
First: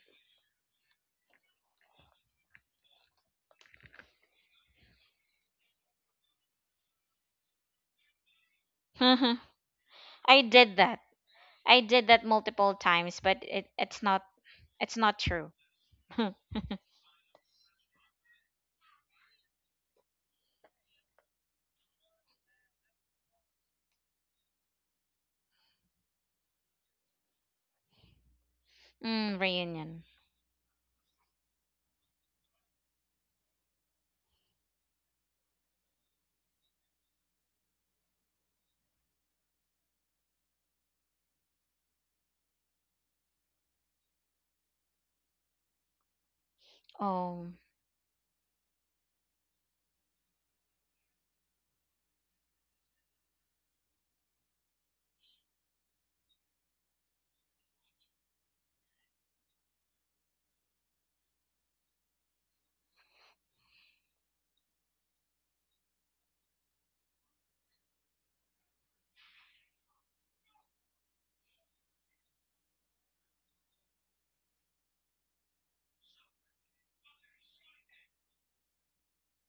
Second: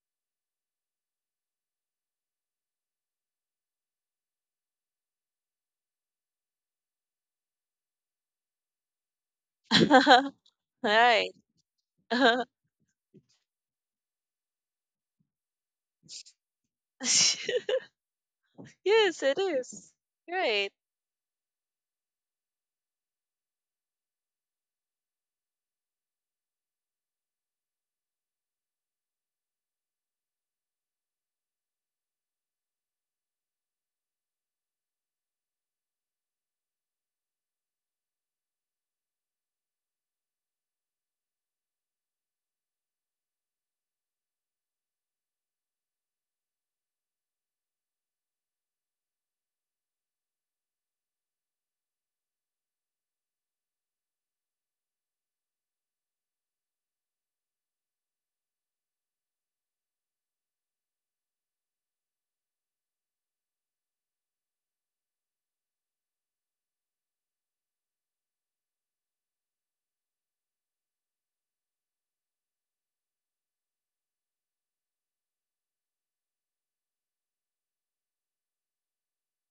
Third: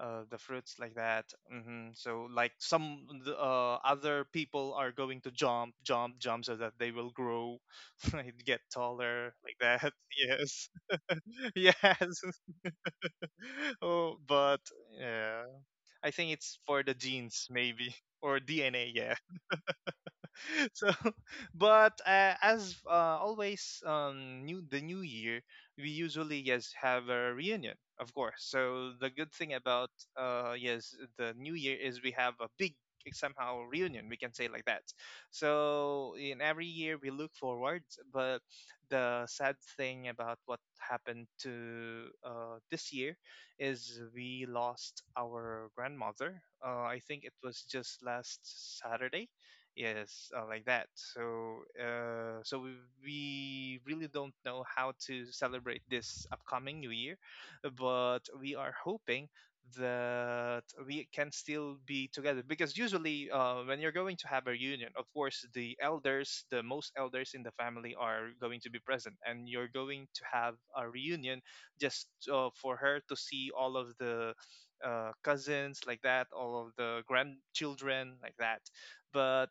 S3: the fruits like that. Hmm. So, like some other people are going to jump, jump, jump so that they will grow, right, get taller like that.
S1: I
S3: Yes,
S1: did that.
S2: Right.
S1: I did
S3: yes.
S1: that multiple times, but it's
S3: Oh,
S1: not
S3: but yeah,
S1: true.
S3: I think it's for the genes, maybe, or DNA. Yeah.
S2: Yes, it is. Right.
S3: So but as always, new the new year, we usually, yes, have a reunion, of course, so the good
S1: Mm,
S3: thing about
S1: reunion.
S3: yes the new year is we have a big somehow reunion, we can say like that. So in every year we look forward, but the sad thing about what happened to, this year is we lost our grandmother. Uh, I think it
S1: Oh,
S3: was just last Saturday, yes, like that. So so we really don't know how to celebrate this upcoming new year, but we are hoping that we can still be together because usually, when you're going to have a reunion, of course, the elders, the most elders in the family are going to be present and you're going to have a reunion just, for her to see all of the, cousins like that, all of the grandchildren like that. But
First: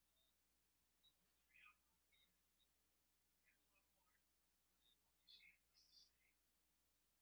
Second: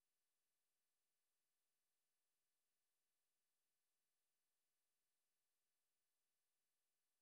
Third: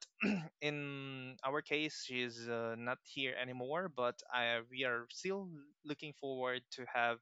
S3: in our case, she's, not here anymore, but we are still looking forward to have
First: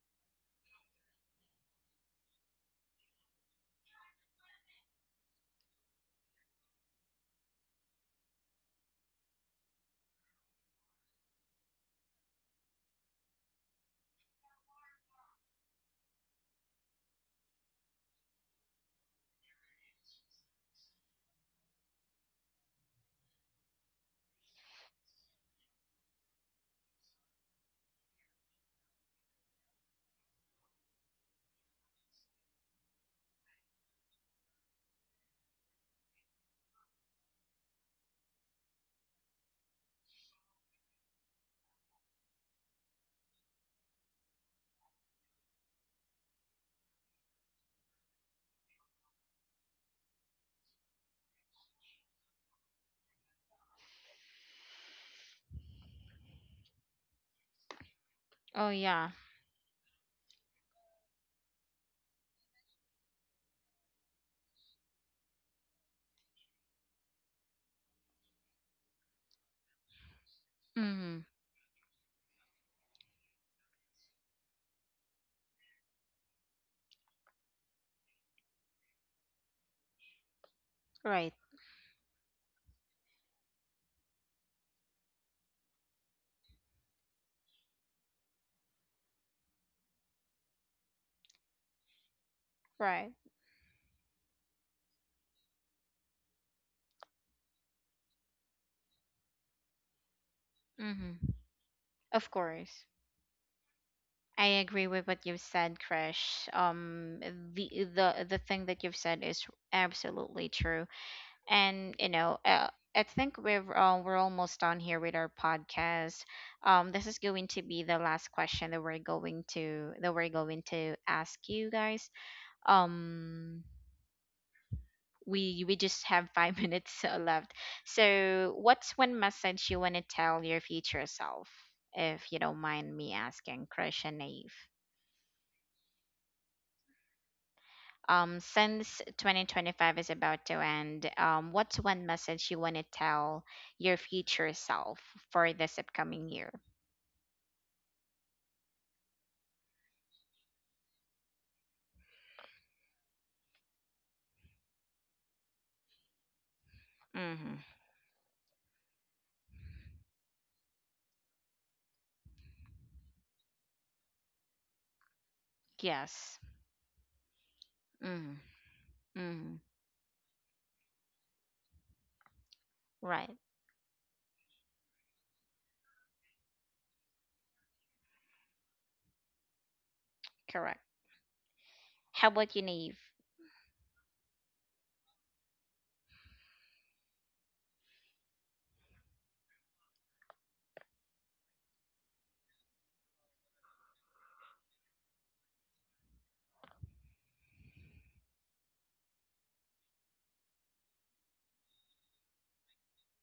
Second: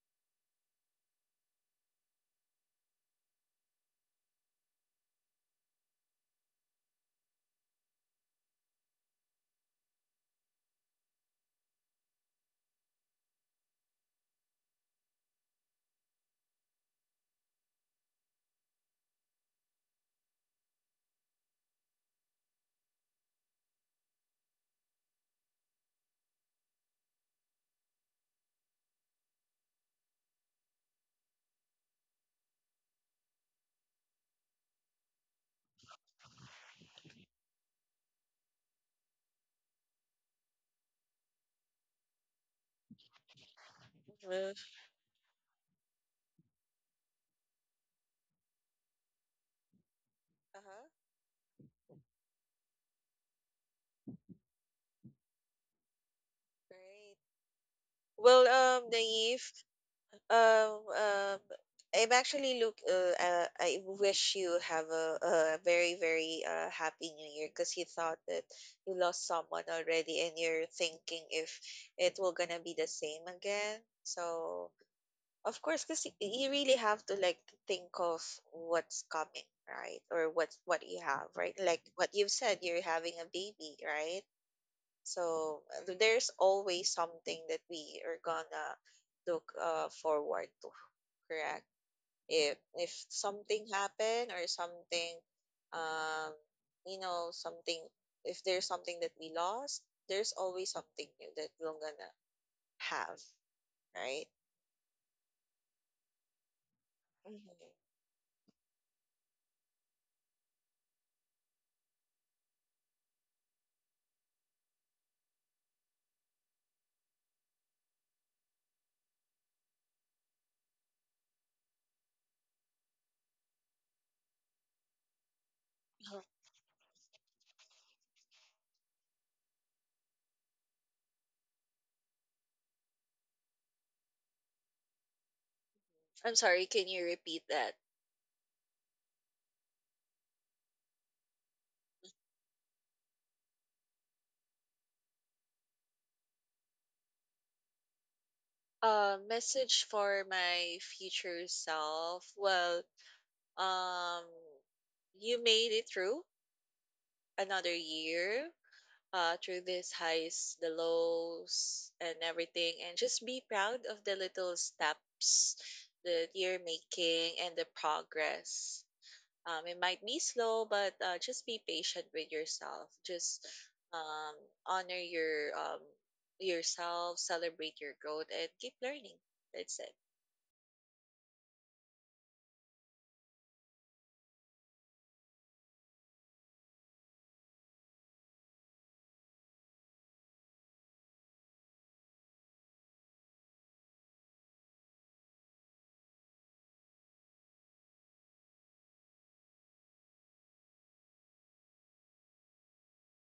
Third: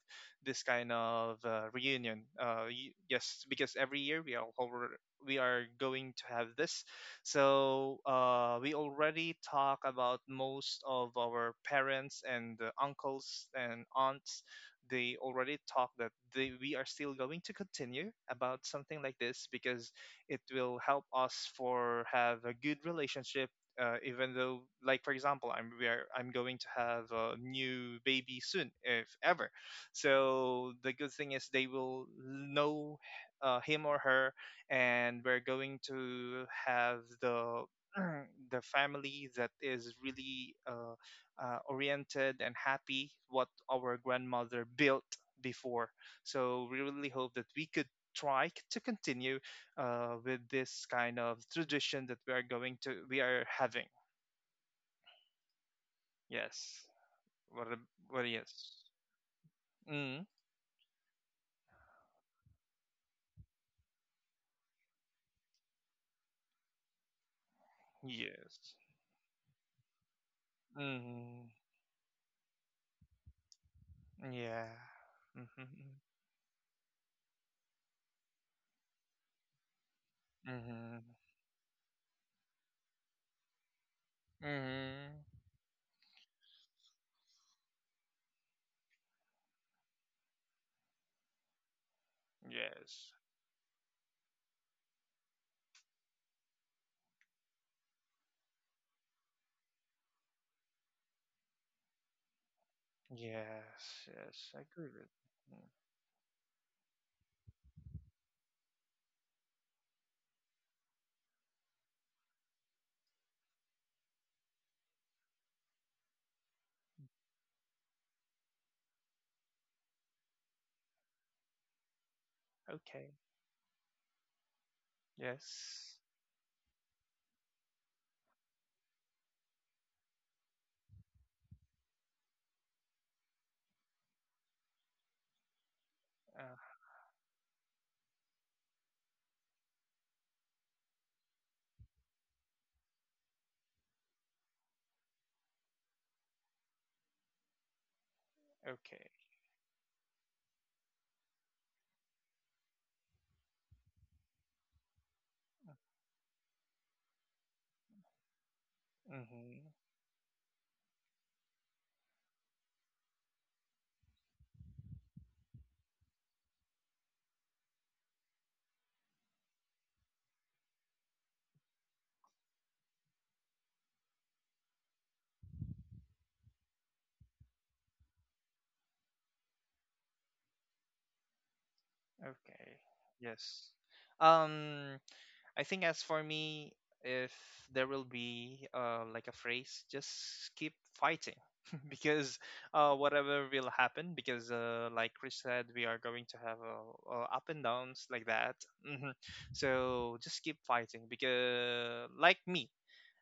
S3: this kind of, reunion. Yes, because every year we are over, we are going to have this. So we already talk about most of our parents and, uncles and aunts. They already talk that we are still going to continue about something like this because it will help us for have a good relationship, even though like for example I'm we are, I'm going to have a new baby soon if ever. So the good thing is they will know, him or her, and we're going to have the the family that is really oriented and happy what our
S2: Uh,
S3: grandmother built before. So we really hope that we could try to continue, with this
S2: uh-huh.
S3: kind of tradition that we are having. Yes.
S2: Right.
S3: What? What?
S2: Well,
S1: oh
S3: Yes.
S1: yeah.
S2: Naif,
S3: Mm.
S2: um, um, I'm actually look. I wish you have a very, very happy New Year because you thought that
S3: Yes.
S2: you lost someone already, and you're
S1: Mm-hmm.
S2: thinking
S3: Mm.
S2: if it will gonna be the same again.
S3: Yeah.
S2: So of
S3: Mm-hmm.
S2: course, because you really have to like think of what's coming, right, or what's what
S3: Mm-hmm.
S2: you have,
S1: Right,
S2: right? Like what you've said, you're having a baby, right?
S3: Mm-hmm.
S2: So there's always something that we are gonna look forward to, correct? If
S3: Yes.
S1: right.
S2: something happen or something, um, you know, something if there's something that we lost, there's always something
S1: Mm-hmm.
S2: new that we're gonna
S1: Of course.
S2: have,
S3: Yes.
S2: right?
S1: I
S3: Yes, I
S1: agree
S3: agree
S1: with
S3: with.
S1: what you've
S3: Mm.
S1: said, Krish.
S2: Mhm.
S1: The thing that you've said is absolutely true, and you know, I think we're almost done here with our podcast. This is going to be the last question that we're going to ask you guys.
S3: Okay.
S1: Um, we
S3: Yes.
S1: just have five minutes left. So, what's one message you want to tell your future self, if you don't mind me asking, Krish and Naive?
S2: I'm
S3: Uh,
S2: sorry, can you repeat that?
S1: Since 2025 is about to end, what's one message you want to tell your future self for this upcoming year?
S3: okay.
S2: Message for my future self. Well, um, you made it through
S1: Mm-hmm.
S2: another year, through
S3: Mm-hmm.
S2: these highs, the lows, and everything, and just be proud of the little steps that
S1: Yes.
S2: you're making and the
S1: Mm-hmm.
S2: progress.
S1: Mm-hmm.
S2: It might be slow, but just be patient with yourself.
S1: Right.
S2: Just um, honor your yourself, celebrate your growth, and keep learning. That's it.
S1: Correct. How about you,
S3: Okay.
S1: Naive?
S3: Yes. Um. I think as for me, if there will be, like a phrase, just keep fighting because, whatever will happen, because, like Chris said, we are going to have up and downs like that. Hmm. So just keep fighting because, like me,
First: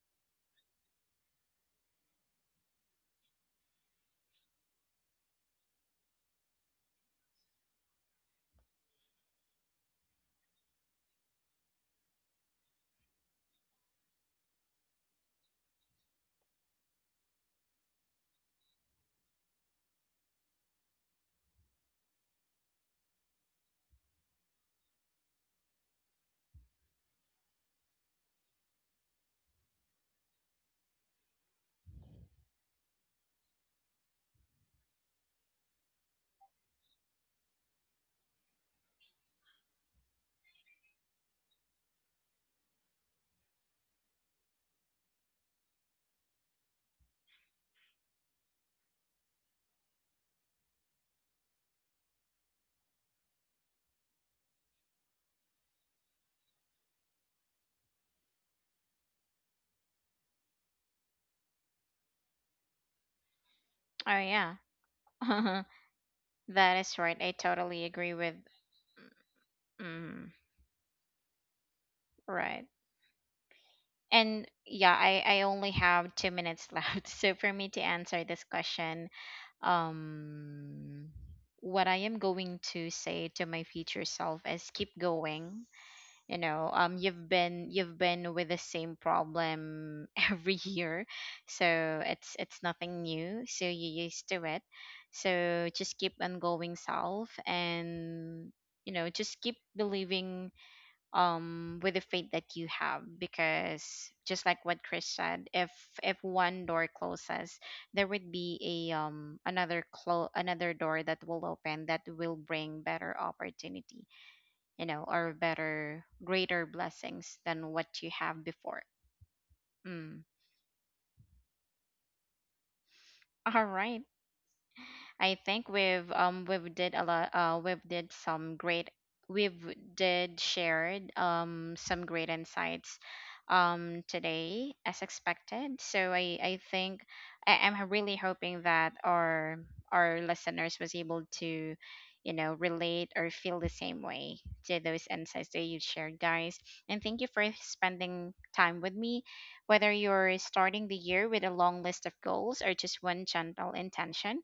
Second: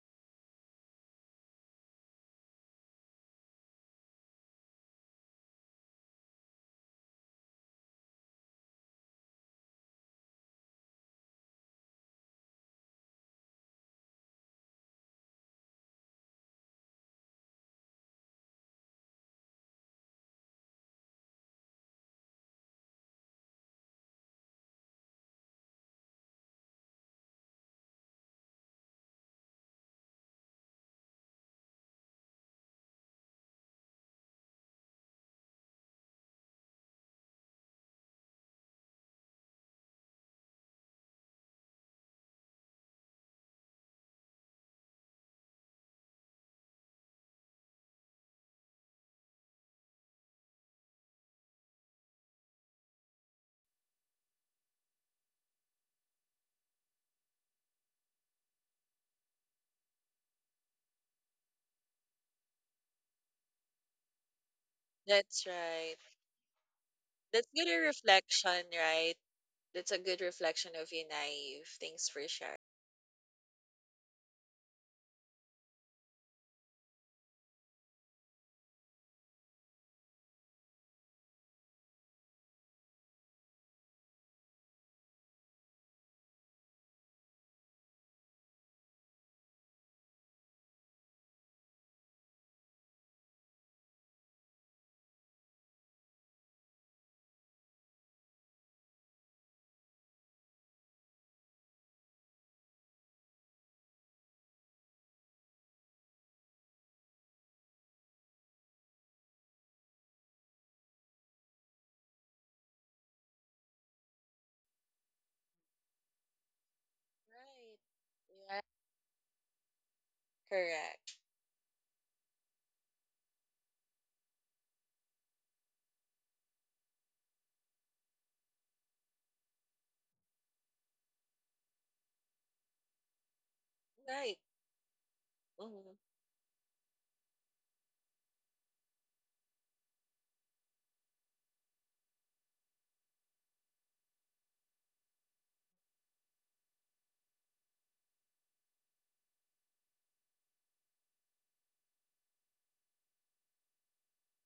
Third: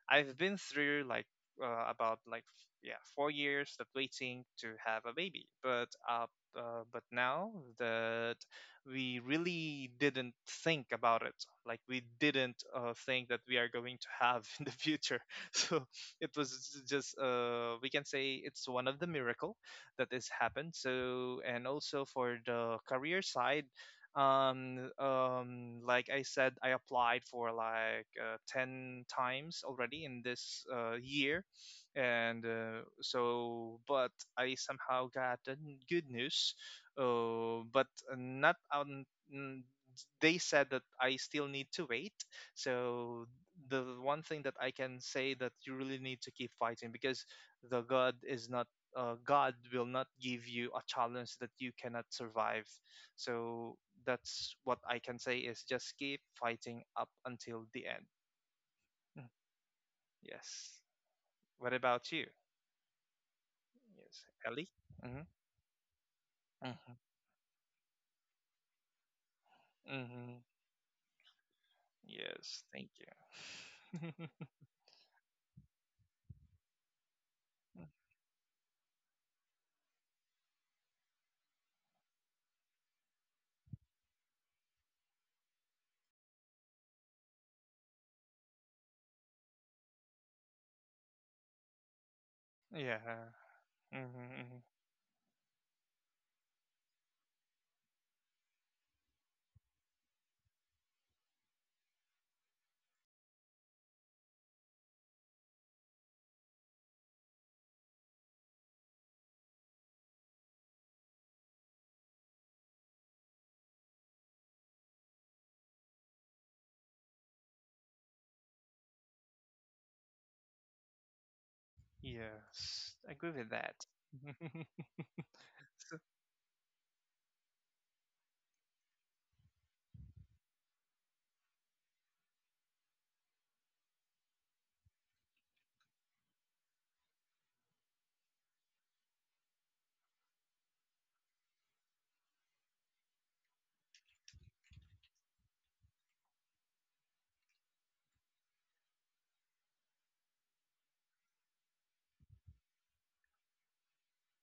S3: I've been through like, about like yeah, 4 years of waiting to have a baby, but now that we really didn't think about it, like we didn't, think that we are going to have in the future. So it was just, we can say it's one of the miracle that has happened. So, and also for the career side, um like I said, I applied for like, 10 times already in this, year, and so, but I somehow got the good news, but not n- they said that I still need to wait. So the one thing that I can say that you really need to keep fighting because the god is not God will not give you a challenge that you cannot survive. So that's what I can say is just keep fighting up until the end. Mm. Yes. What about you?
S1: Oh
S3: Yes,
S1: yeah,
S3: Ellie. Hmm.
S2: That's right.
S1: that is
S3: Hmm.
S1: right. I
S2: That's good a
S1: totally agree with.
S2: reflection, right? That's a good
S1: Mm,
S3: Hmm.
S2: reflection of you, naive. Thanks for sharing.
S3: Yes,
S1: right.
S3: thank you.
S1: And yeah, I only have two minutes left. So for me to answer this question, um, what I am going to say to my future self is keep going. You know, you've been with the same problem every year, so it's nothing
S3: Yeah.
S1: new. So you're used to
S3: Hmm.
S1: it. So just keep on going, self, and you know, just keep believing with the faith that you have, because just like what Chris said, if one door closes, there would be a another another door that will open that will bring better opportunity, you know, or better, greater blessings than what you have
S2: Right. Yeah.
S1: before. Mm.
S2: Correct.
S3: Yes, I agree with
S1: All
S3: that.
S1: right. I think we've did a lot we've did some great we've did shared some great insights
S2: Right.
S1: today as expected.
S2: Hmm.
S1: So I think I'm really hoping that our listeners was able to you know, relate or feel the same way to those insights that you shared, guys. And thank you for spending time with me. Whether you're starting the year with a long list of goals or just one gentle intention,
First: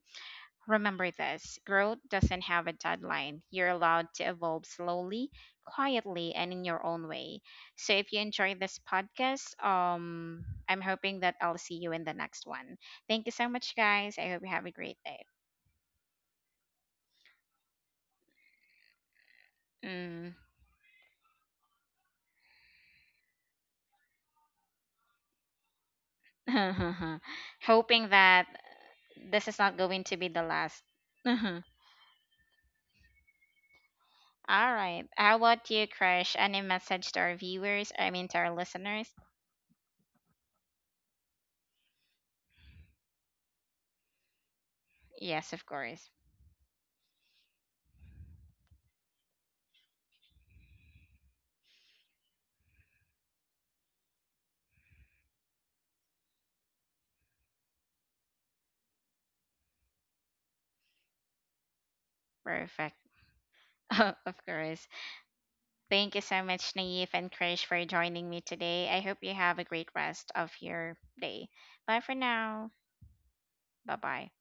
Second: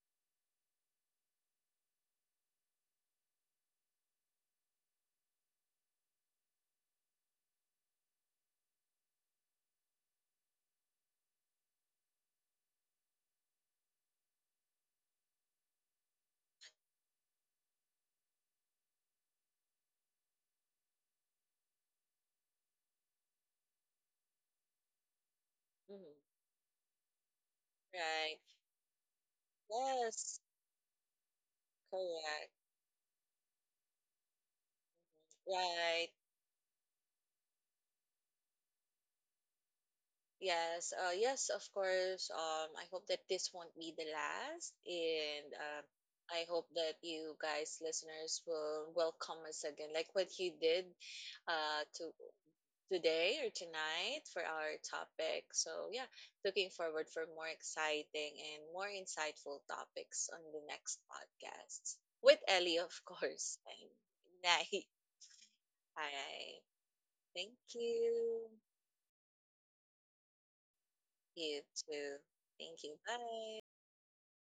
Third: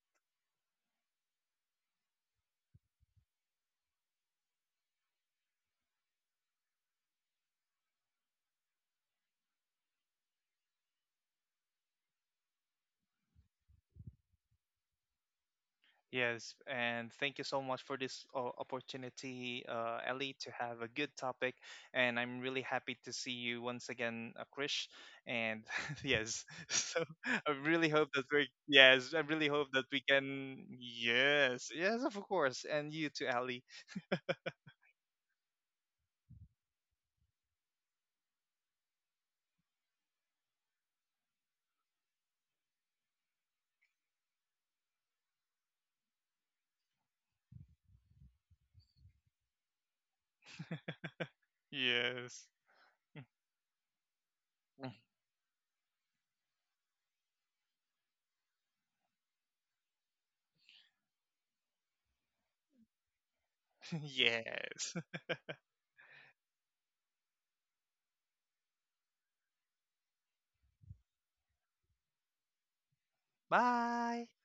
S1: remember this: growth doesn't have a deadline. You're allowed to evolve slowly, quietly, and in your own way. So if you enjoyed this podcast, I'm hoping that I'll see you in the next one. Thank you so much, guys. I hope you have a great day.
S3: Yes, and thank you so much for this, opportunity,
S1: Mm.
S3: Ellie, to have a good topic. And I'm really happy to see you once again, Krish. And
S2: Hmm.
S3: yes, so I really
S1: Hoping
S3: hope that
S2: Right.
S1: that
S3: yes, I really
S1: this is
S3: hope
S1: not
S3: that we
S1: going to be
S2: Yes.
S1: the
S3: can,
S1: last. Mhm.
S3: yes, yes, of
S2: Correct.
S3: course. And you too, Ellie.
S1: All right. How about you,
S2: Right.
S1: Crush? Any message to our viewers? I mean, to our listeners?
S2: Yes. Yes, of course. I hope that this won't be the last, and
S1: Yes, of course.
S2: I hope that you guys, listeners, will welcome us again, like what you did, to
S3: Yes.
S2: today or tonight for our topic. So, yeah, looking forward for more exciting and more insightful topics on the next podcast with Ellie, of
S1: Perfect.
S2: course. And
S1: Of
S2: Nai.
S1: course.
S3: Yes.
S2: All
S1: Thank you so
S2: right.
S1: much, Naive and
S2: Thank
S1: Krish, for joining me
S2: you.
S1: today. I hope you have a great rest of your day.
S2: You
S1: Bye
S2: too.
S1: for now.
S2: Thank you. Bye.
S1: Bye
S3: Bye.
S1: bye.